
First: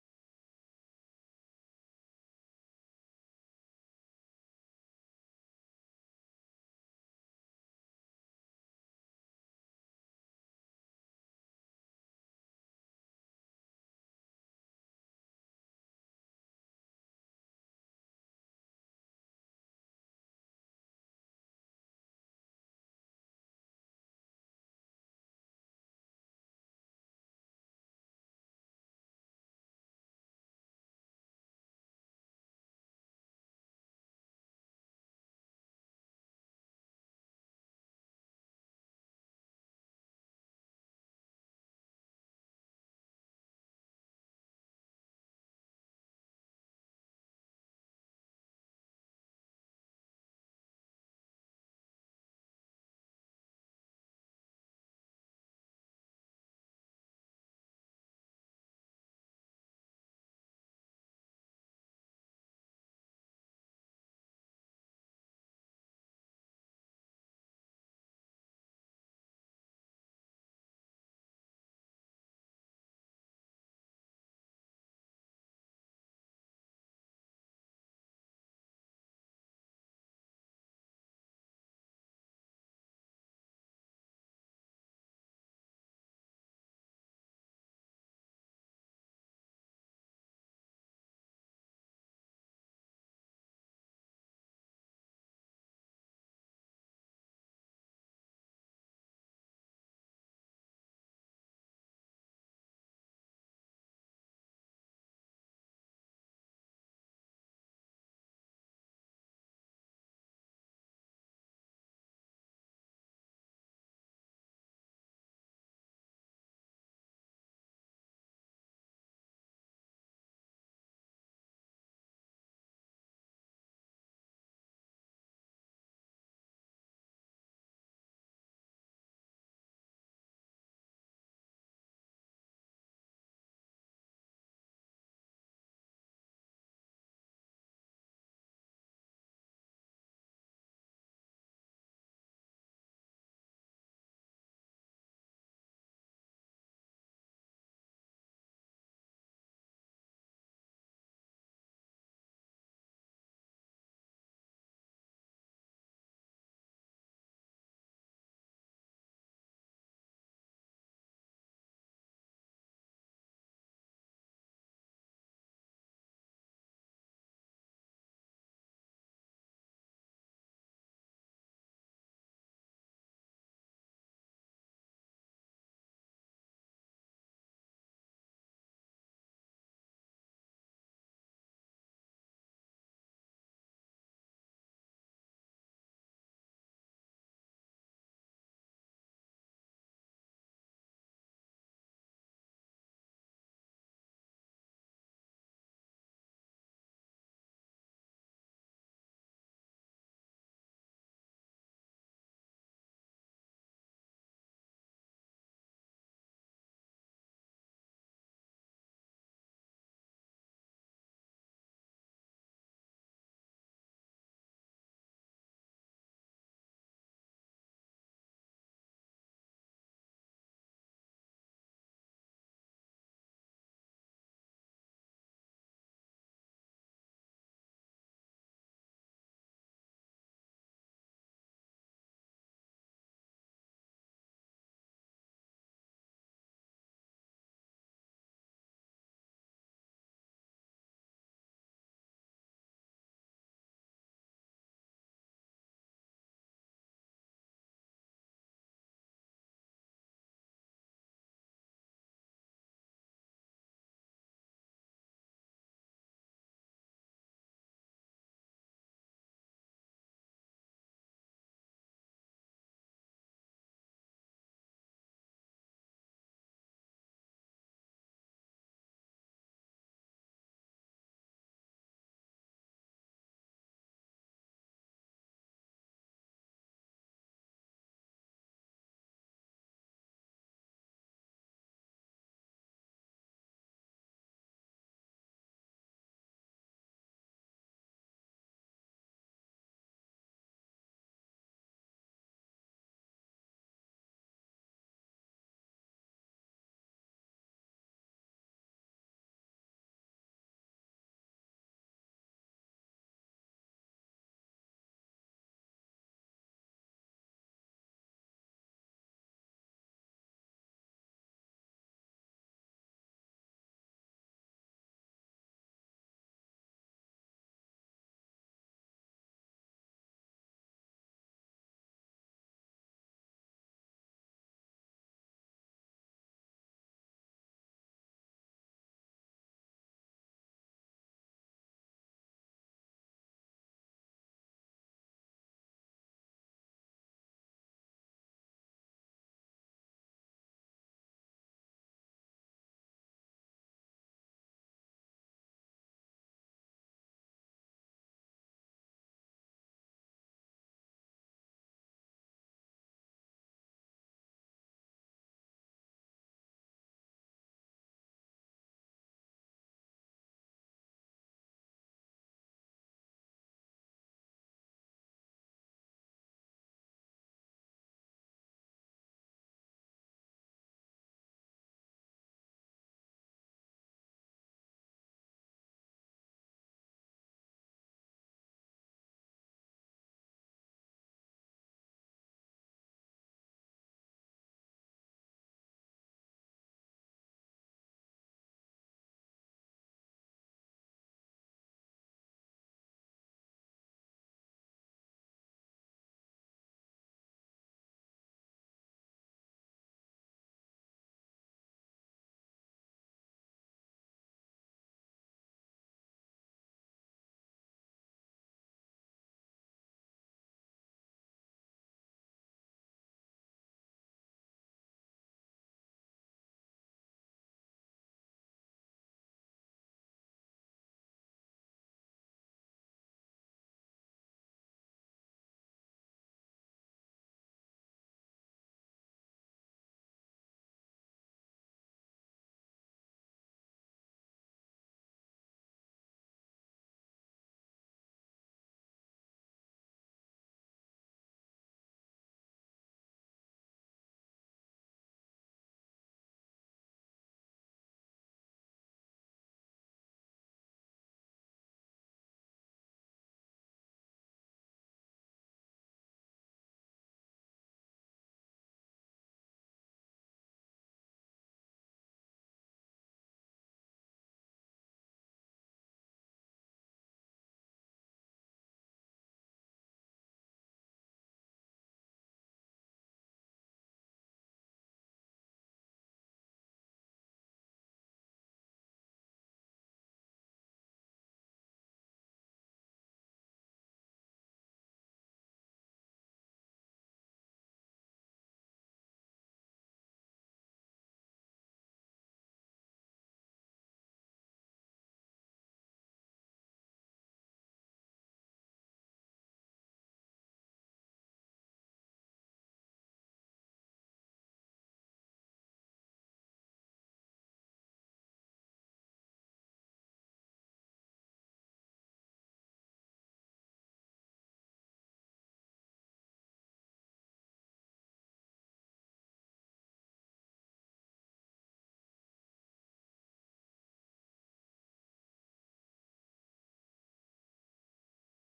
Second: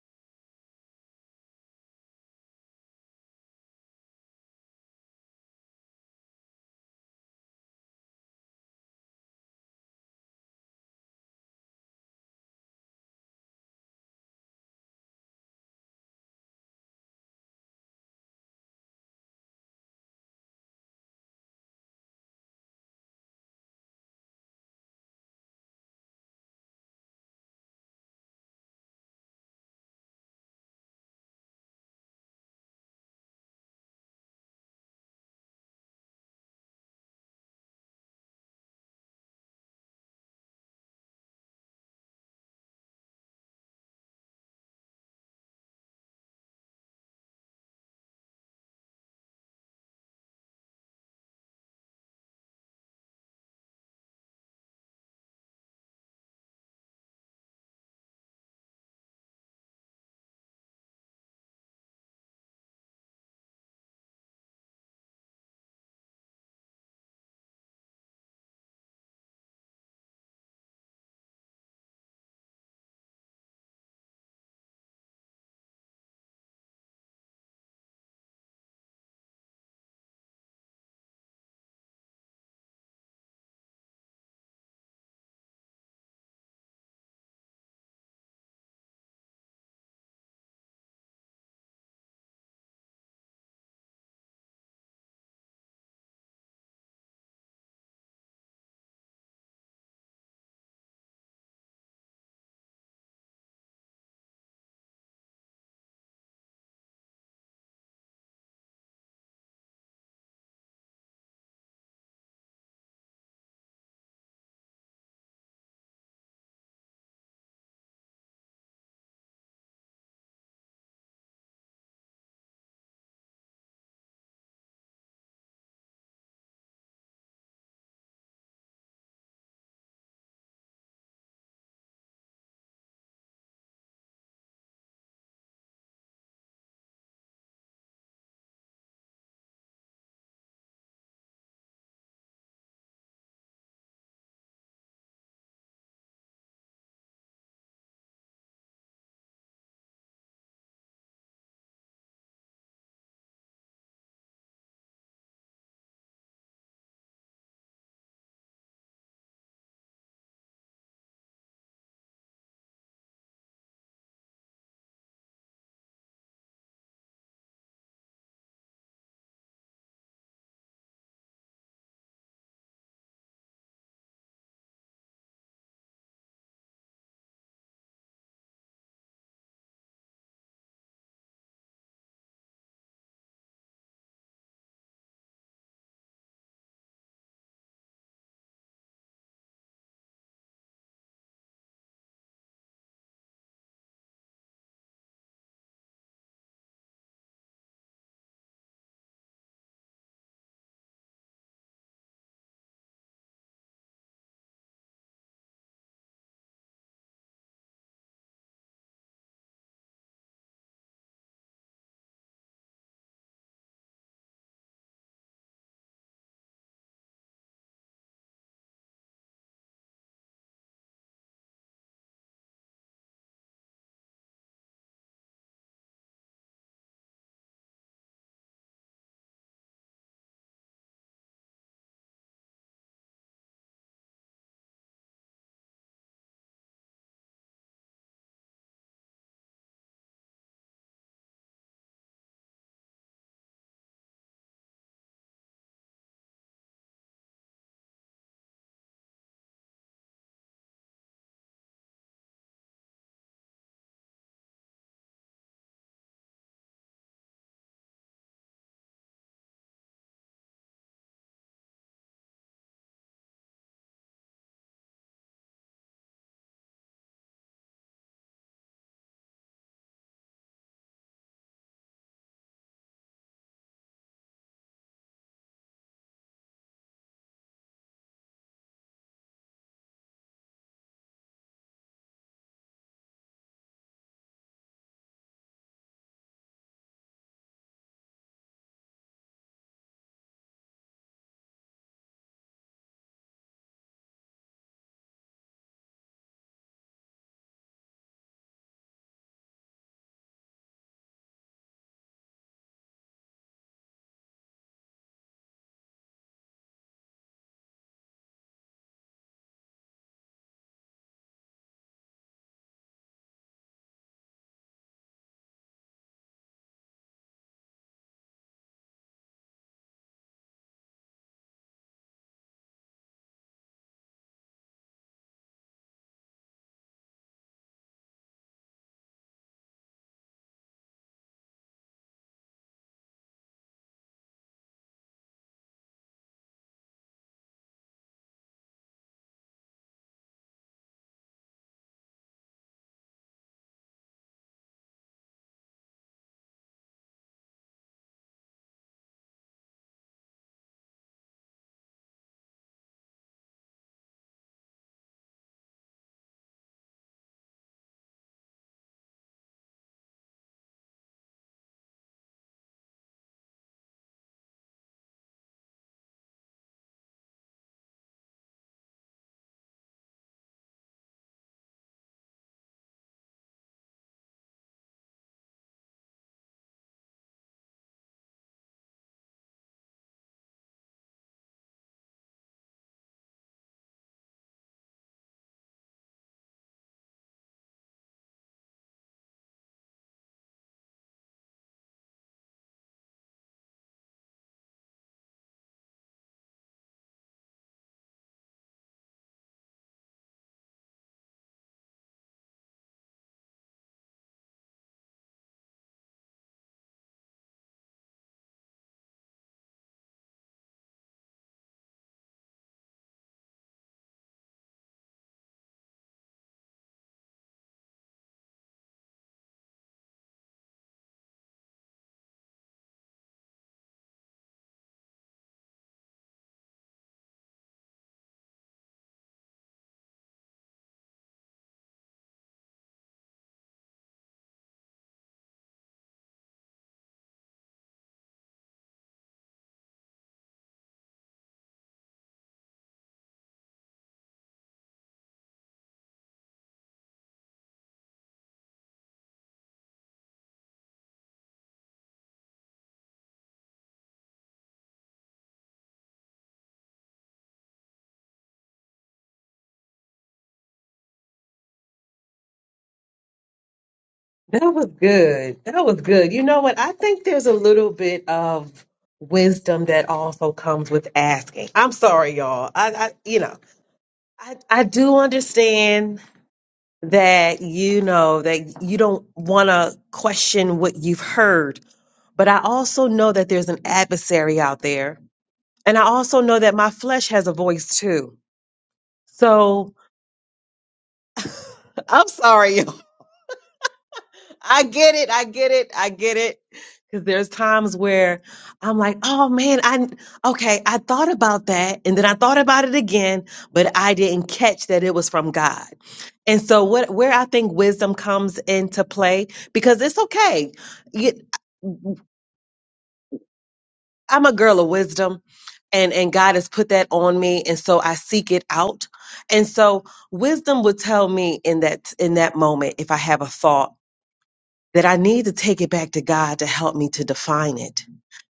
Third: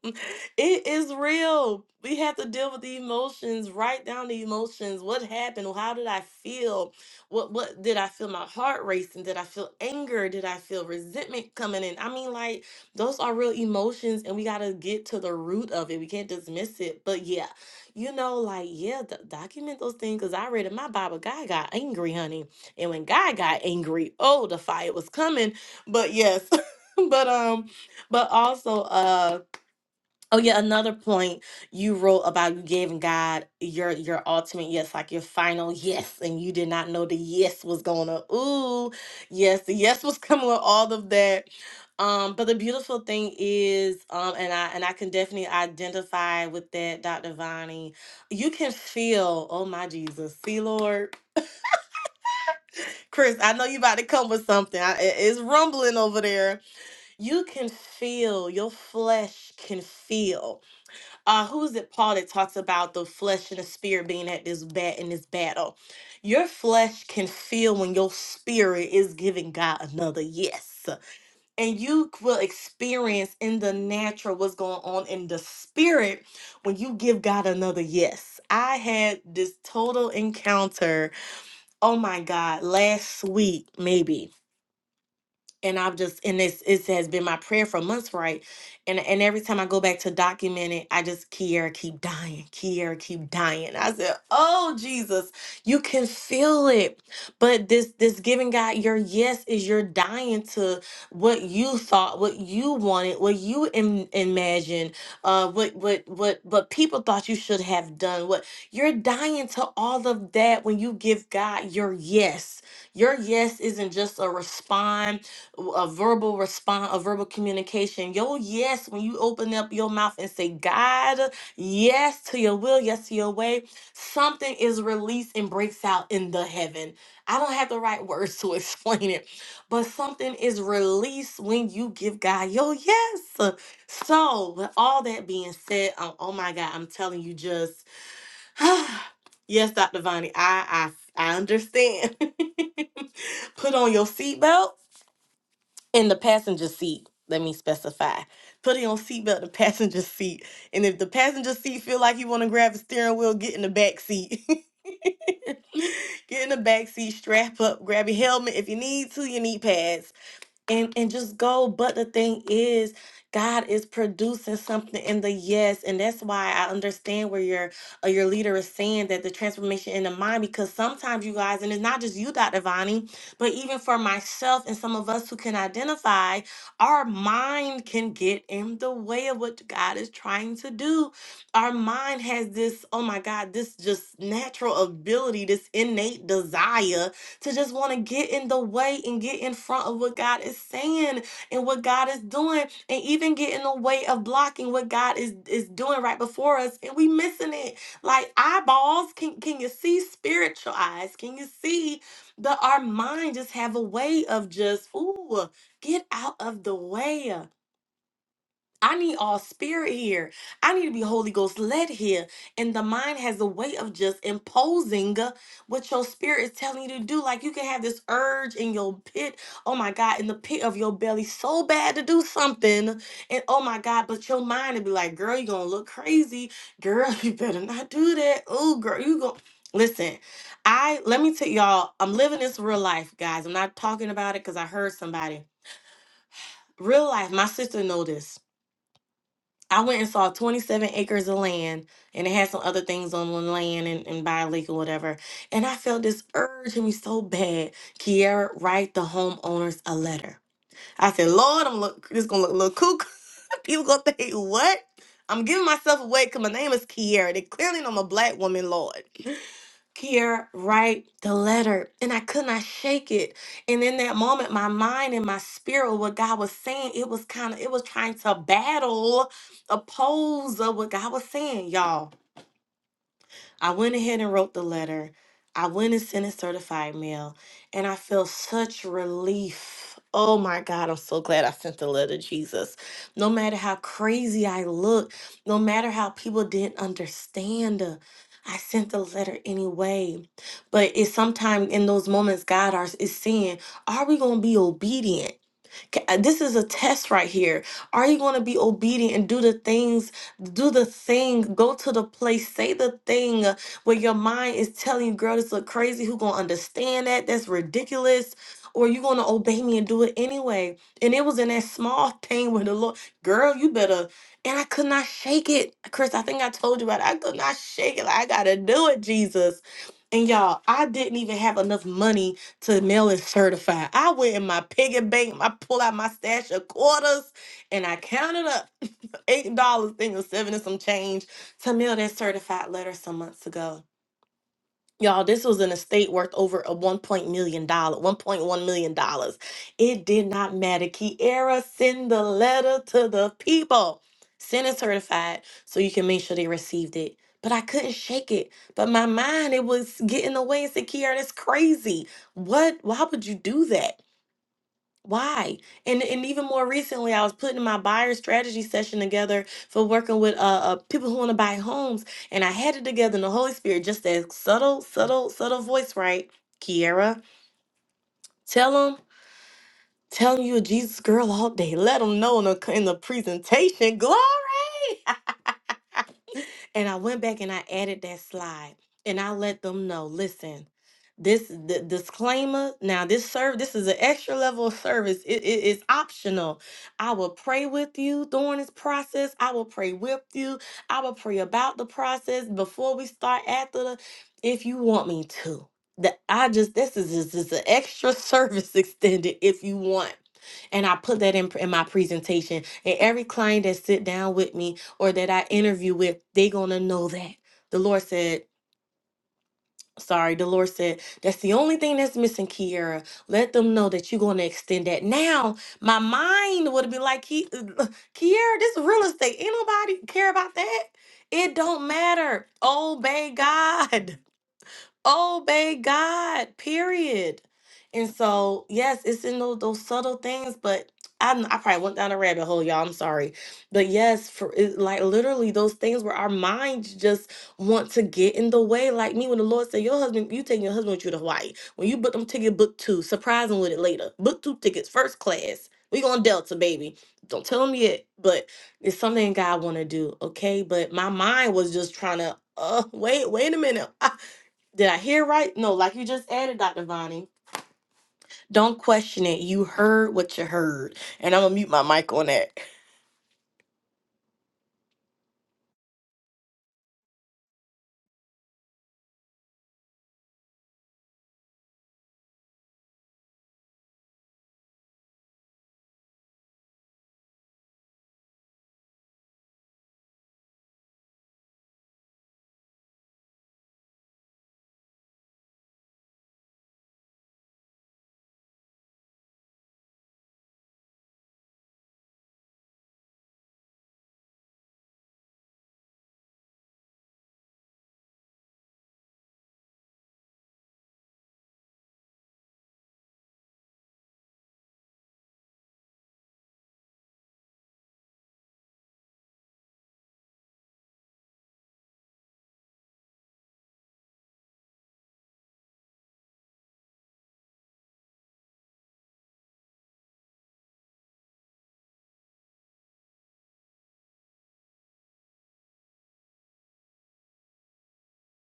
Speaker 1: it is real. We have to deal with the emotions, write down the emotions. What happened? How did I feel? What what did I feel my heart racing? Did I feel anger? Did I feel resentment coming in? I mean, like those are real emotions and we gotta get to the root of it. We can't dismiss it. But yeah, you know, like, yeah, d- document those things. Cause I read in my Bible, God got angry, honey. And when God got angry, oh, the fire was coming. But yes. but um, but also uh, Oh yeah, another point you wrote about you giving God your your ultimate yes, like your final yes, and you did not know the yes was gonna ooh yes, the yes was coming with all of that. Um, but the beautiful thing is, um, and I and I can definitely identify with that, Dr. Vonnie. You can feel, oh my Jesus, see Lord, Chris, I know you about to come with something. I, it- it's rumbling over there. You can feel your flesh can feel uh who is it paul that talks about the flesh and the spirit being at this bat in this battle your flesh can feel when your spirit is giving god another yes and you will experience in the natural what's going on in the spirit when you give god another yes i had this total encounter oh my god last week maybe and I've just and this it has been my prayer for months, right? And and every time I go back to document it, I just Kiara keep dying, Kiara keep dying. I said, Oh Jesus, you can feel it. But this this giving God your yes is your dying to what you thought, what you wanted, what you Im- imagined, uh, what what what what people thought you should have done. What you're dying to all of that when you give God your yes. Your yes isn't just a response a verbal response, a verbal communication. Yo, yes, when you open up your mouth and say, God, yes to your will, yes to your way, something is released and breaks out in the heaven. I don't have the right words to explain it, but something is released when you give God your yes. So, with all that being said, um, oh my God, I'm telling you just, yes, Dr. Vonnie, I, I, I understand. Put on your seatbelt in the passenger seat let me specify putting on seatbelt in the passenger seat and if the passenger seat feel like you want to grab the steering wheel get in the back seat get in the back seat strap up grab your helmet if you need to you need pads and and just go but the thing is god is producing something in the yes and that's why i understand where your uh, your leader is saying that the transformation in the mind because sometimes you guys and it's not just you dr Vani, but even for myself and some of us who can identify our mind can get in the way of what god is trying to do our mind has this oh my god this just natural ability this innate desire to just want to get in the way and get in front of what God is saying and what God is doing, and even get in the way of blocking what God is is doing right before us, and we missing it. Like eyeballs, can can you see spiritual eyes? Can you see that our mind just have a way of just ooh get out of the way? I need all spirit here. I need to be Holy Ghost led here. And the mind has a way of just imposing uh, what your spirit is telling you to do. Like you can have this urge in your pit, oh my God, in the pit of your belly so bad to do something. And oh my God, but your mind would be like, girl, you're going to look crazy. Girl, you better not do that. Oh, girl, you go. Listen, I let me tell y'all, I'm living this real life, guys. I'm not talking about it because I heard somebody. Real life, my sister know this. I went and saw 27 acres of land and it had some other things on the land and, and by a lake or whatever. And I felt this urge in me so bad. Kiara, write the homeowners a letter. I said, Lord, I'm look this gonna look a little kook. People gonna think, what? I'm giving myself away because my name is Kiara. They clearly know I'm a black woman, Lord. Here, write the letter. And I could not shake it. And in that moment, my mind and my spirit, what God was saying, it was kind of, it was trying to battle, oppose of what God was saying, y'all. I went ahead and wrote the letter. I went and sent it certified mail, and I feel such relief. Oh my God, I'm so glad I sent the letter, Jesus. No matter how crazy I look, no matter how people didn't understand, uh, I sent the letter anyway. But it's sometimes in those moments God are, is saying, Are we going to be obedient? Ca- uh, This is a test right here. Are you going to be obedient and do the things, do the thing, go to the place, say the thing uh, where your mind is telling you, girl, this look crazy. Who going to understand that? That's ridiculous. Or you going to obey me and do it anyway. And it was in that small thing where the Lord, girl, you better. And I could not shake it. Chris, I think I told you about it. I could not shake it. Like, I got to do it, Jesus. And y'all, I didn't even have enough money to mail it certified. I went in my piggy bank, I pulled out my stash of quarters, and I counted up eight dollars, thing or seven and some change to mail that certified letter some months ago. Y'all, this was an estate worth over a one point million dollar, one point one million dollars. It did not matter. Kiara send the letter to the people. Send it certified so you can make sure they received it. But I couldn't shake it. But my mind, it was getting away and said, Kiara, that's crazy. What? Why would you do that? Why? And and even more recently, I was putting my buyer strategy session together for working with uh, uh people who want to buy homes, and I had it together in the Holy Spirit, just that subtle, subtle, subtle voice, right? Kiera, tell them, tell them you a Jesus girl all day. Let them know in the in the presentation, glory. And I went back and I added that slide and I let them know, listen, this the disclaimer. Now this serve this is an extra level of service. It is optional. I will pray with you during this process. I will pray with you. I will pray about the process before we start after the if you want me to. That I just this is just is an extra service extended if you want. And I put that in, in my presentation. And every client that sit down with me, or that I interview with, they gonna know that. The Lord said, sorry, the Lord said, that's the only thing that's missing, Kiera. Let them know that you're gonna extend that. Now, my mind would be like, "Ki- Kiera, this is real estate, ain't nobody care about that. It don't matter. Obey God. obey God, period. And so, yes, it's in those, those subtle things, but I, I probably went down a rabbit hole, y'all. I'm sorry. But yes, for it, like literally those things where our minds just want to get in the way. Like me, when the Lord said, Your husband, you taking your husband with you to Hawaii. When you book them ticket, book two. Surprise him with it later. Book two tickets, first class. We going Delta, baby. Don't tell him yet, but it's something God want to do, okay? But my mind was just trying to, uh, wait, wait a minute. Did I hear right? No, like you just added, Dr. Vonnie. Don't question it. You heard what you heard. And I'm going to mute my mic on that.
Speaker 2: That was good. That was good. You know what? I think there's a little bit of wisdom that also comes with asking. I'm sorry, y'all. I, I you know, I, I do understand that you know that you don't want to question what you've heard, but I also know that there's an adversary out there, and I also know that my flesh has a voice too. So I'm sorry, yo. I get it. I get it. I get it. Because there's times where I'm like, oh man, I okay, I thought about that, and then I thought about it again, but I didn't catch that it was from God. And so, what where I think wisdom comes into play, because it's okay. You- I'm a girl of wisdom, and and God has put that on me, and so I seek it out. And so, wisdom would tell me in that in that moment if I have a thought that I need to take it back to God to help me to define it.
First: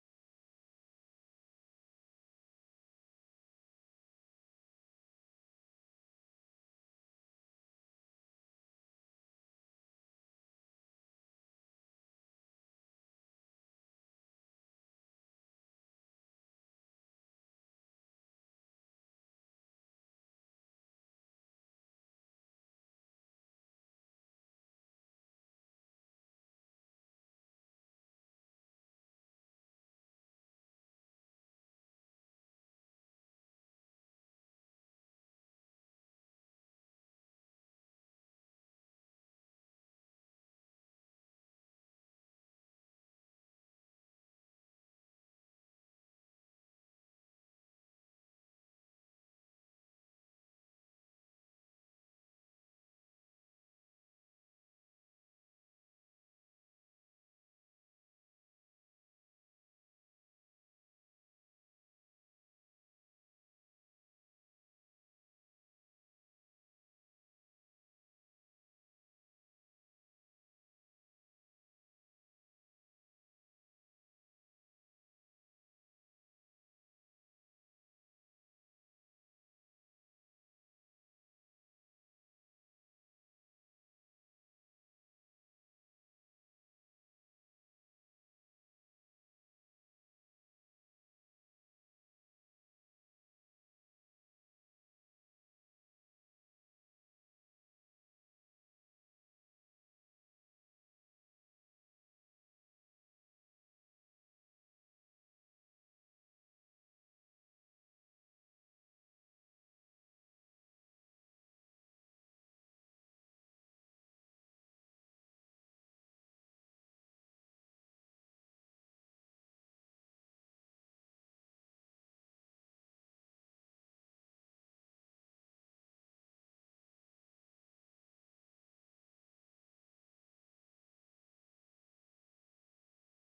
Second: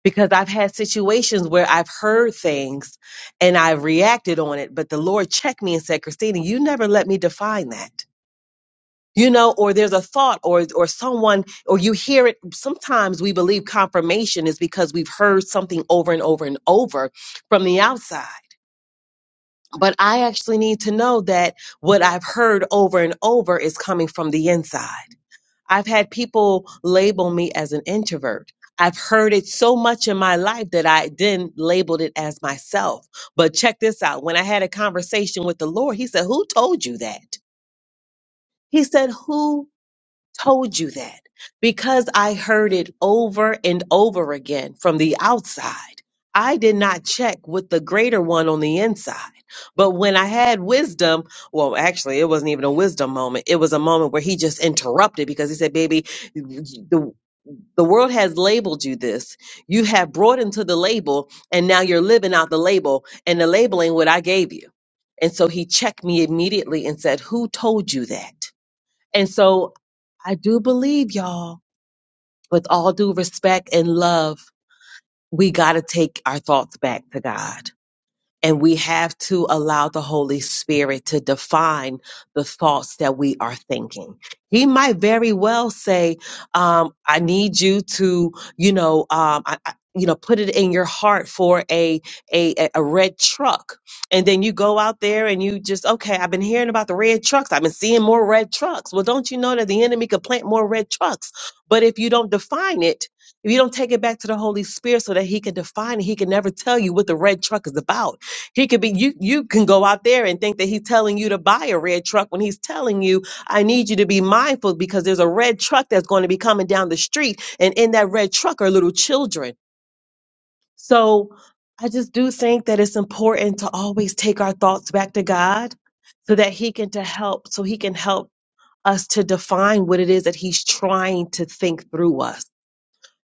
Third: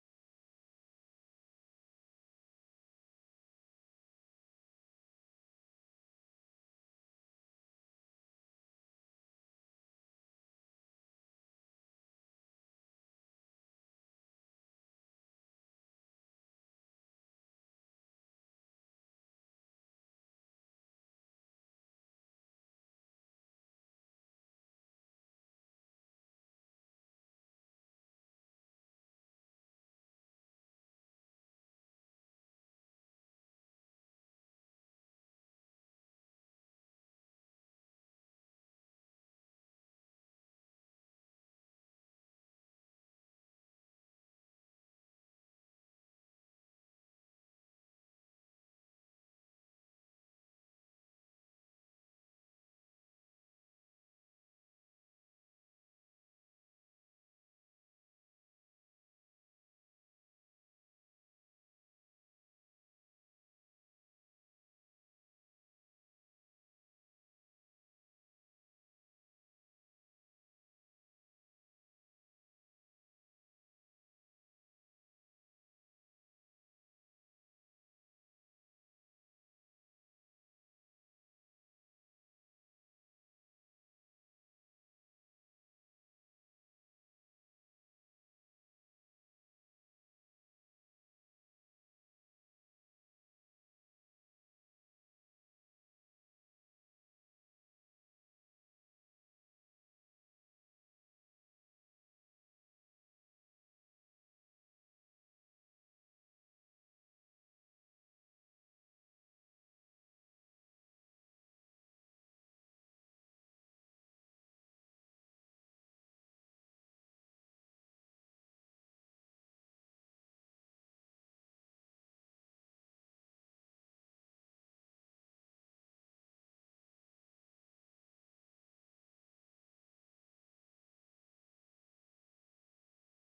Speaker 2: Because I've had situations where I've heard things and I've reacted on it, but the Lord checked me and said, Christina, you never let me define that. You know, or there's a thought or or someone or you hear it. Sometimes we believe confirmation is because we've heard something over and over and over from the outside. But I actually need to know that what I've heard over and over is coming from the inside I've had people label me as an introvert. I've heard it so much in my life that I then labeled it as myself. But check this out. When I had a conversation with the Lord, He said, Who told you that? He said, Who told you that because I heard it over and over again from the outside. I did not check with the greater one on the inside. But when I had wisdom, well, actually, it wasn't even a wisdom moment. It was a moment where he just interrupted because he said, Baby, the, the world has labeled you this. You have brought into the label, and now you're living out the label, and the label ain't what I gave you. And so he checked me immediately and said, Who told you that? And so I do believe, y'all, with all due respect and love, we got to take our thoughts back to God. And we have to allow the Holy Spirit to define the thoughts that we are thinking. He might very well say, um, I need you to, you know, um, I, I, you know, put it in your heart for a, a a a red truck, and then you go out there and you just okay. I've been hearing about the red trucks. I've been seeing more red trucks. Well, don't you know that the enemy could plant more red trucks? But if you don't define it, if you don't take it back to the Holy Spirit so that He can define it, He can never tell you what the red truck is about he could be you you can go out there and think that he's telling you to buy a red truck when he's telling you I need you to be mindful because there's a red truck that's going to be coming down the street and in that red truck are little children. So I just do think that it's important to always take our thoughts back to God so that he can to help so he can help us to define what it is that he's trying to think through us.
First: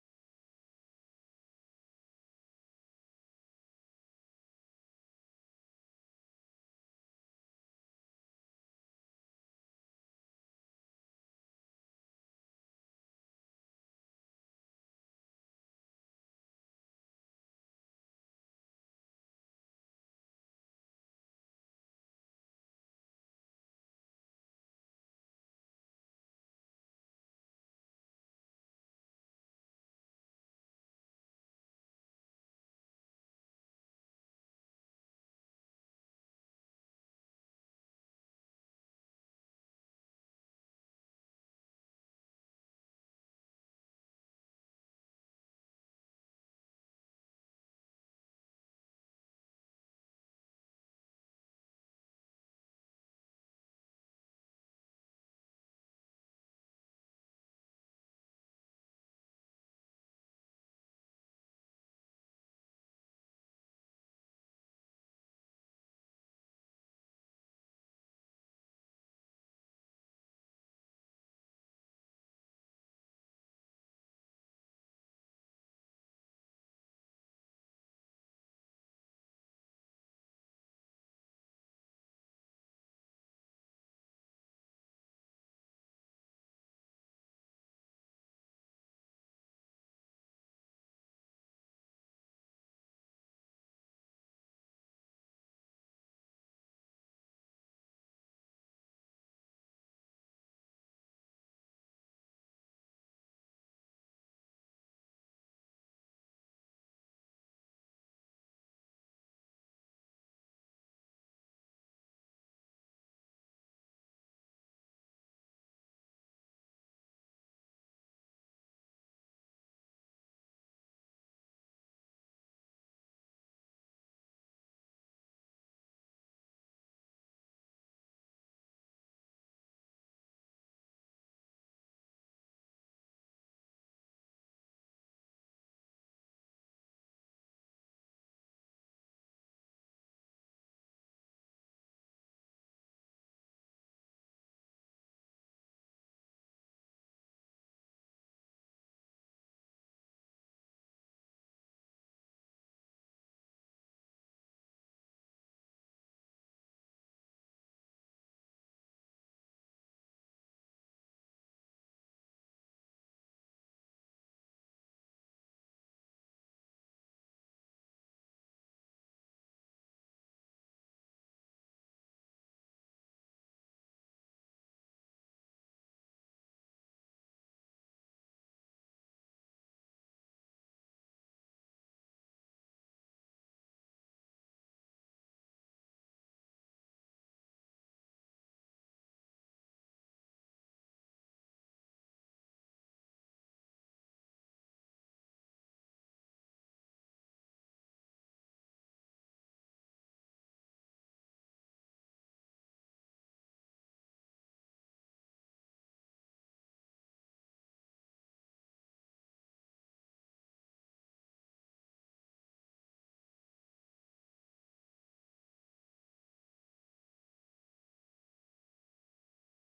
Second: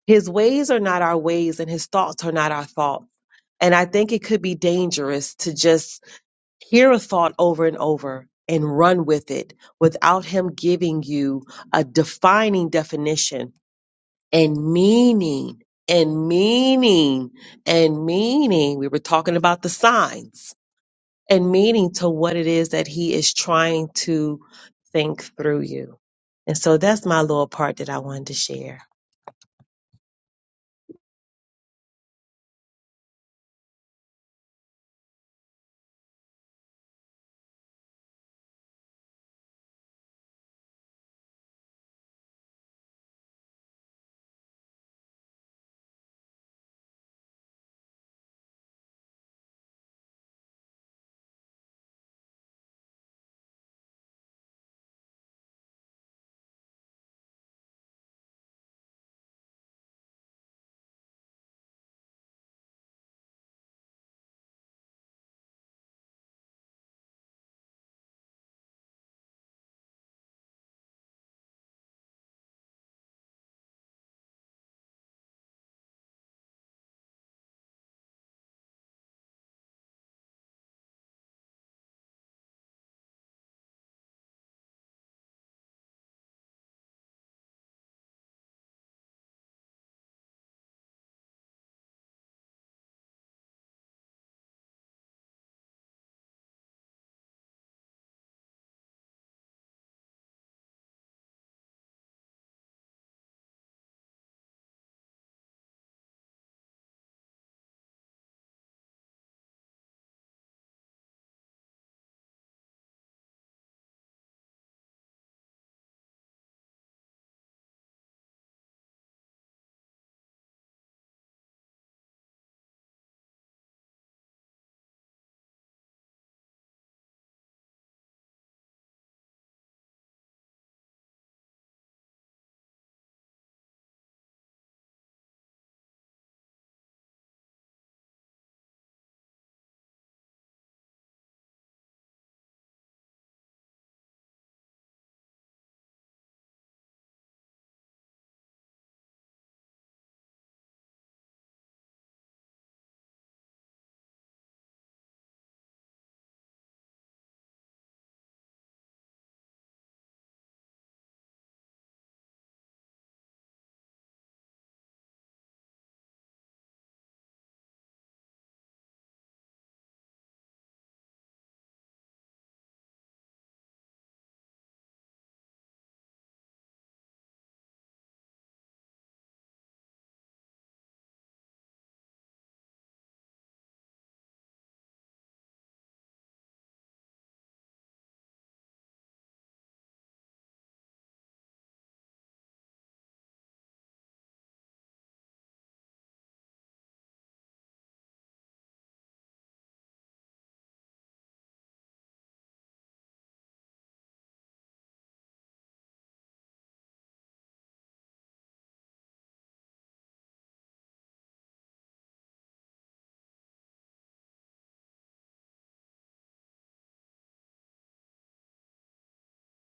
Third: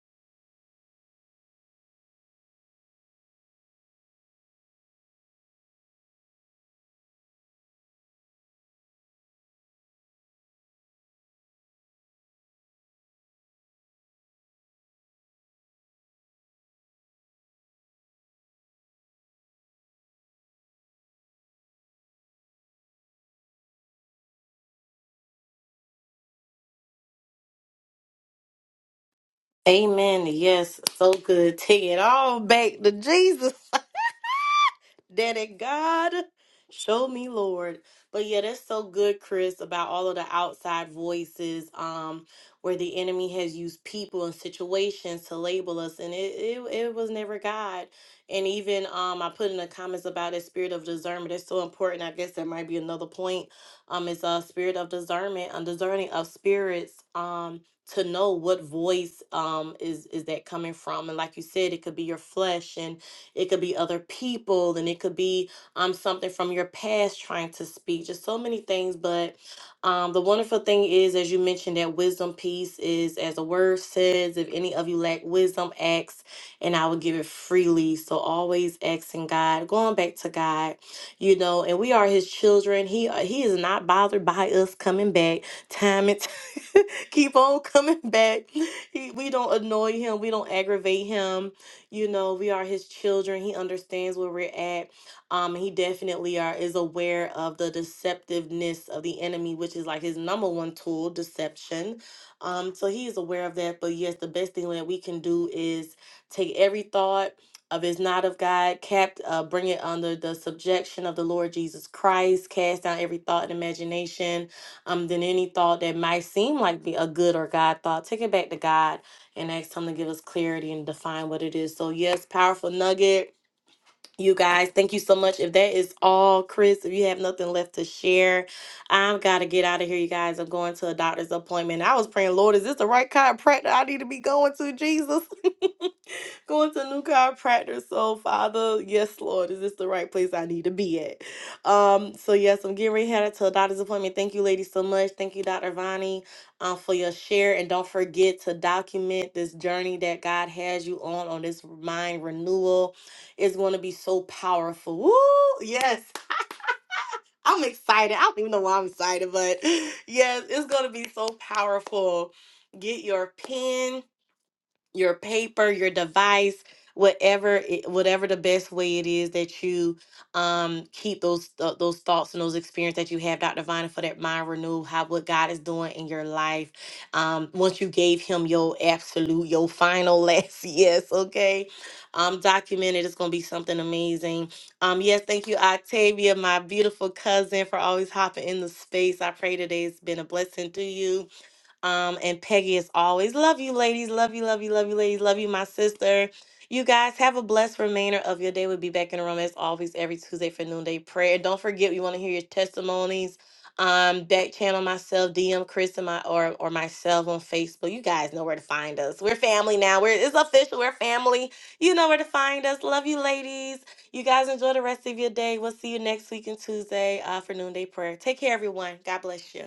Speaker 2: His ways are not our ways and his thoughts are not our thoughts. And I think it could be dangerous to just Hear a thought over and over and run with it without Him giving you a defining definition and meaning and meaning and meaning. We were talking about the signs and meaning to what it is that he is trying to think through you. And so that's my little part that I wanted to share.
Speaker 1: Amen. Yes, so good. Take it all back to Jesus. Daddy God, show me, Lord. But yeah, that's so good, Chris, about all of the outside voices, um, where the enemy has used people and situations to label us, and it it, it was never God. And even um, I put in the comments about that spirit of discernment. That's so important. I guess that might be another point. Um, it's a spirit of discernment, a discerning of spirits. Um, to know what voice um is is that coming from, and like you said, it could be your flesh and it could be other people, and it could be um something from your past trying to speak. Just so many things. But um, the wonderful thing is, as you mentioned, that wisdom piece is as the word says, if any of you lack wisdom, ask, and I will give it freely. So always asking God, going back to God, you know, and we are His children. He uh, He is not bothered by us coming back time and keep on coming back. He, we don't annoy him. We don't aggravate him. You know, we are his children. He understands where we're at. Um, he definitely are is aware of the deceptiveness of the enemy, which is like his number one tool, deception. Um, so he is aware of that. But yes, the best thing that we can do is take every thought of is not of God, capt, uh, bring it under the subjection of the Lord Jesus Christ, cast down every thought and imagination um, than any thought that might seem like be a good or God thought. Take it back to God and ask Him to give us clarity and define what it is. So, yes, powerful nugget. You guys, thank you so much. If that is all, Chris, if you have nothing left to share, I've got to get out of here, you guys. I'm going to a doctor's appointment. I was praying, Lord, is this the right chiropractor I need to be going to, Jesus? Going to new chiropractor. So, Father, yes, Lord, is this the right place I need to be at? Um, so yes, I'm getting ready headed to a doctor's appointment. Thank you, ladies, so much. Thank you, Dr. Vani, um, for your share. And don't forget to document this journey that God has you on on this mind renewal. It's gonna be so powerful. Woo! Yes, I'm excited. I don't even know why I'm excited, but yes, it's gonna be so powerful. Get your pen your paper, your device, whatever it, whatever the best way it is that you um keep those th- those thoughts and those experiences that you have, Dr. Vine, for that mind renewal, how what God is doing in your life. Um, once you gave him your absolute, your final last yes, okay. Um, documented it's gonna be something amazing. Um, yes, thank you, Octavia, my beautiful cousin, for always hopping in the space. I pray today's been a blessing to you. Um, and Peggy is always love you, ladies. Love you, love you, love you, ladies. Love you, my sister. You guys have a blessed remainder of your day. We'll be back in the room as always every Tuesday for noonday prayer. Don't forget, we want to hear your testimonies. Um, back channel myself, DM Chris and my or or myself on Facebook. You guys know where to find us. We're family now. We're it's official. We're family. You know where to find us. Love you, ladies. You guys enjoy the rest of your day. We'll see you next week and Tuesday uh, for noonday prayer. Take care, everyone. God bless you.